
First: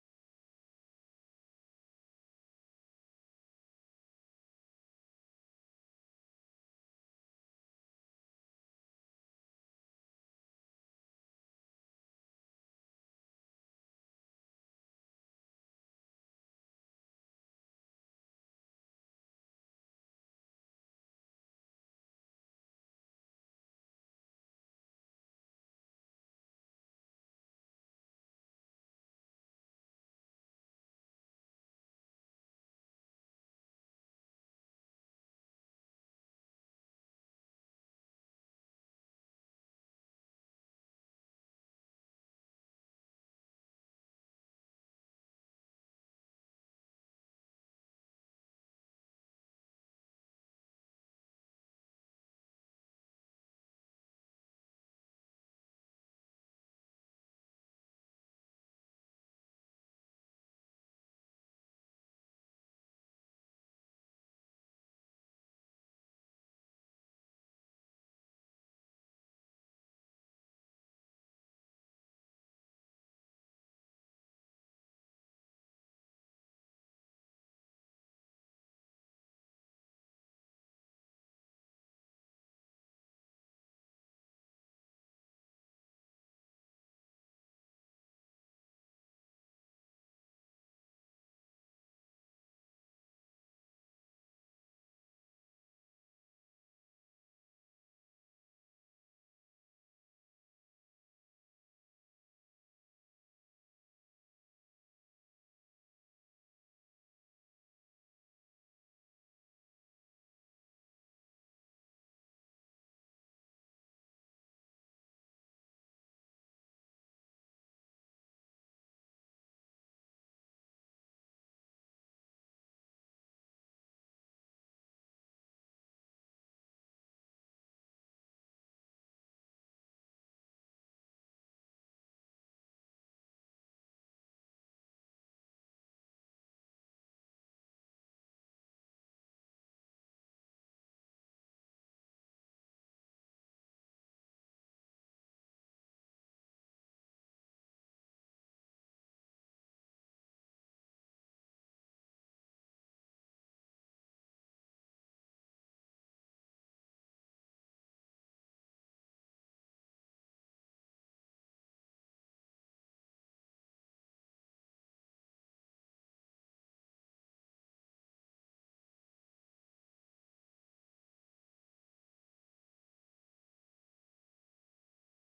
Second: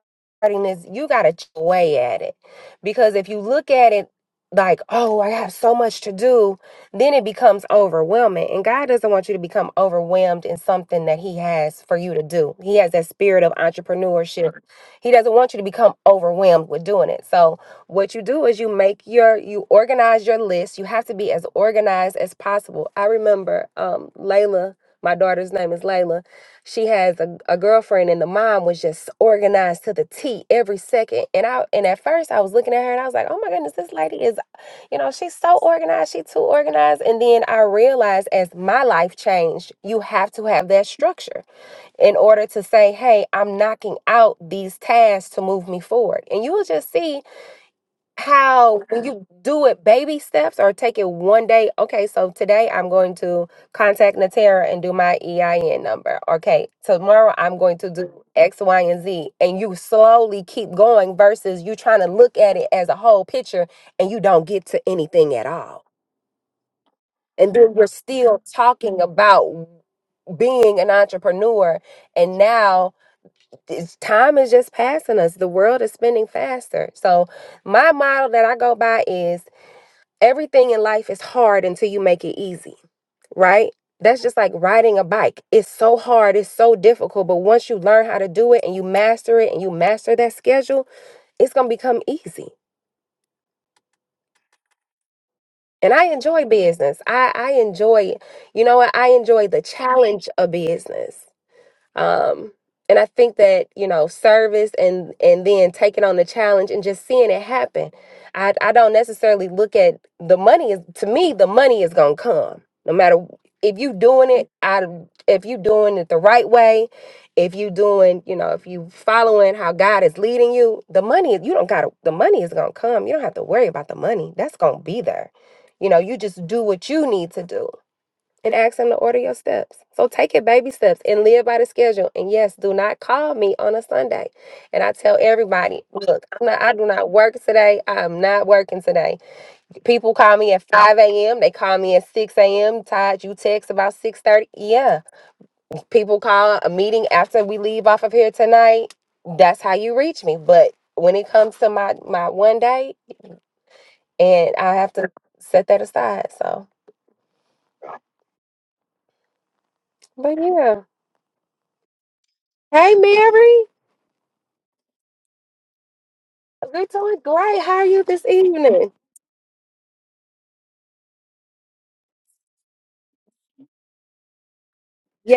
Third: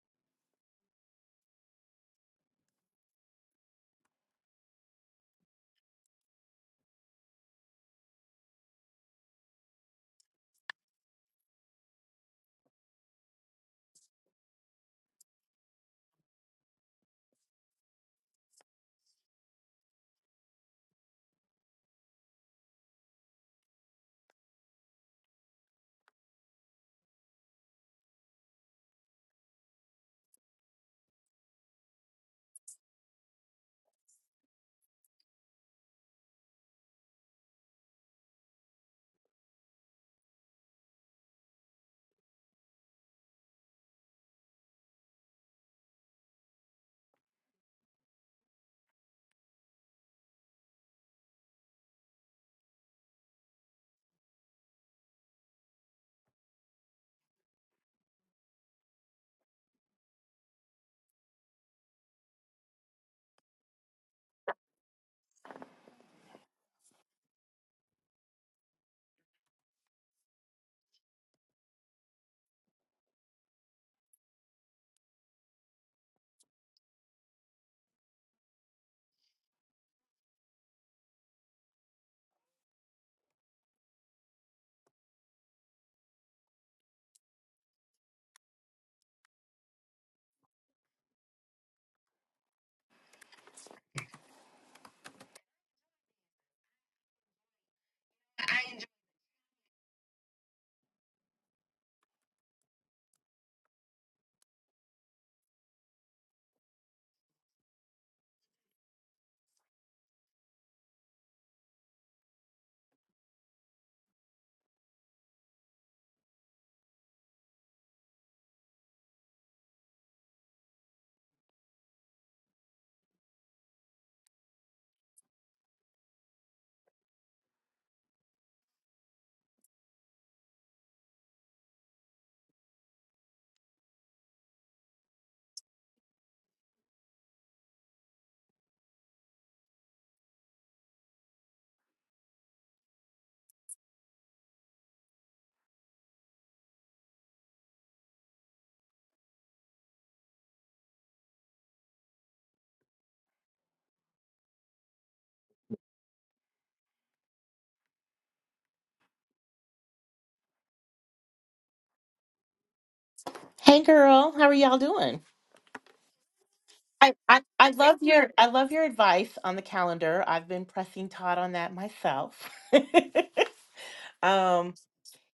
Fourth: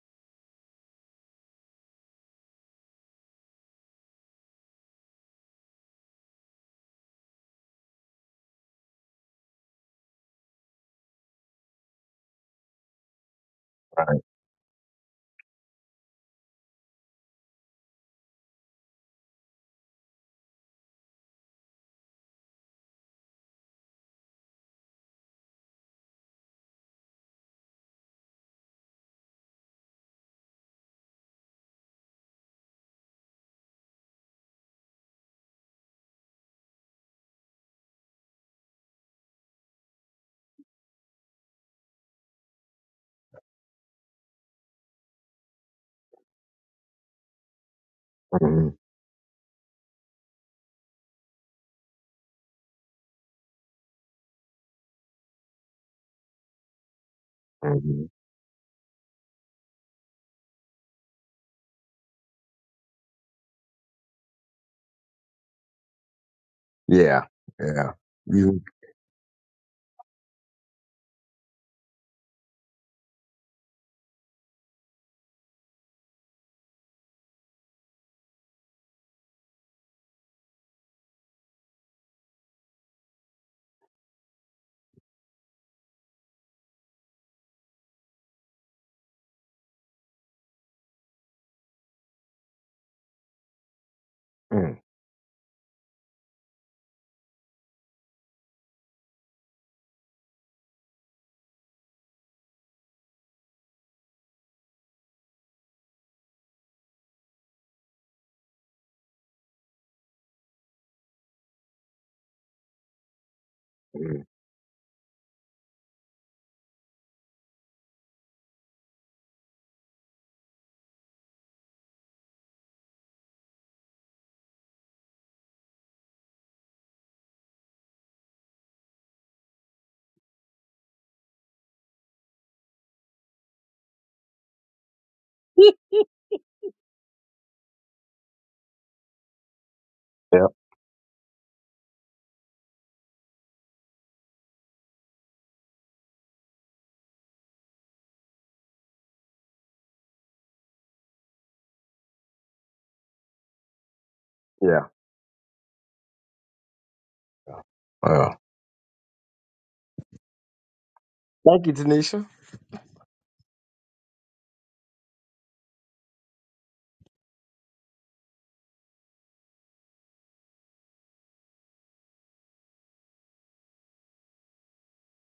this. You gotta chip away at it. Because if you look at it like, oh, I have so much to do, then it becomes overwhelming. And God doesn't want you to become overwhelmed in something that He has for you to do. He has that spirit of Right. entrepreneurship. Sure. He doesn't want you to become overwhelmed with doing it. So what you do is you make your you organize your list. You have to be as organized as possible. I remember um Layla, my daughter's name is Layla she has a, a girlfriend and the mom was just organized to the T every second. And I and at first I was looking at her and I was like, oh my goodness, this lady is, you know, she's so organized, she too organized. And then I realized as my life changed, you have to have that structure in order to say, hey, I'm knocking out these tasks to move me forward. And you will just see Mhm, how when you do it baby steps or take it one day okay so today i'm going to contact natera and do my ein number okay tomorrow i'm going to mhm. do x y and z and you slowly keep going versus you trying to look at it as a whole picture and you don't get to anything at all Yeah. and then you're Yeah. still You. talking about being an entrepreneur and now it's, time is just passing us the world is spinning faster so my model that i go by is everything in life is hard until you make it easy, right? That's just like riding a bike. It's so hard, it's so difficult, but once you learn how to do it and you master it and you master that schedule, it's going to become easy. mm, And I enjoy business. I I enjoy, you know what? I enjoy the challenge of business. um and i think that you know service and and then taking on the challenge and just seeing it happen i i don't necessarily look at the money is to me the money is gonna come no matter if you mm. doing it I if you doing it the right way if you doing you know if you following how god is leading you the money you don't gotta the money is gonna come you don't have to worry about the money that's gonna be there you know you just do what you need to do it asks him to order your steps. So take it baby steps and live by the schedule. And yes, do not call me on a Sunday. And I tell everybody, look, I'm not, I do not work today. I am not working today. People call Yep. me at 5 a.m. They call me at 6 a.m. Todd, you text about 6.30. Yeah. People call a meeting after we leave off of here tonight. That's how you reach me. But when it comes to my, my one day, and I Yeah. have to set that aside. So, Wow. but yeah. Thank you, Tanisha. Hey, Mary. Hey girl, how are y'all doing? They I, doing I great. I How are love you this your I love your evening? advice on the calendar. I've been pressing Todd on that myself. um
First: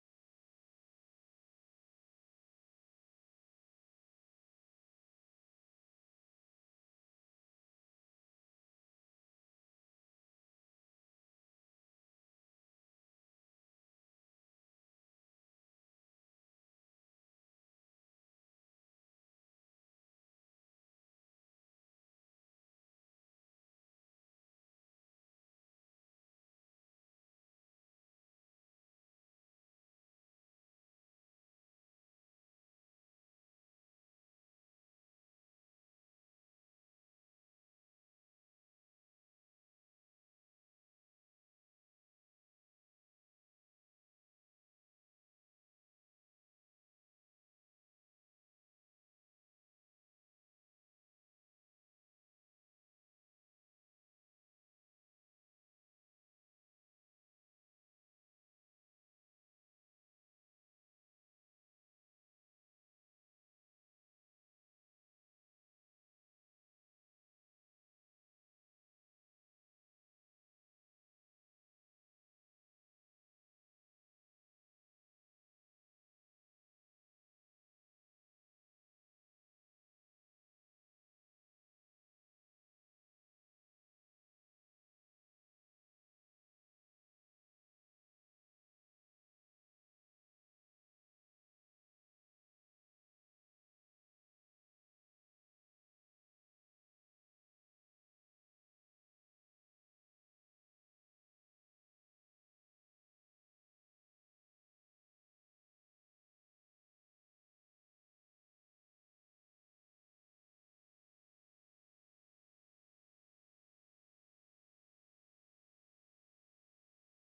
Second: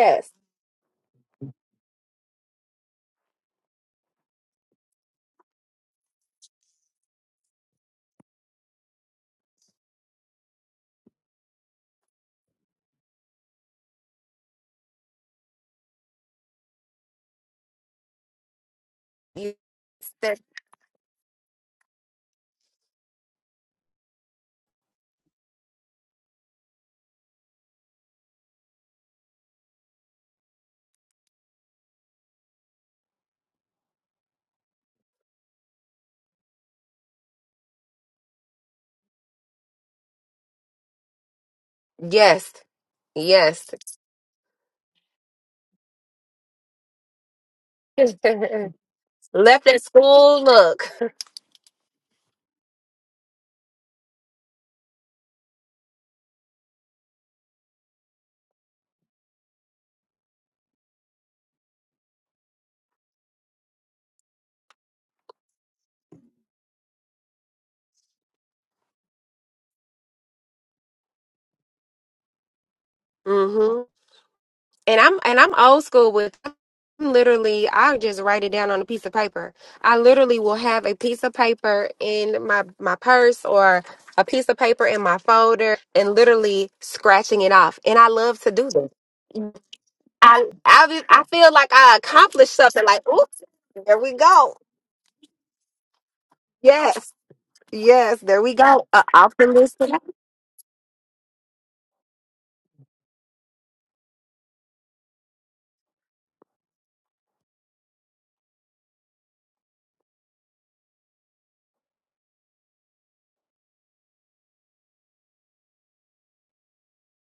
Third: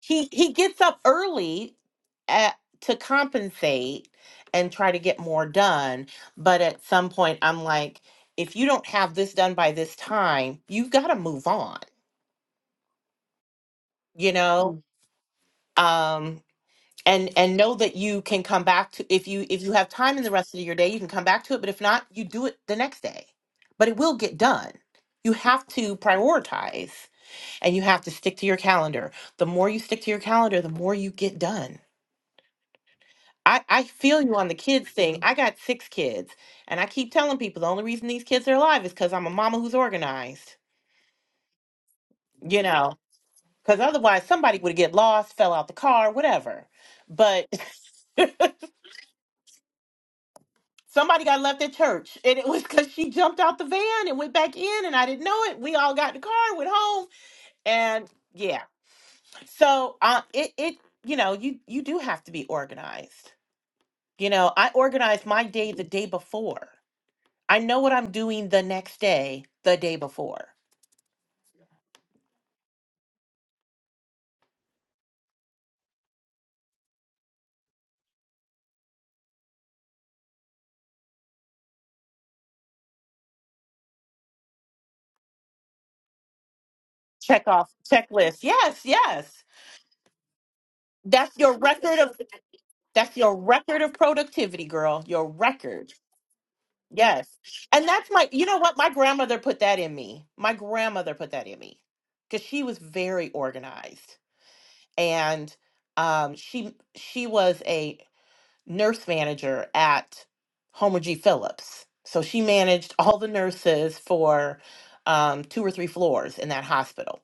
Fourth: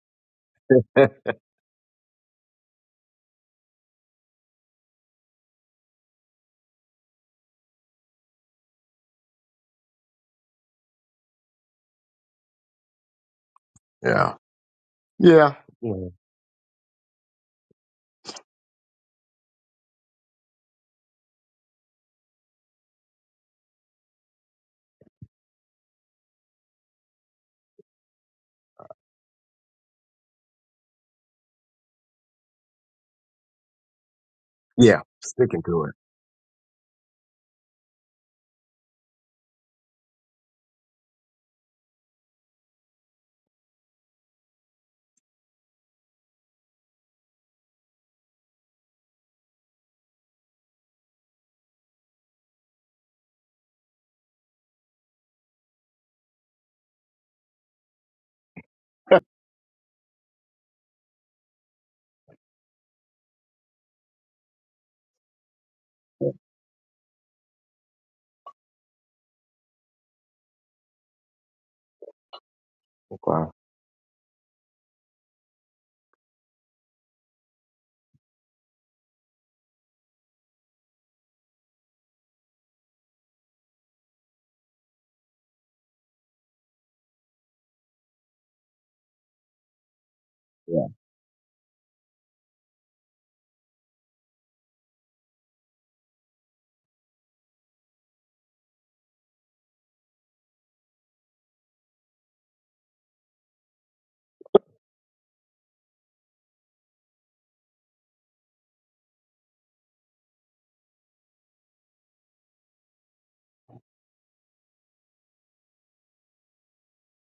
he he gets up early at, to compensate and try to get more done, but at some point I'm like if you don't have this done by this time, you've got to move on, yeah. you know? Yeah. Mm. Yeah. Um, and and know that you can come back to if you Yes. if you have time in the that- rest of your day you can come back to it but if not you do it the next day but it will get done you have to prioritize and you have to stick to your calendar the more you stick to your calendar the more you get done I, I feel you on the kids Yeah. thing. I got Sticking to six it. kids, and I keep telling people the only reason these kids are alive is because I'm a mama who's organized, Yes. you know, Yes. because otherwise somebody would get lost, fell out the car, whatever. But Left at school. Look. Somebody got left at church, and it was because she jumped out the van and went back in, and I didn't know it. We all got in the car, went home, and yeah. So uh, it it you know you you do have to be organized. You know, I organize my day the day before. I know what I'm doing the next day, the day before. Wow. hmm And I'm and I'm old school with. I'm literally, I just write it down on a piece of paper. I literally will have a piece of paper in my my purse or a piece of paper in my folder, and literally scratching Check it off off. And I checklist. love to do Yes, this. yes. I I, Yeah. be- I That's feel your like I record of accomplished something. Like, that's your oops, record of there we go. productivity, girl. Your record. Yes. Yes. And that's Yes, my, there you we know what? go. My Uh, off grandmother the put list. that in tonight. me. My grandmother put that in me because she was very organized. And um, she she was a nurse manager at Homer G. Phillips. So she managed all the nurses for um, two or three floors in that hospital.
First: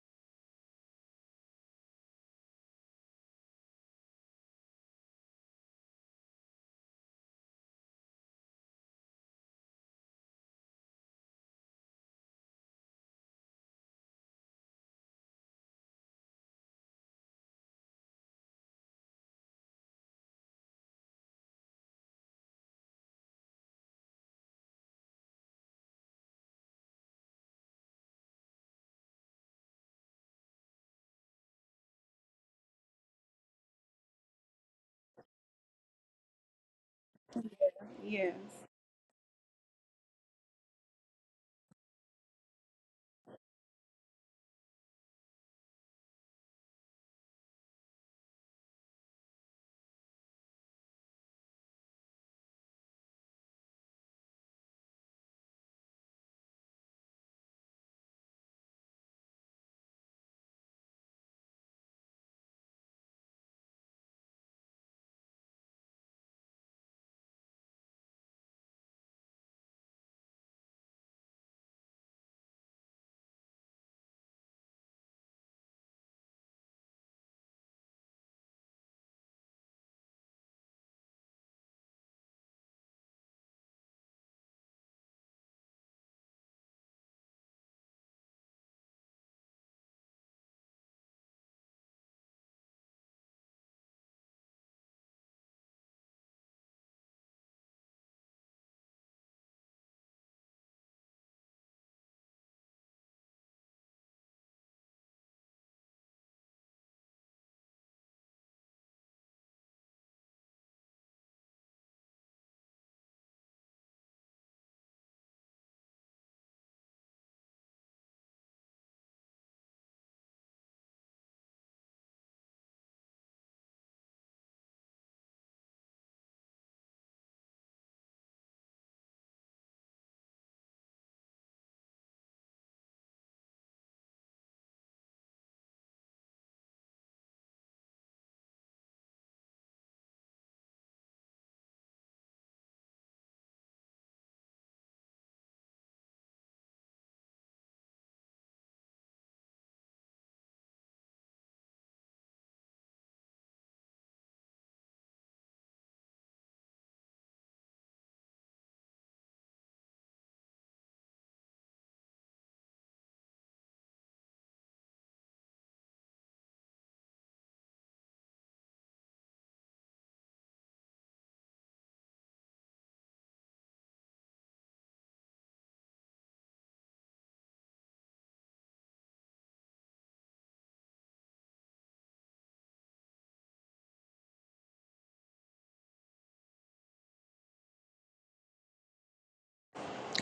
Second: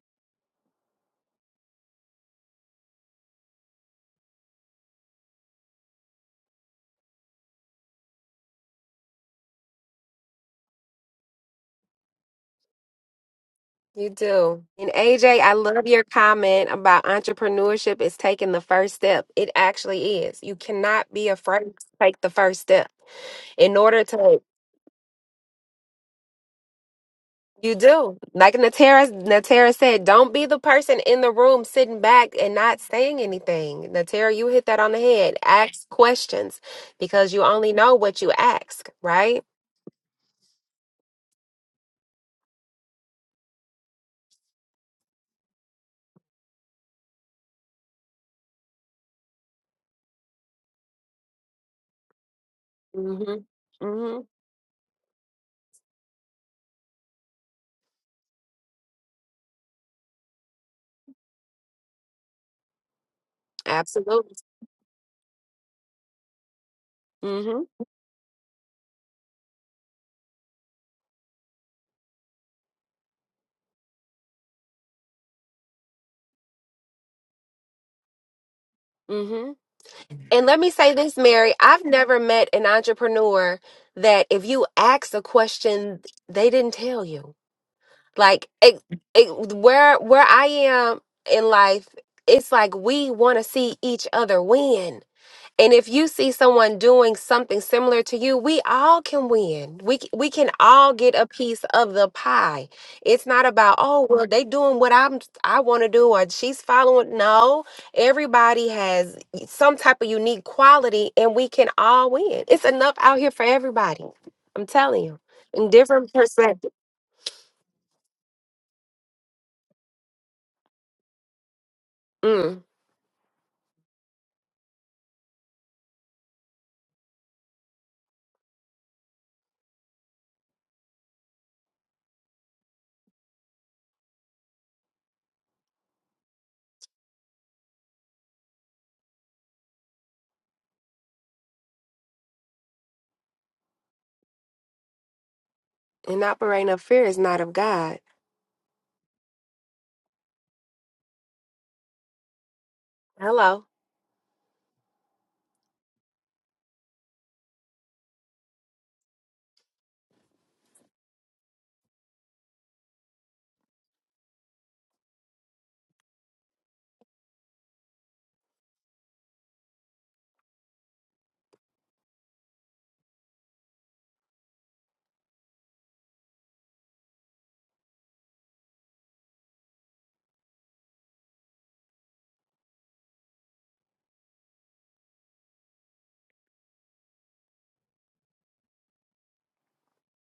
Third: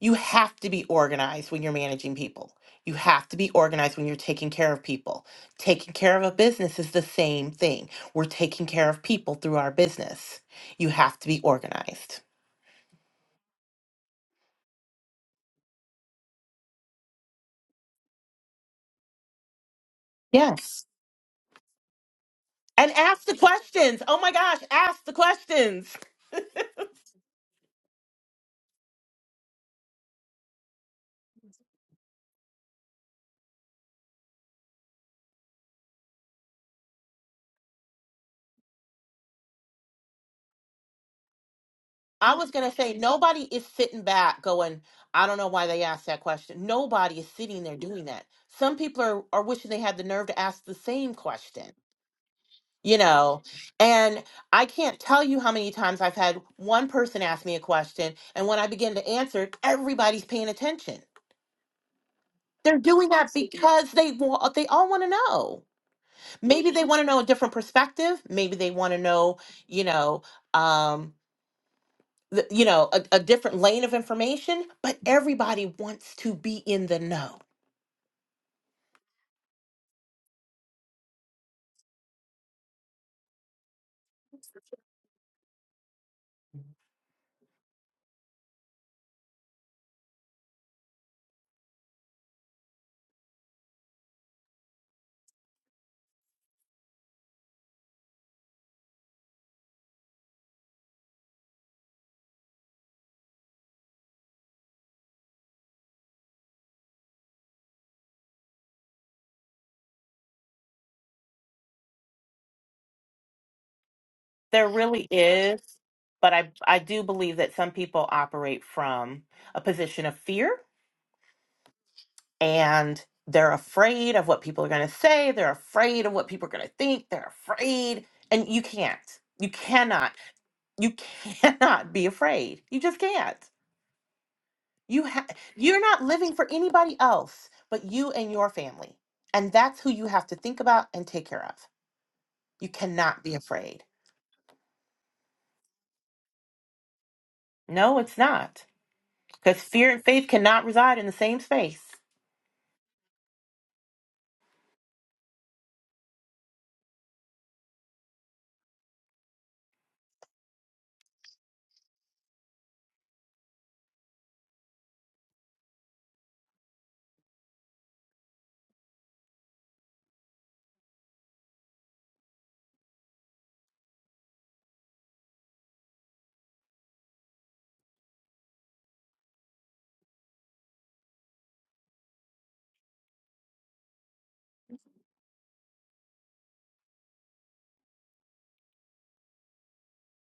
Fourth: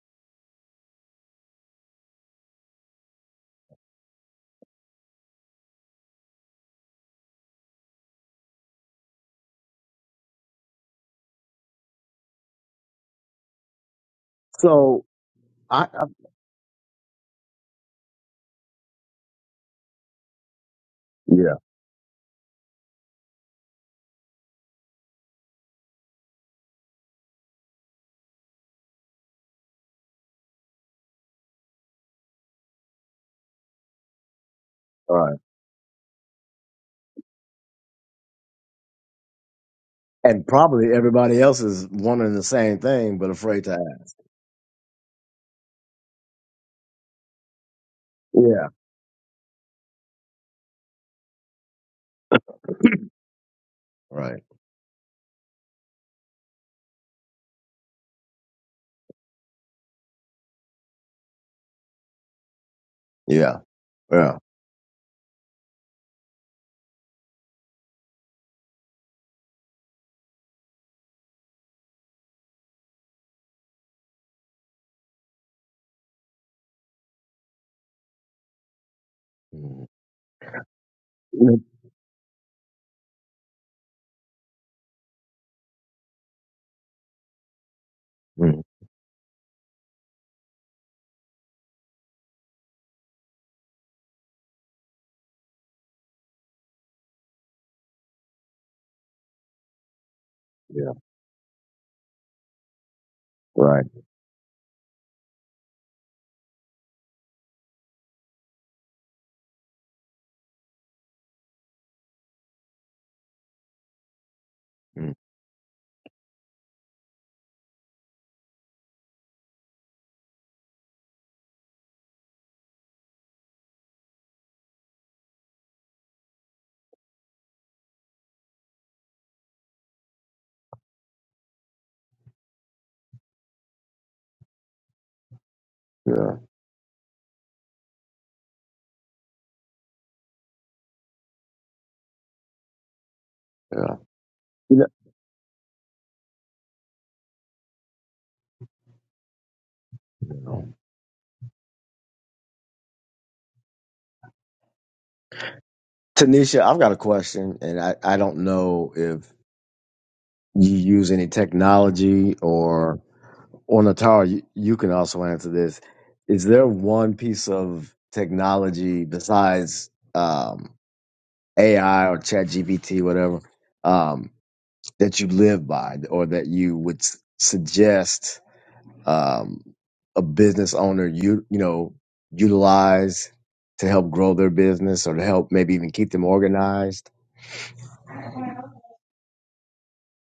You have to be organized when you're managing people. You have to be organized when you're taking care of people. Taking care of a business is the same thing. We're taking care of people through our business. You have to be organized. You do. And So AJ, I love I, I your comment about entrepreneurship is taking the first step. It actually is. You Yes. cannot be yeah. afraid to take the first step And ask the in questions. order Oh my to. gosh, ask the questions. You do. Like Natara, Natara said, don't be the person in the room sitting back and not saying anything. Natara, you hit that on the All head. right. Ask questions because you only know what you yes ask, right? And probably everybody else is wondering I the was going to same say, thing, but nobody afraid is to ask. sitting back going, I don't know why they asked that question. Nobody is sitting there doing that. Yeah. Some people are, are wishing they had the nerve to ask the same question. you know Mm-hmm. Mm-hmm. and Right. i can't tell you how many times i've had one person ask me a question and when i begin to answer it, everybody's paying attention they're doing that Yeah. because they Absolutely. Yeah. want they all want to know maybe they want to know a different Mm-hmm. perspective maybe they want to know you know um th- you know a, a different lane of information but everybody wants to be in the know Mm. And let me say this, Mary, I've never met an entrepreneur that if you ask a question, they didn't tell you. Like Mm. it, it, where where I am in life, it's like we want to see each other win. And if you see someone doing something similar to you, we all can win. We c- we can all Yeah. get a piece of the pie. It's not about Right. oh well they doing what I'm I want to do or she's following. No, everybody has some type of unique quality, and we can all win. It's enough out here for everybody. I'm there telling really Mm. you, is in different but i perspective. i do believe that some people operate from a position of fear Mm. and they're afraid of what people are going to say they're afraid of what people are going to think they're afraid and you can't you cannot you cannot be afraid you just can't you ha- you're not living Yeah. for anybody else but you and your family and that's who you have to think about and take care of you cannot be afraid Yeah. You And operating of fear is not of God. no it's not because fear and faith cannot know, reside in the same space Hello, Tanisha, I've got a question, and I, I don't know if you use any technology or Or Natara, you, you can also answer this. Is there one piece of technology besides um, AI or ChatGPT, whatever, um, that you live by, or that you would s- suggest um, a business owner you you know utilize to help grow their business, or to help maybe even keep them organized?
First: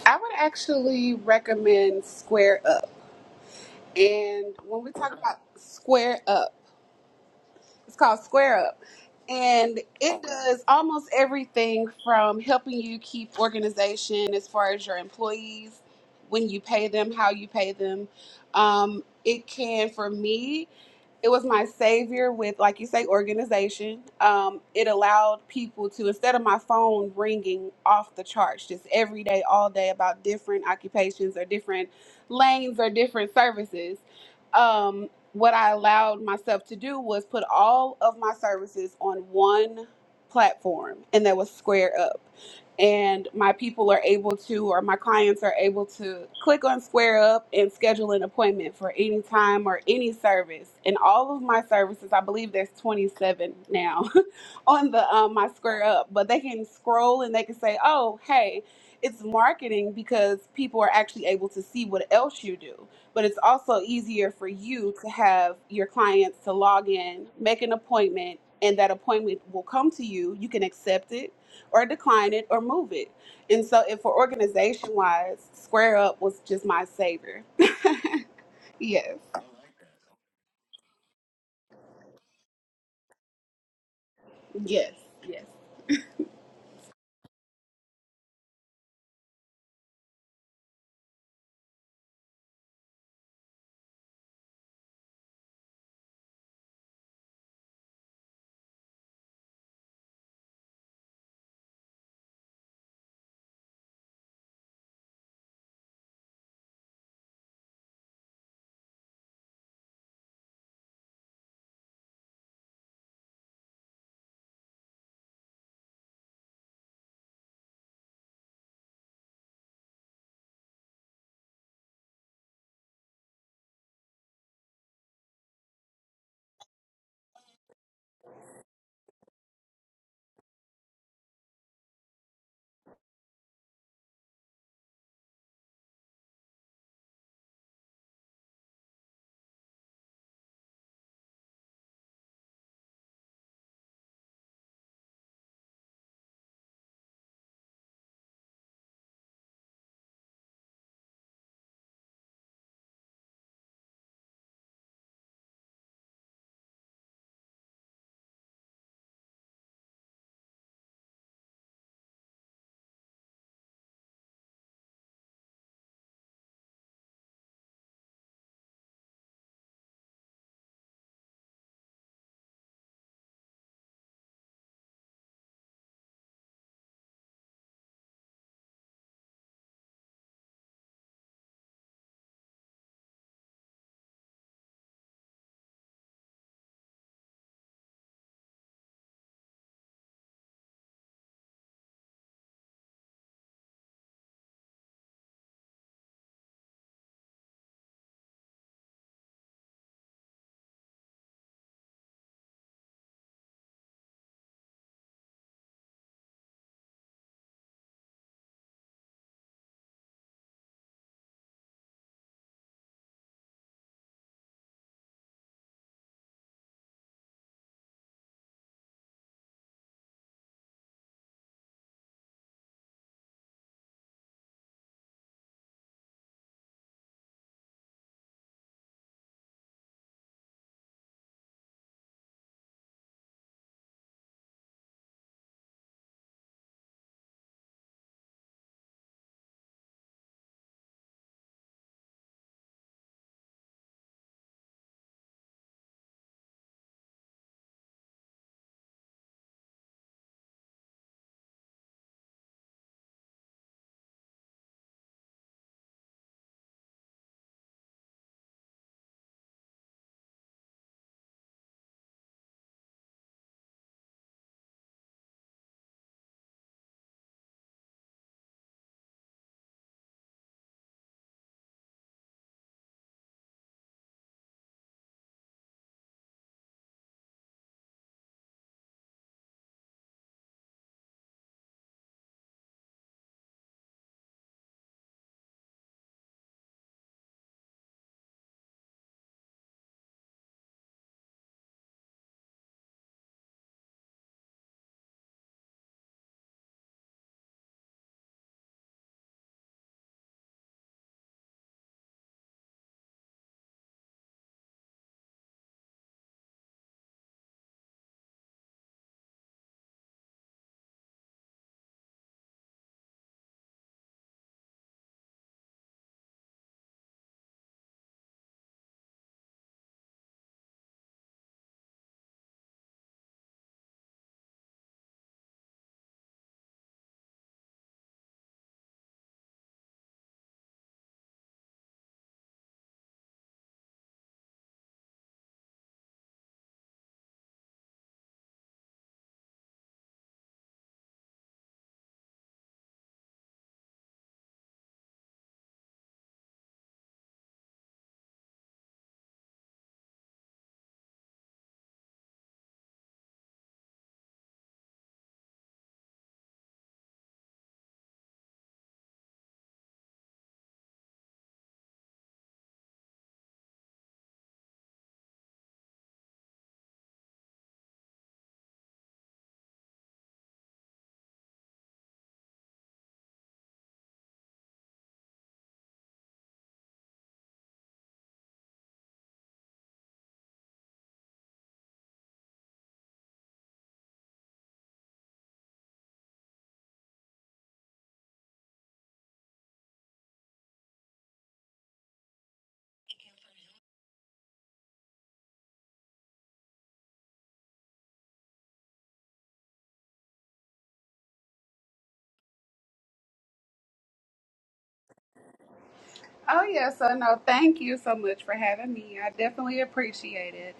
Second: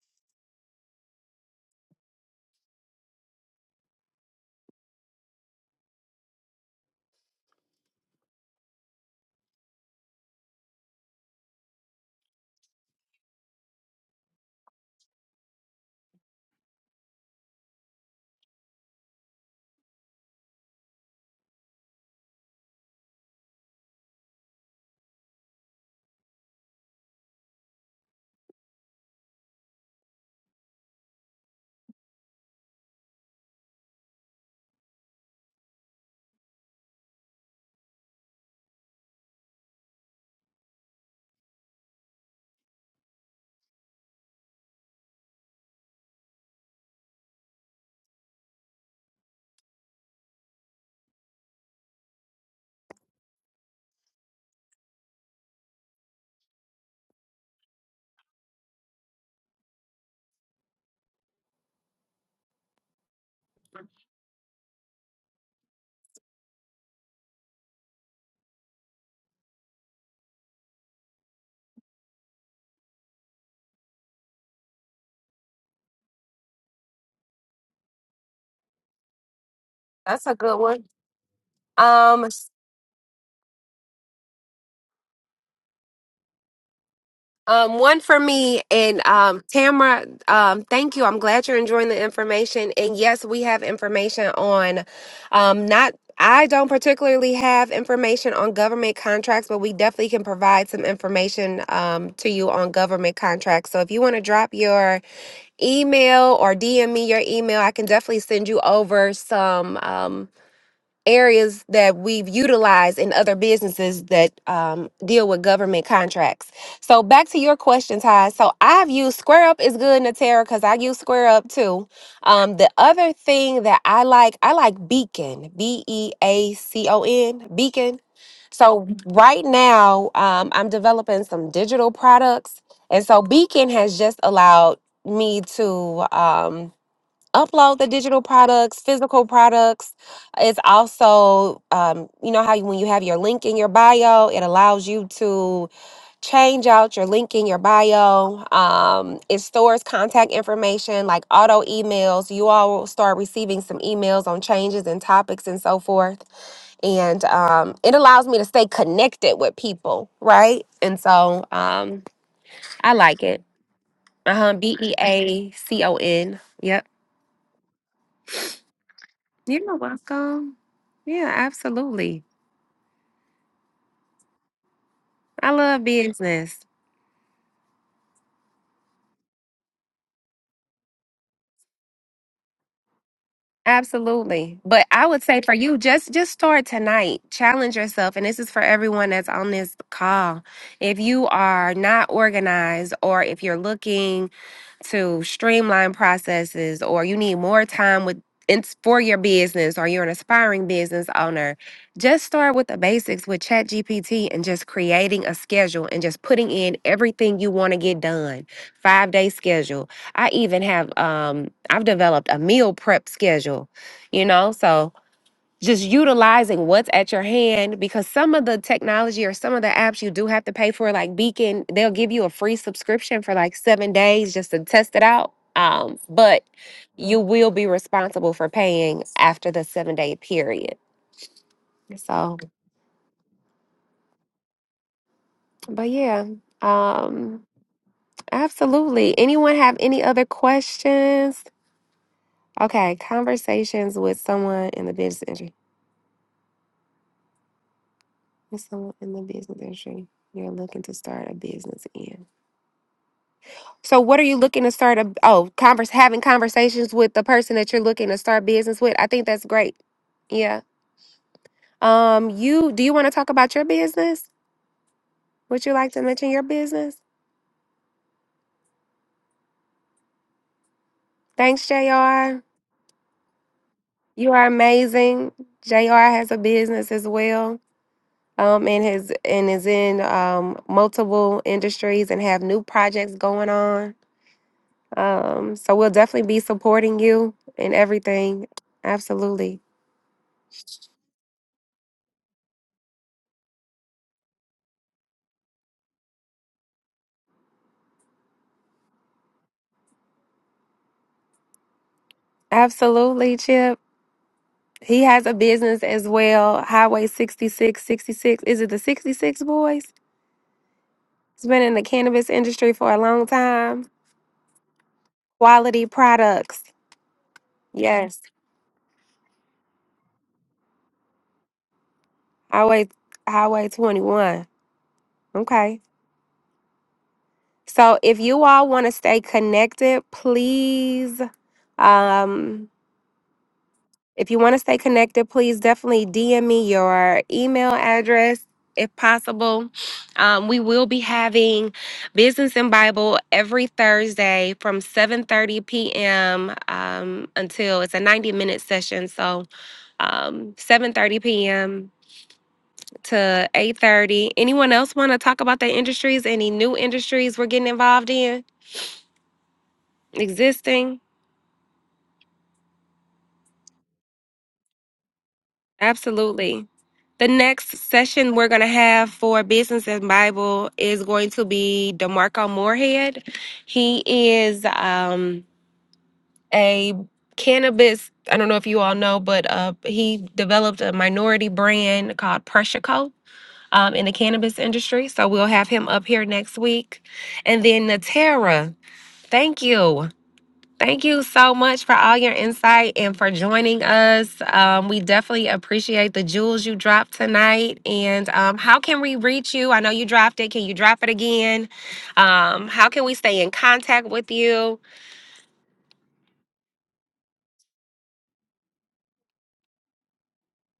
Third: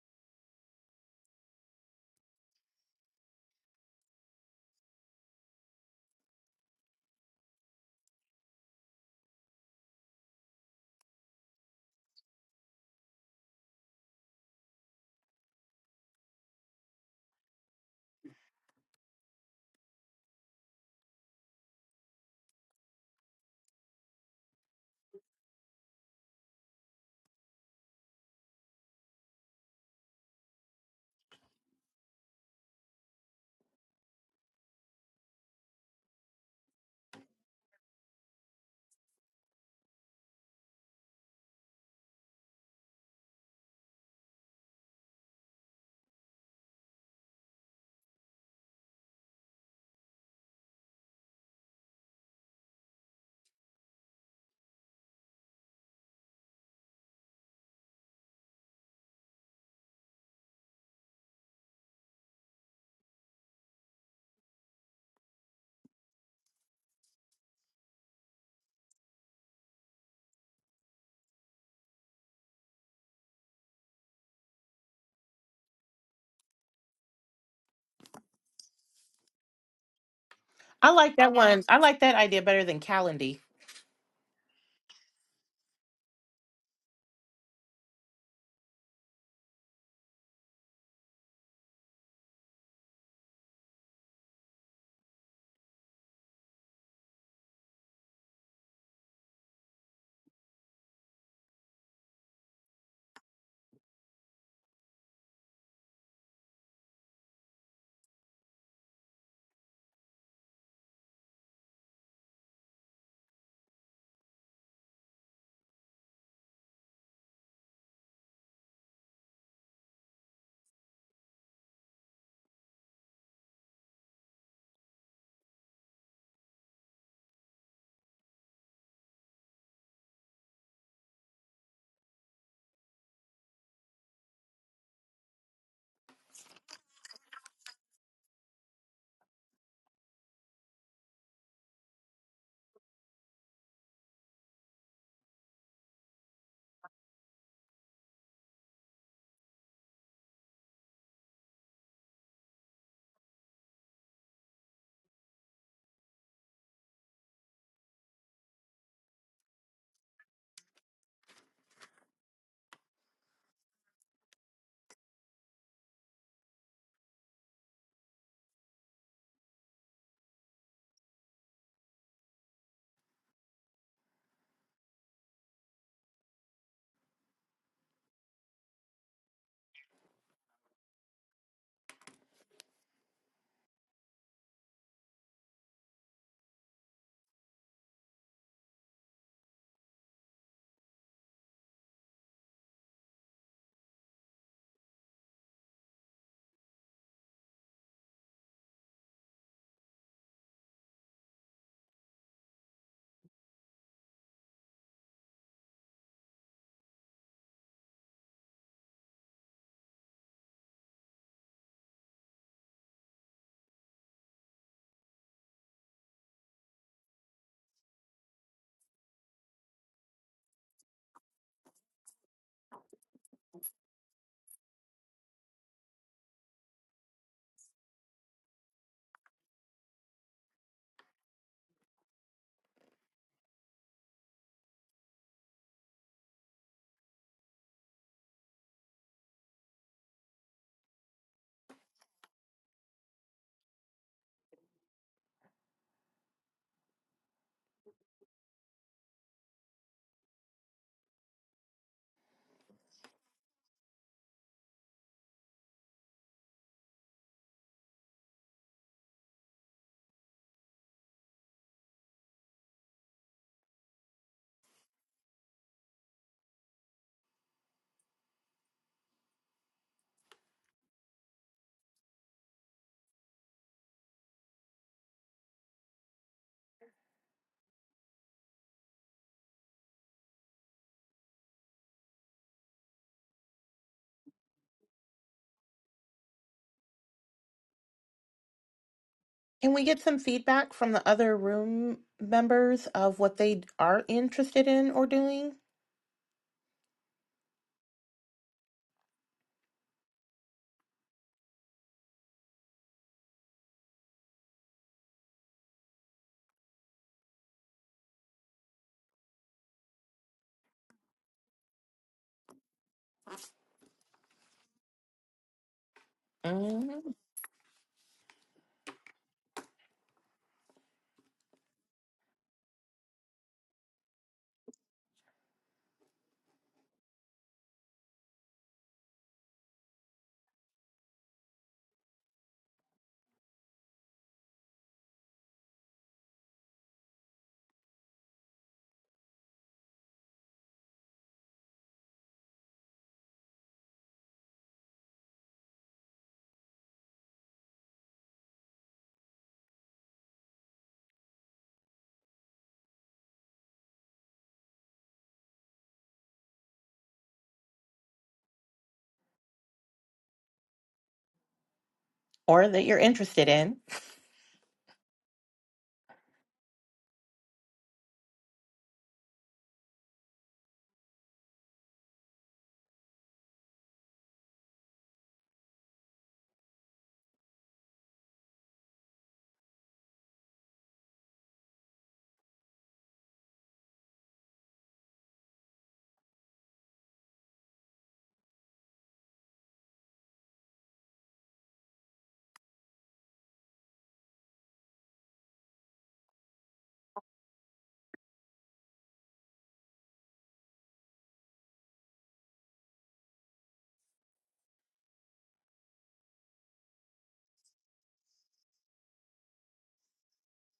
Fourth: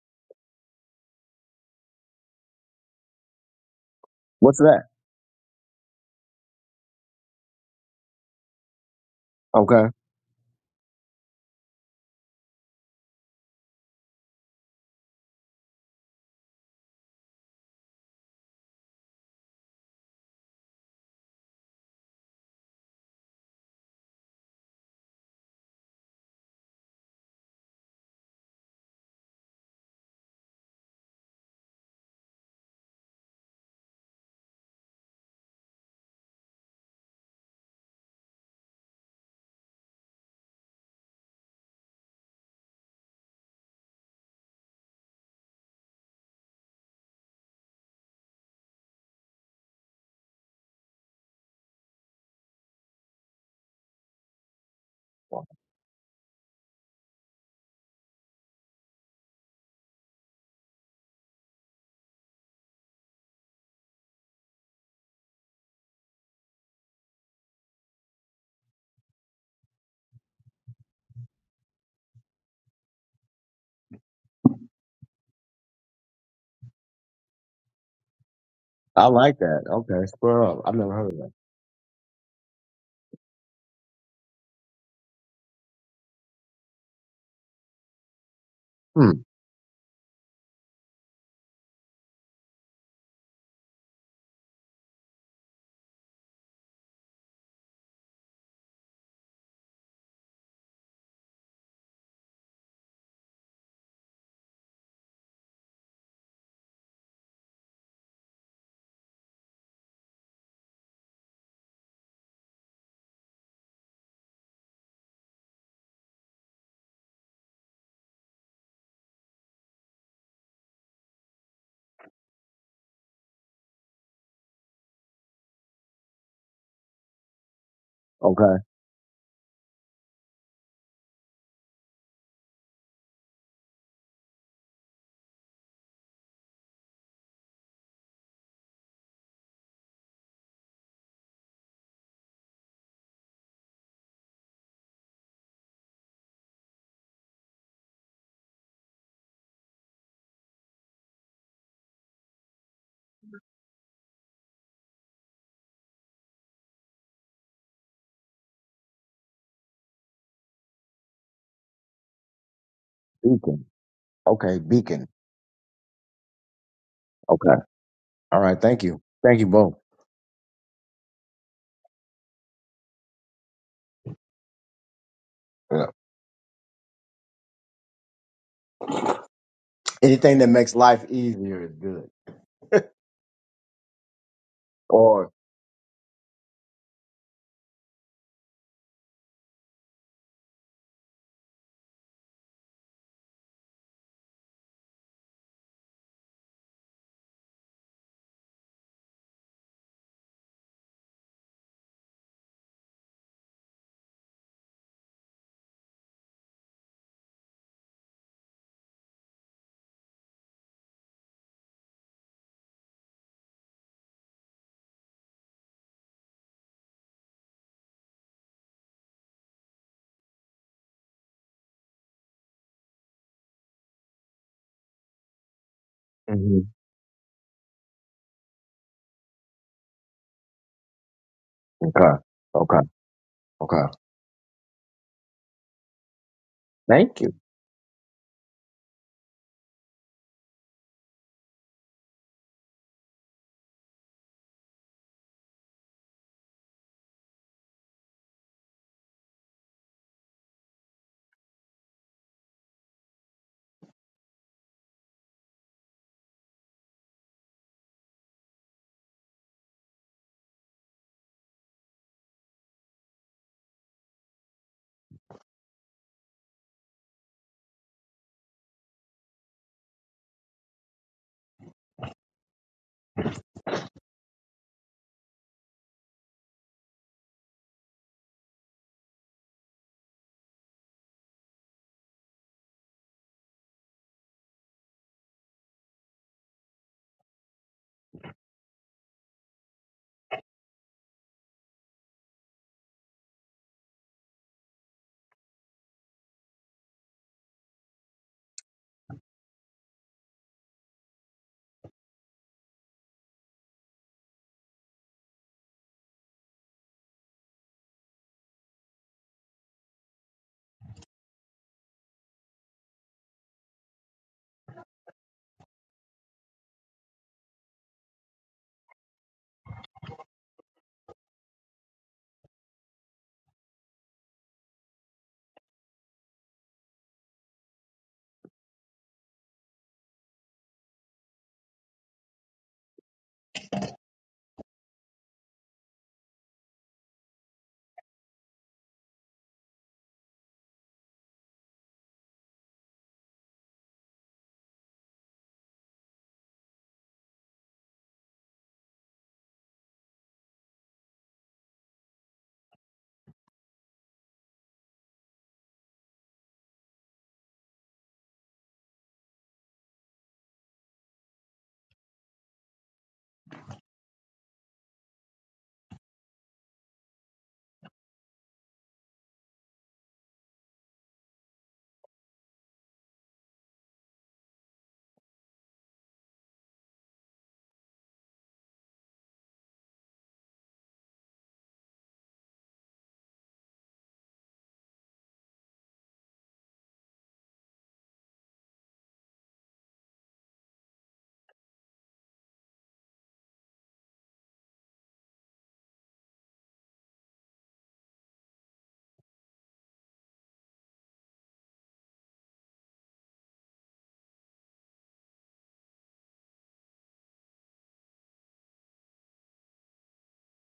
i would actually recommend square up and What's that? when we talk about square up It's called Square Up. And Okay, it does almost everything from helping you keep organization as far as your employees, when you pay them, how you pay them. Um, it can, for me, it was my savior with like you say organization um, it allowed people to instead of my phone ringing off the charts just every day all day about different occupations or different lanes or different services um, what I allowed myself to do was put all of my services on one platform, and that was Square Up. And my people are able to, or my clients are able to click on Square Up and schedule an appointment for any time or any service. And all of my services, I believe there's 27 now on the um, my Square Up, but they can scroll and they can say, oh, hey, it's marketing because people are actually able to see what else you do but it's also easier for you to have your clients to log in, make an appointment, and that appointment will come to you. You can accept it or decline it or move it. And so, if for organization wise, Square Up was just my savior. I Yes, like that. Okay, that's a spur good up. I've one. i never heard like of that. that one i like that Um, idea better than calendy yes, yes. Um, one for me and Hmm. um, Tamara. Um, thank you. I'm glad you're enjoying the information. And yes, we have information on um, not. I don't particularly have information on government contracts, but we definitely can provide some information um, to you on government contracts. So if you want to drop your email or DM me your email, I can definitely send you over some. Um, areas that we've utilized in other businesses that um, deal with government contracts. So back to your question, Ty. So I've used Square Up is good, Natera, because I use SquareUp too. Um, the other thing that I like, I like Beacon, B E A C O N, Beacon. Okay. So right now, um, I'm developing some digital products, and so Beacon has just allowed me to. Um, upload the digital products, physical products. It's also, um, you know, how you, when you have your link in your bio, it allows you to change out your link in your bio. Um, it stores contact information like auto emails. You all will start receiving some emails on changes and topics and so forth. And um, it allows me to stay connected with people, right? And so um, I like it. Beacon. Uh huh. Okay, B E Beacon. A C O N. Yep. Okay. All right. Thank you. Thank you both. You're welcome. Yeah, absolutely. I love Yeah. business. Anything that makes life easier is good. Absolutely. But I would Or say for you, just just start tonight. Challenge yourself. And this is for everyone that's on this call. If you are not organized or if you're looking to streamline processes or you need more time with it's for your business or you're an aspiring business owner just start with the basics with ChatGPT and just creating a schedule and just putting in everything you want to get done. 5-day schedule. I even have um I've developed a meal prep schedule, you know? So just utilizing what's at your hand because some of the technology or some of the apps you do have to pay for like beacon they'll give you a free subscription for like seven days just to test it out um, but Mhm. you will be responsible for paying after the seven day period okay, so okay, okay. but yeah Thank you. um absolutely anyone have any other questions okay conversations with someone in the business industry with someone in the business industry you're looking to start a business in So what are you looking to start a oh, converse having conversations with the person that you're looking to start business with? I think that's great. Yeah. Um, you do you want to talk about your business? Would you like to mention your business? Thanks, JR. You are amazing. JR has a business as well. Um, and his and is in um multiple industries and have new projects going on. Um, so we'll definitely be supporting you in everything. Absolutely. Can we get some feedback from the other room members of what they are interested in or doing? Absolutely, Chip. He has a business as well, Highway 66, 66. Is it the 66 Boys? He's been in the cannabis industry for a long time. Quality products. Mhm. Yes. Highway Highway 21. Okay. So if you all want to stay connected, please um If you want to stay connected, please definitely DM me your email address if possible. Um, we will be having Business and Bible every Thursday from 7:30 p.m. Um, until it's a 90-minute session. So um, 7:30 p.m. to 8:30. Anyone else want to talk about their industries? Any new industries we're getting involved in? Existing? Or that you're interested in? Absolutely. The next session we're going to have for Business and Bible is going to be DeMarco Moorhead. He is um, a cannabis, I don't know if you all know, but uh, he developed a minority brand called Pressure Co. Um, in the cannabis industry. So we'll have him up here next week. And then Natera, thank you. Thank you so much for all your insight and for joining us. Um, we definitely appreciate the jewels you dropped tonight. And um, how can we reach you? I know you dropped it. Can you drop it again? Um, how can we stay in contact with you? Oh, yeah. So, no, thank you so much for having me. I definitely appreciate it.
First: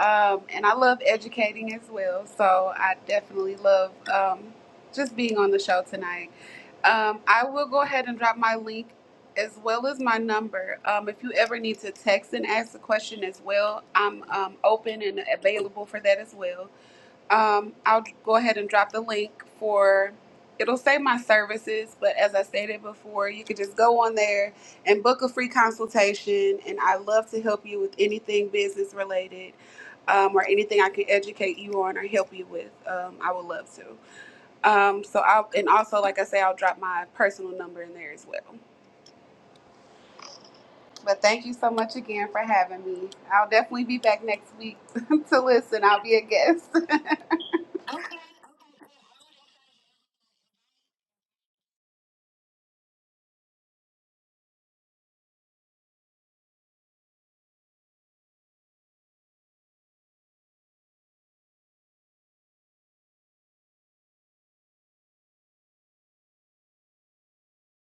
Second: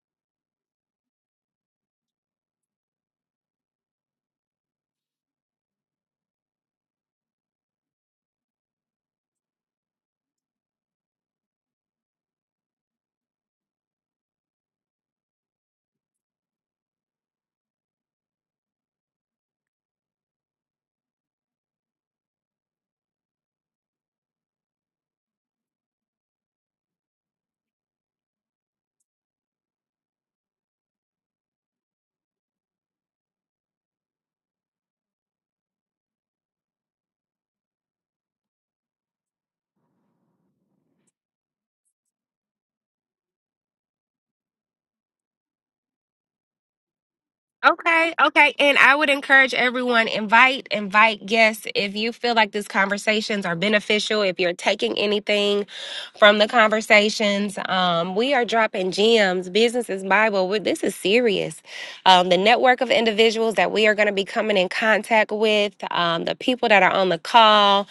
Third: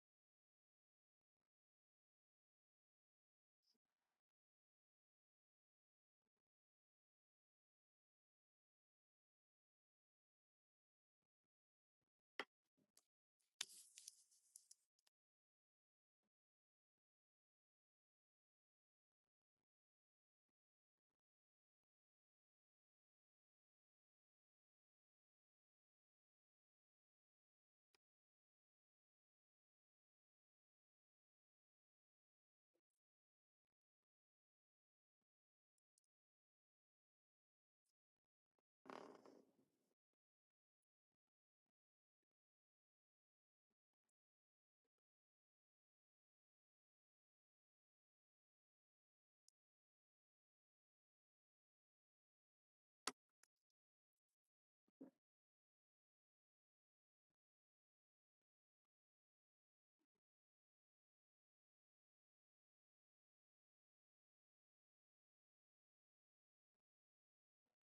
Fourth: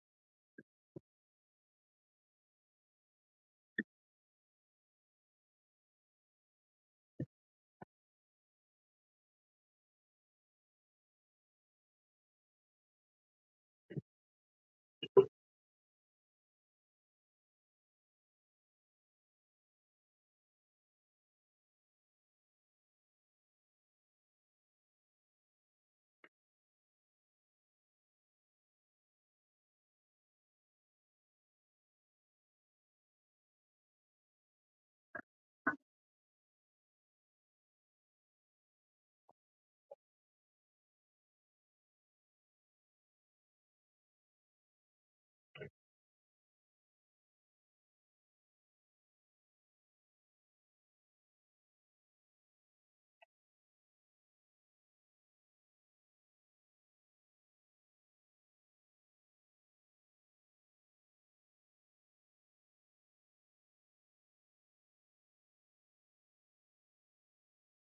Um, and I love educating as well. So, I definitely love um, just being on the show tonight. Um, I will go ahead and drop my link as well as my number. Um, if you ever need to text and ask a question as well, I'm um, open and available for that as well. Um, I'll go ahead and drop the link for. It'll say my services, but as I stated before, you could just go on there and book a free consultation. And I love to help you with anything business related um, or anything I can educate you on or help you with. Um, I would love to. Um, so I'll and also like I say, I'll drop my personal number in there as well. But thank you so much again for having me. I'll definitely be back next week to listen. I'll be a guest. Okay, okay. And I would encourage everyone invite invite guests if you feel like these conversations are beneficial, if you're taking anything from the conversations. Um, we are dropping gems, business is Bible. we this is serious. Um, the network of individuals that we are going to be coming in contact with, um, the people that are on the call,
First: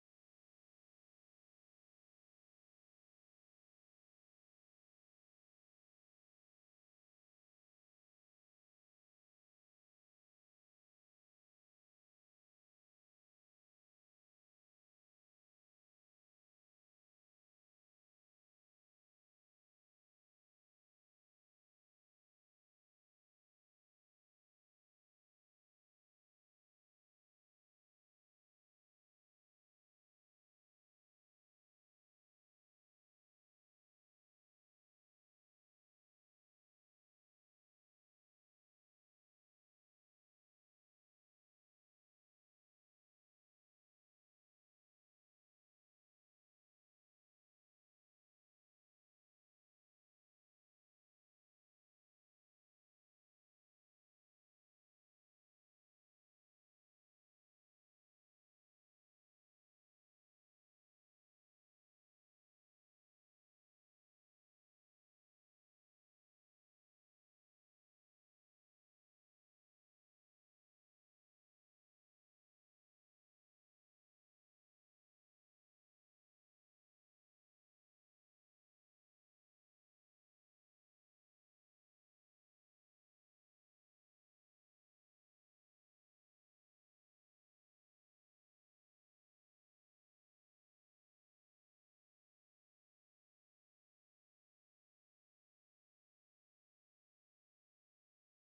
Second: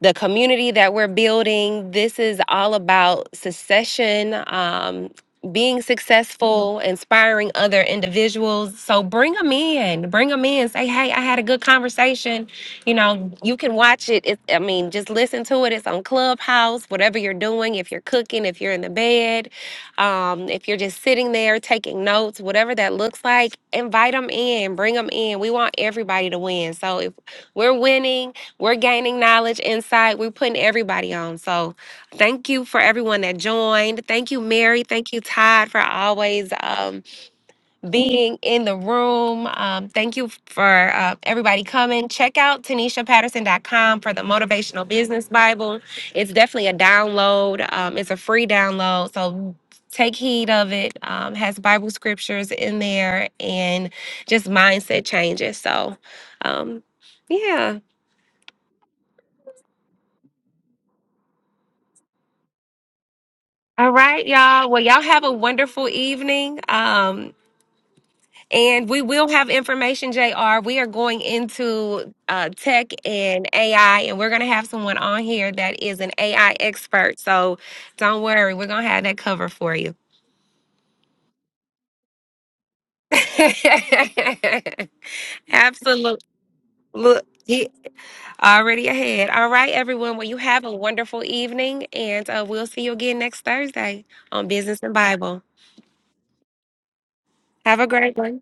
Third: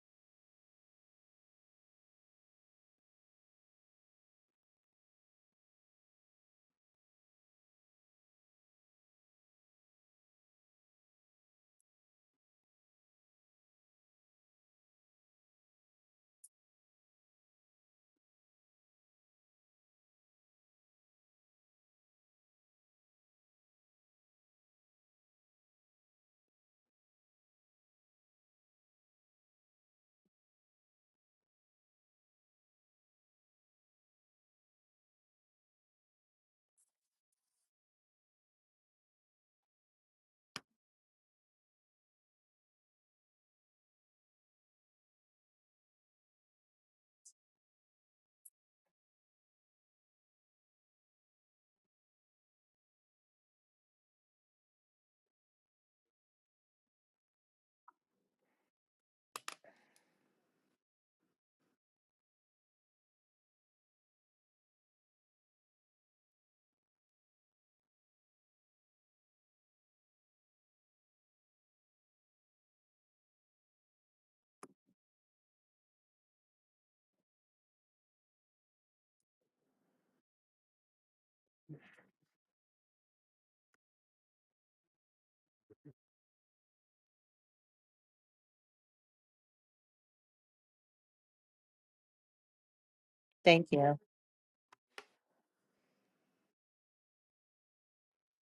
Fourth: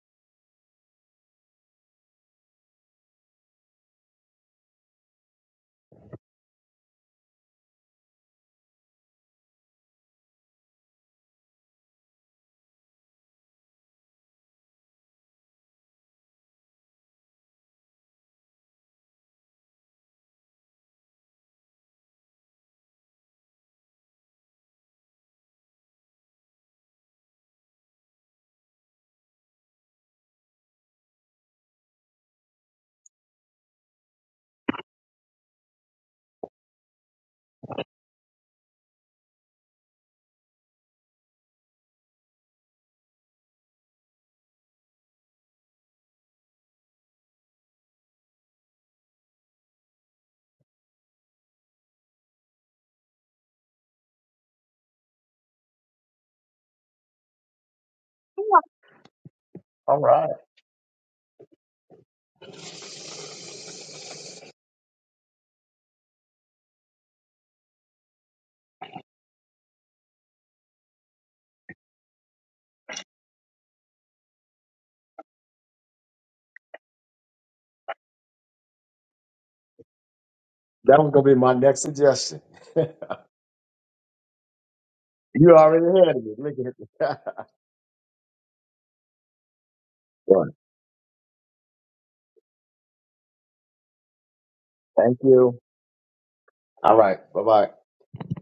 the community that we're building. This is all about succession, um, being successful, inspiring other individuals. So bring them in, bring them in. Say, hey, I had a good conversation. You know, you can watch it. it. I mean, just listen to it. It's on Clubhouse, whatever you're doing, if you're cooking, if you're in the bed, um, if you're just sitting there taking notes, whatever that looks like, invite them in, bring them in. We want everybody to win. So if we're winning, we're gaining knowledge, insight. We're putting everybody on. So, thank you for everyone that joined. Thank you, Mary. Thank you, Todd, for always um, being in the room. Um, thank you for uh, everybody coming. Check out tanisha patterson dot com for the Motivational Business Bible. It's definitely a download, um, it's a free download. So, take heed of it. Um, has Bible scriptures in there and just mindset changes. So, um, yeah. All right. All right, y'all. Well, y'all have a wonderful evening. Um, and we will have information, JR. We are going into uh, tech and AI, and we're going to have someone on here that is an AI expert. So don't worry, we're going to have that covered for you. That was gonna be my next suggestion. you already had Absolutely. it. Look at it. Look, he already ahead. All right, everyone. Well, you All right. have a wonderful evening, and uh, we'll see you again next Thank you. Thursday on Business and Thank Bible. you. All right. Bye bye. Have a great one.